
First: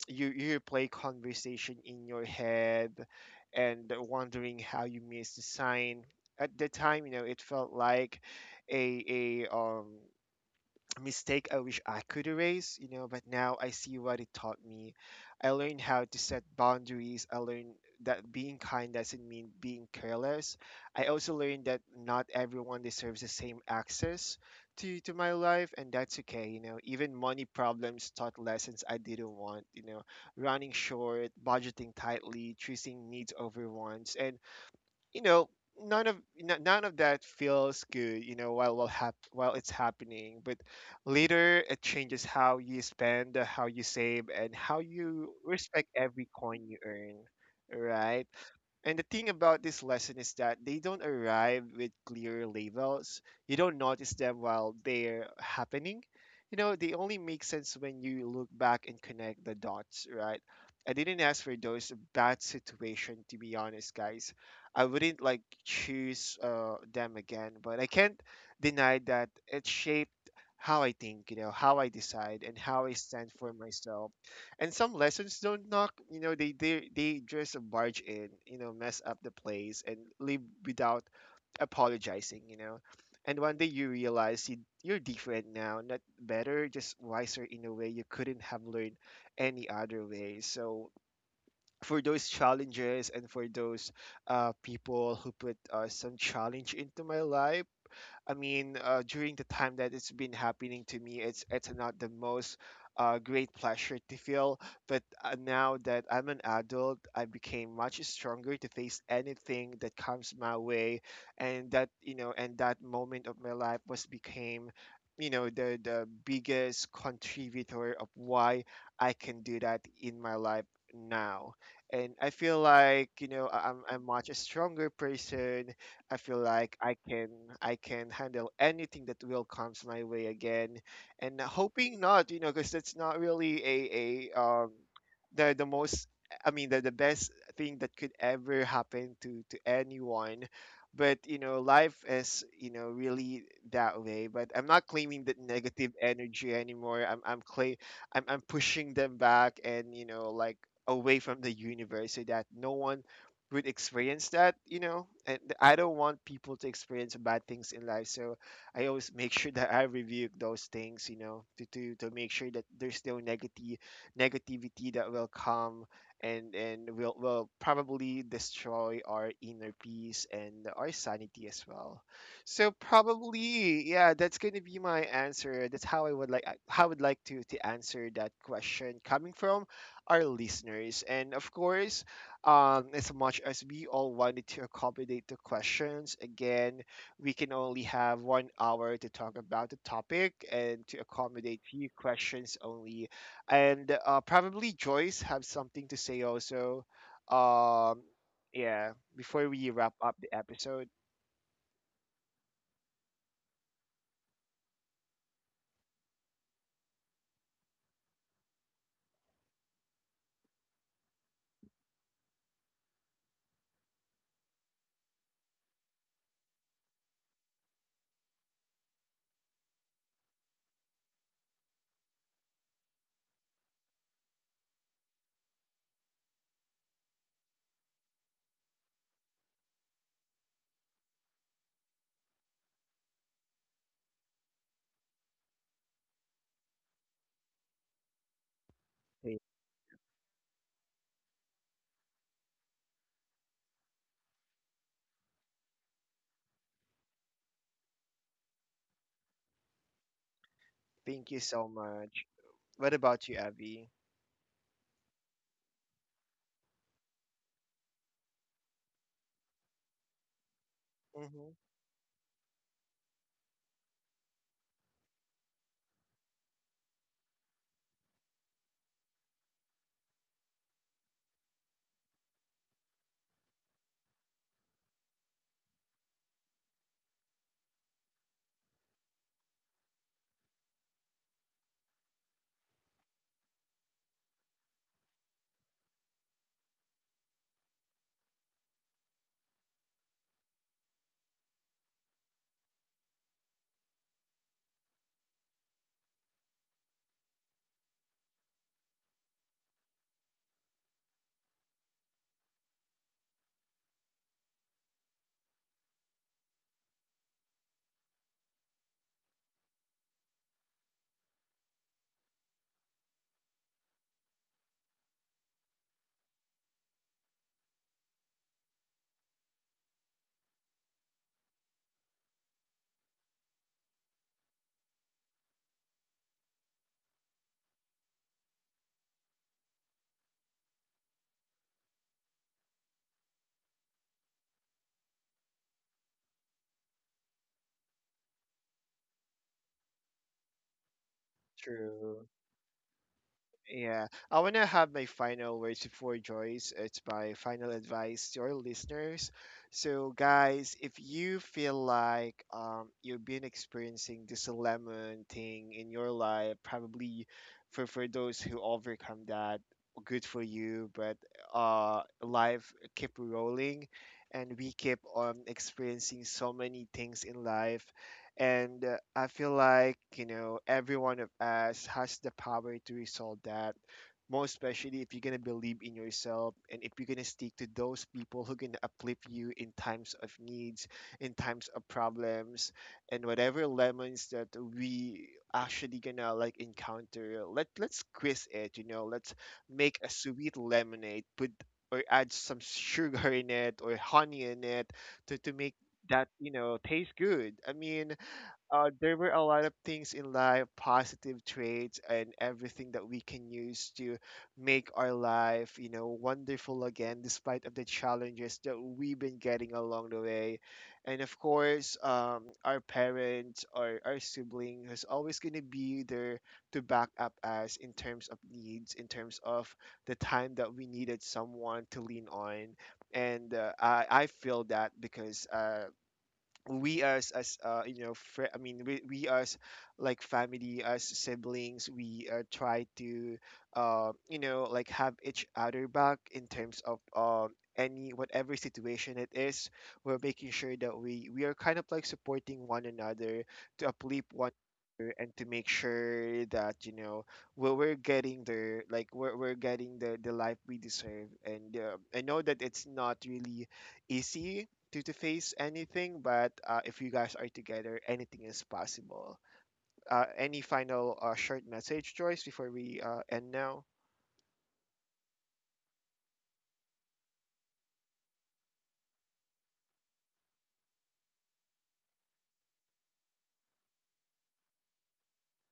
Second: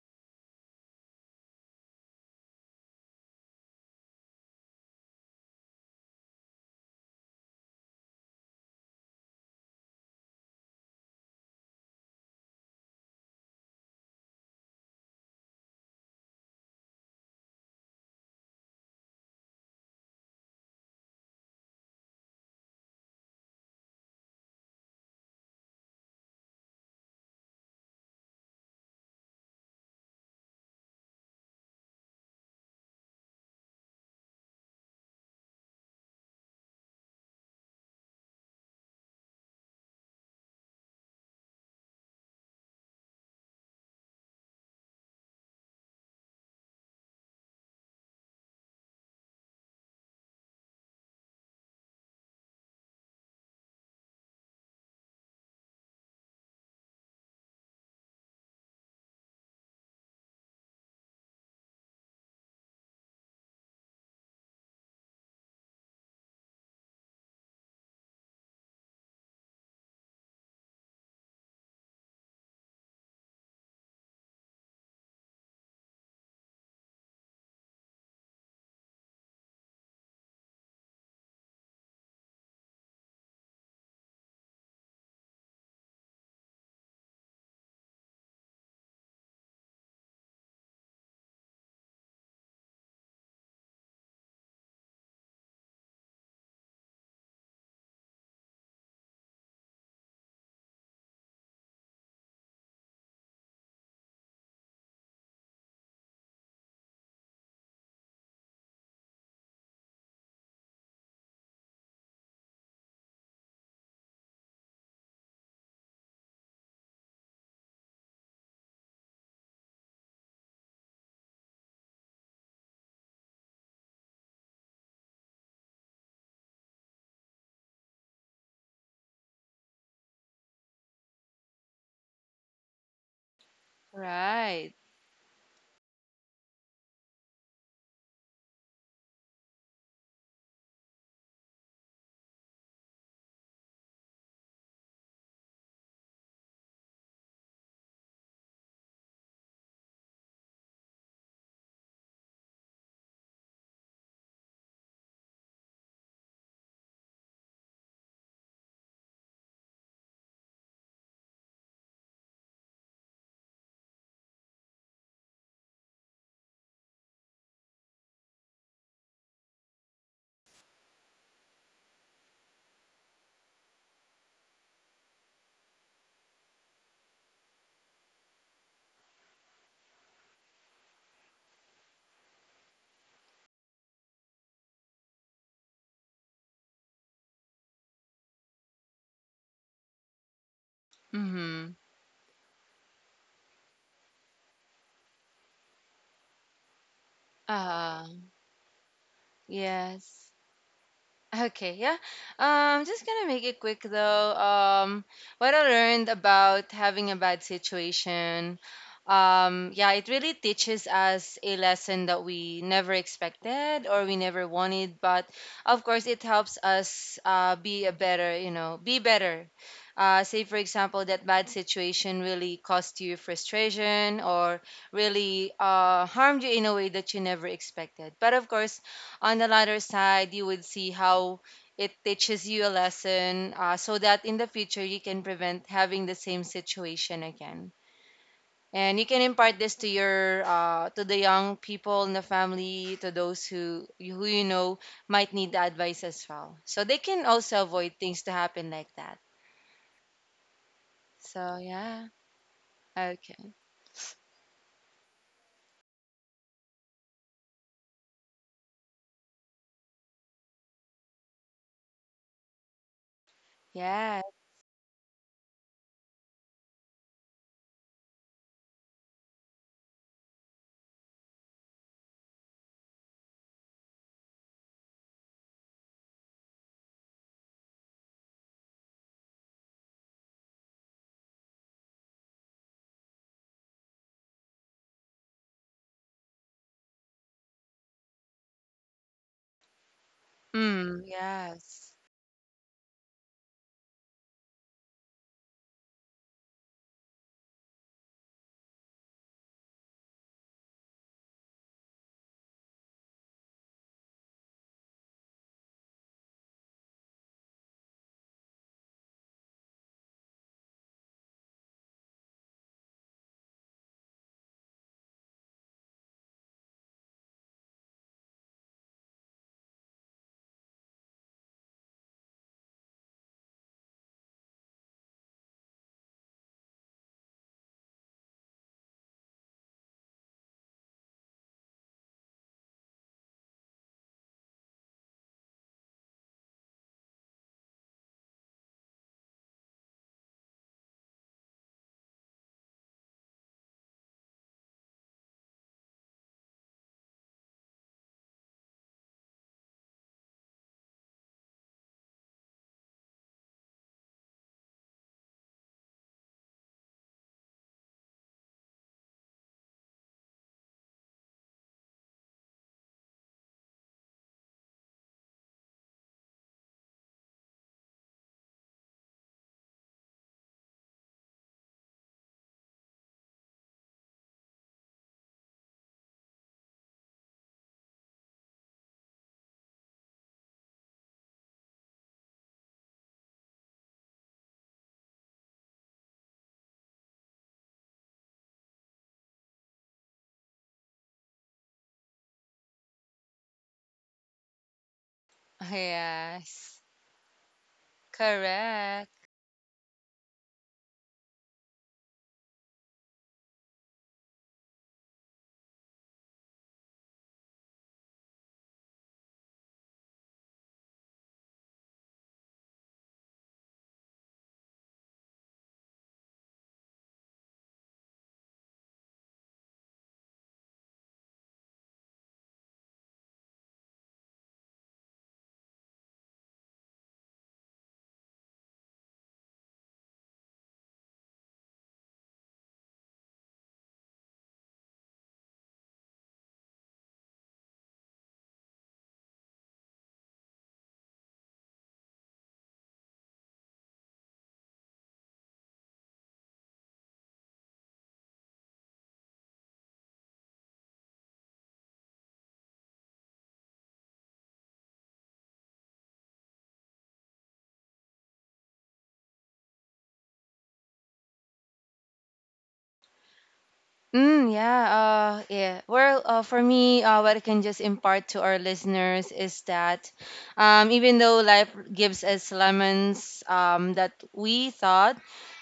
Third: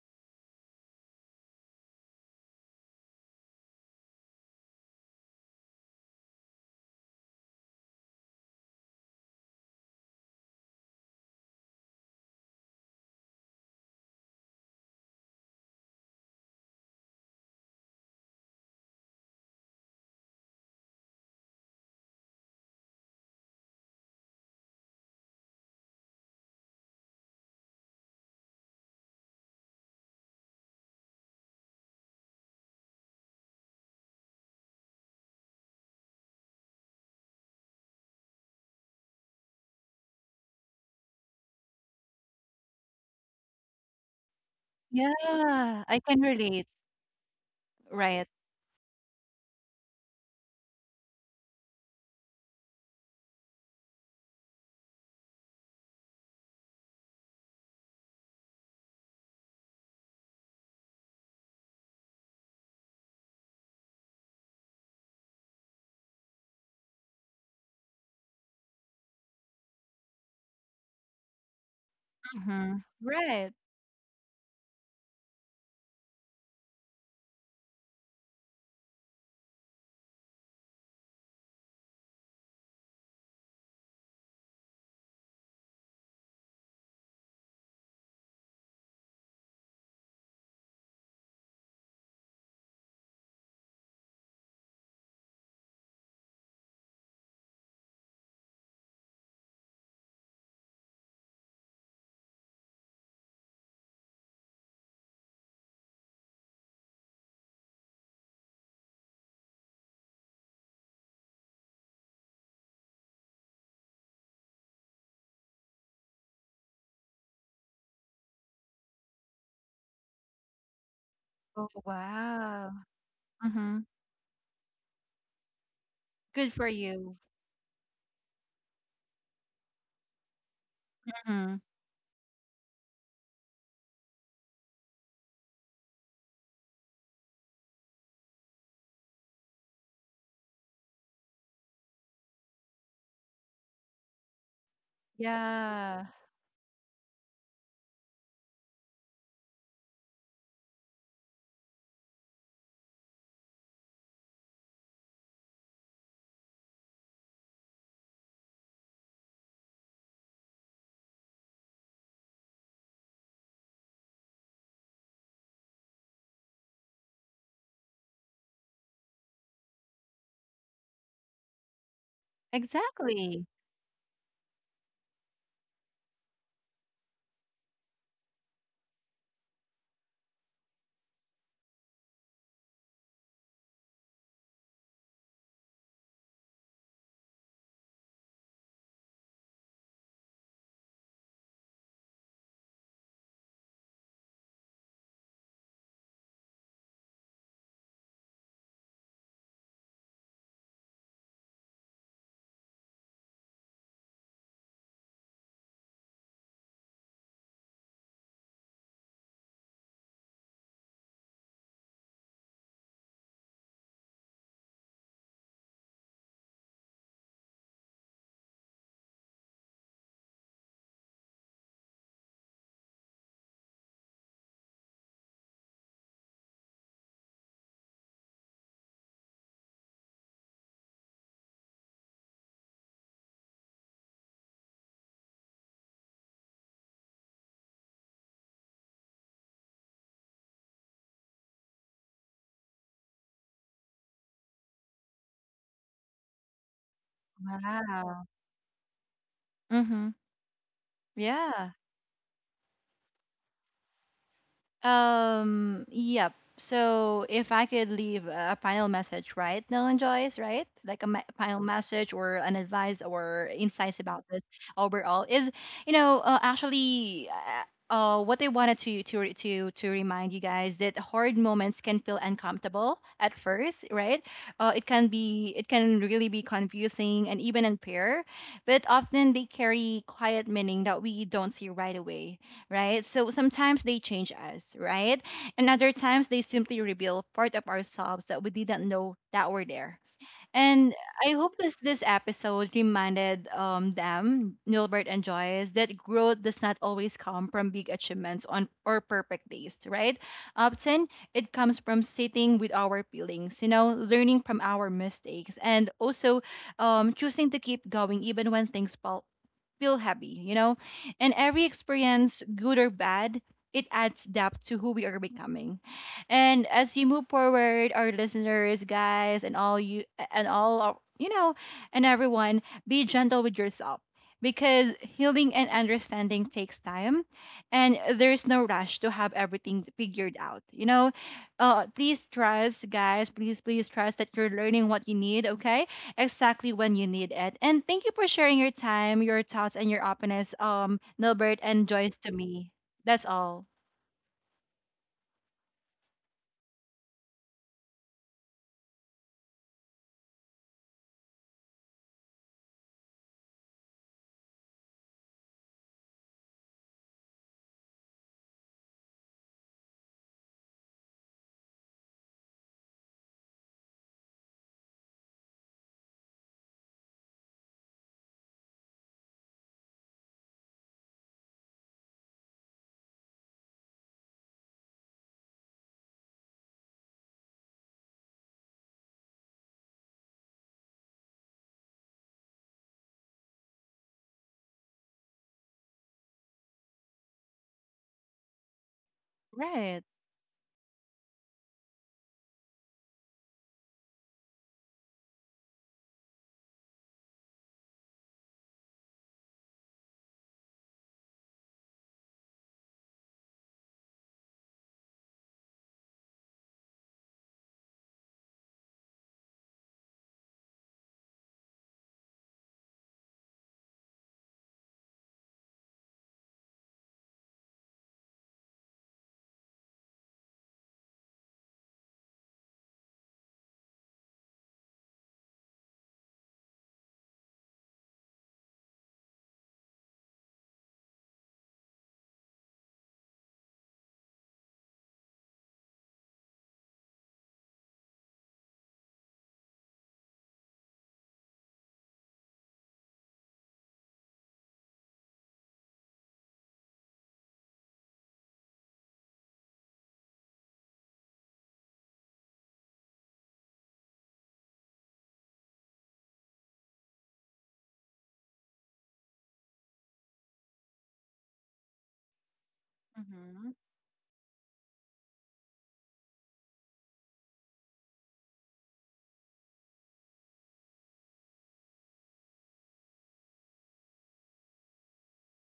Speaker 1: you play conversation in your head and wondering how you missed the sign. At the time, you know, it felt like a mistake I wish I could erase, you know, but now I see what it taught me. I learned how to set boundaries. I learned that being kind doesn't mean being careless. I also learned that not everyone deserves the same access to, my life, and that's okay, you know. Even money problems taught lessons I didn't want, you know: running short, budgeting tightly, choosing needs over wants. And, you know, none of none of that feels good, you know, while while it's happening, but later it changes how you spend, how you save, and how you
Speaker 2: Yeah,
Speaker 1: respect
Speaker 2: I can
Speaker 1: every coin
Speaker 2: relate.
Speaker 1: you earn, right?
Speaker 2: Right.
Speaker 1: And the thing about this lesson is that they don't arrive with clear labels. You don't notice them while they're happening. You know, they only make sense when you look back and connect the dots, right? I didn't ask for those bad situation, to be honest, guys. I wouldn't like choose them again, but I can't deny that it shaped how I think, you know, how I decide, and
Speaker 2: Mm-hmm.
Speaker 1: how I stand for
Speaker 2: Right.
Speaker 1: myself. And some lessons don't knock, you know, they just barge in, you know, mess up the place and leave without apologizing, you know. And one day you realize, you're different now, not better, just wiser, in a way you couldn't have learned any other way. So for those challenges, and for those people who put some challenge into my life, I mean, during the time that it's been happening to me, it's not the most great pleasure to feel. But, now that I'm an adult, I became much stronger to face anything that comes my way, and that, you know, and that moment of my life was became, you know, the biggest contributor of why I can do that in my life now.
Speaker 2: Oh
Speaker 1: And I feel
Speaker 2: wow.
Speaker 1: like, you know,
Speaker 2: Mm-hmm.
Speaker 1: I'm much a stronger person. I feel
Speaker 2: Good for
Speaker 1: like I
Speaker 2: you.
Speaker 1: can, I can handle anything that will comes my way again, and
Speaker 2: Mm-hmm.
Speaker 1: hoping not, you know, because that's not really a
Speaker 3: Right.
Speaker 1: the most, I mean, the best thing that could ever happen to anyone. But, you know, life is, you know, really that way. But I'm not claiming that negative
Speaker 2: Yeah.
Speaker 1: energy anymore. I'm claim, I'm pushing them back, and, you know, like, away from the universe, so that no one would experience that, you know. And I don't want people to experience bad things in life. So I always make sure that I rebuke those things, you know, to, to make sure that there's no negative negativity that will come, and will probably destroy our inner peace and our sanity as well. So
Speaker 2: Exactly.
Speaker 1: probably, yeah, that's gonna be my answer. That's how I would like, how I would like to answer that question coming from our listeners. And of course, as much as we all wanted to accommodate the questions, again, we can only have one hour to talk about the topic and to accommodate
Speaker 3: Mm-hmm.
Speaker 1: few questions only. And probably Joyce have something to say also. Um,
Speaker 3: Ah,
Speaker 1: yeah, before we wrap up
Speaker 3: yes.
Speaker 1: the episode,
Speaker 3: Okay, yeah. Just gonna make it quick though. What I learned about having a bad situation, yeah, it really teaches us a lesson that we never expected or we never wanted. But of course, it helps us be a better, be better. Say for example that bad situation really caused you frustration or really harmed you in a way that you never expected. But of course on the latter side, you would see how it teaches you a lesson so that in the future you can prevent having the same situation again. And you can impart this to your to the young people in the family, to those who you know might need the advice as well. So they can also avoid things
Speaker 2: Wow.
Speaker 3: to happen like that.
Speaker 2: Mm-hmm.
Speaker 1: thank you
Speaker 3: So
Speaker 1: so
Speaker 2: Yeah.
Speaker 3: yeah,
Speaker 1: much. What about you,
Speaker 3: okay,
Speaker 1: Abby?
Speaker 2: Yep. So if I could leave a final message, right, Nolan Joyce, right? Like
Speaker 1: Hmm.
Speaker 2: final message or an advice or insights
Speaker 3: yeah,
Speaker 2: about this overall is, you know, what I wanted to re- to remind you guys that hard moments can feel uncomfortable at first, right? It can be, it can really be confusing and even unfair, but often they carry quiet meaning that we don't see right away, right? So sometimes they change us, right? And other times they simply reveal part of ourselves that we didn't know that were there. And
Speaker 3: mm,
Speaker 2: I hope this
Speaker 3: yes,
Speaker 2: this episode reminded them, Nilbert and Joyce, that growth does not always come from big achievements on or perfect days, right? Often it comes from sitting with our feelings, you know, learning from our mistakes, and also choosing to keep going even when things fall feel heavy, you know? And every experience, good or bad, it adds depth to who we are becoming. And as you move forward, our listeners, guys, and all you and all of- you know, and everyone, be gentle with yourself because healing and understanding takes time and there's no rush to have everything figured out. You know, please trust, guys. Please, please trust that you're learning what you need. Okay, exactly when you need it. And thank you for sharing your time, your thoughts, and your openness, Nilbert and Joyce,
Speaker 1: True.
Speaker 2: to me. That's all.
Speaker 1: Yeah, I want to have my final words before Joyce. It's my final advice to our listeners. So, guys, if you feel like, you've been experiencing this lemon thing in your life, probably for those who overcome that, good for you. But, life keep rolling, and we keep on experiencing so many things in life. And, I feel like, you know, every one of us has the power to resolve that, more especially if you're going to believe in yourself, and if you're going to stick to those people who can uplift you in times of needs, in times of problems. And whatever lemons that we actually gonna like encounter, let's squeeze it, you know, let's make
Speaker 2: Right.
Speaker 1: a sweet lemonade, put or add some sugar in it, or honey in it, to, make that, you know,
Speaker 3: yes,
Speaker 1: taste good. I mean,
Speaker 3: correct.
Speaker 1: there were a lot of things in life, positive traits and everything, that we can use to make our life, you know, wonderful again, despite of the challenges that we've been getting along the way. And of course, our parents or our sibling is always going to be there to back up us in terms of needs, in terms of the time that we needed someone to lean on. And, I feel that because, we as you know, I mean, we, as like family, as siblings, we try to, you know, like, have each other back in terms of, any whatever situation it is, we're making sure that we are kind of like supporting one another, to uplift one another, and to make sure that, you know, we're getting the, like, we're getting the life we deserve. And, I know that it's not really easy to, face anything. But, if you guys are together, anything is possible. Any final, short message, Joyce, before we end
Speaker 2: Mm-hmm.
Speaker 1: now?
Speaker 3: Mm, yeah, yeah. Well, for me, what I can just impart to our listeners is that even though life gives us lemons that we thought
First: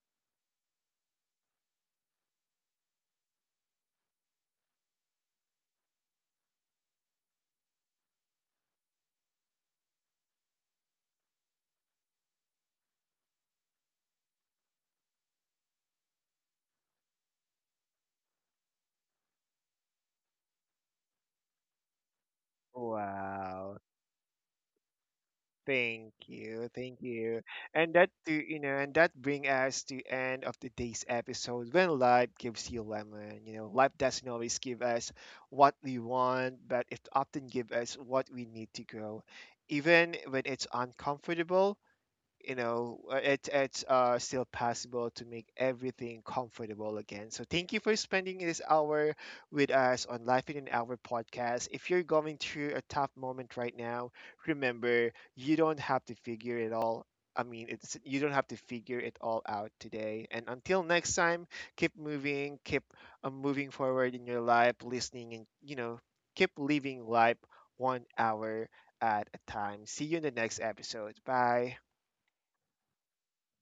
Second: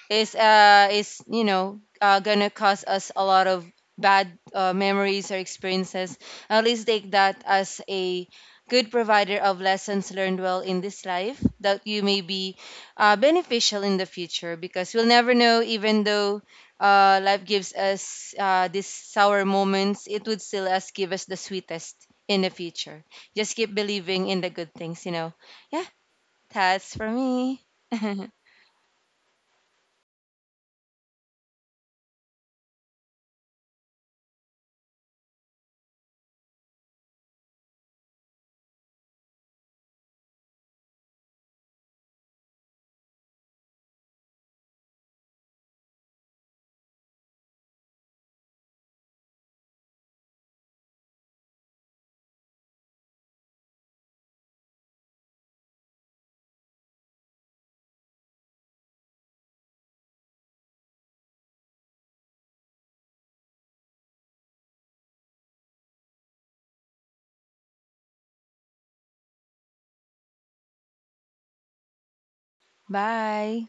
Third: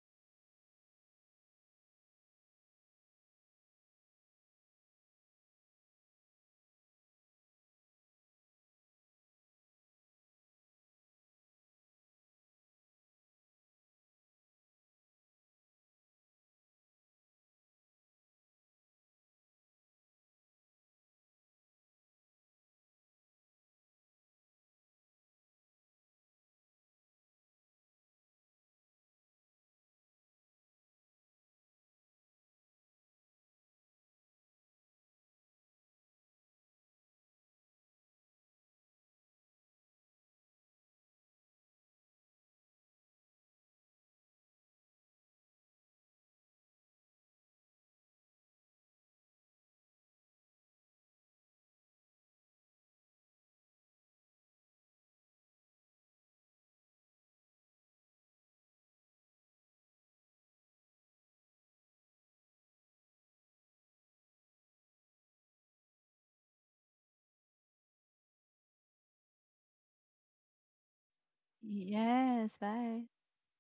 Speaker 3: is gonna cause us a lot of bad memories or experiences, at least take that as a good provider of lessons learned well in this life that you may be beneficial in the future because we'll never know. Even though life gives us these sour moments, it would still us give us the sweetest in the future. Just keep
Speaker 1: Wow.
Speaker 3: believing in the good things. Yeah,
Speaker 1: Thank you.
Speaker 3: that's
Speaker 1: Thank
Speaker 3: for
Speaker 1: you.
Speaker 3: me.
Speaker 1: And that to, you know, and that bring us to end of today's episode, when life gives you lemon. You know, life doesn't always give us what we want, but it often gives us what we need to grow. Even when it's uncomfortable, you know, it's, still possible to make everything comfortable again. So thank you for spending this hour with us on Life in an Hour podcast. If you're going through a tough moment right now, remember, you don't have to figure it all, I mean, it's you don't have to figure it all out today. And until next time, keep moving, keep moving forward in your life, listening, and, you know, keep living life one hour at a time. See you in the next episode. Bye.
Speaker 2: Yes. Bye.
Speaker 3: Bye.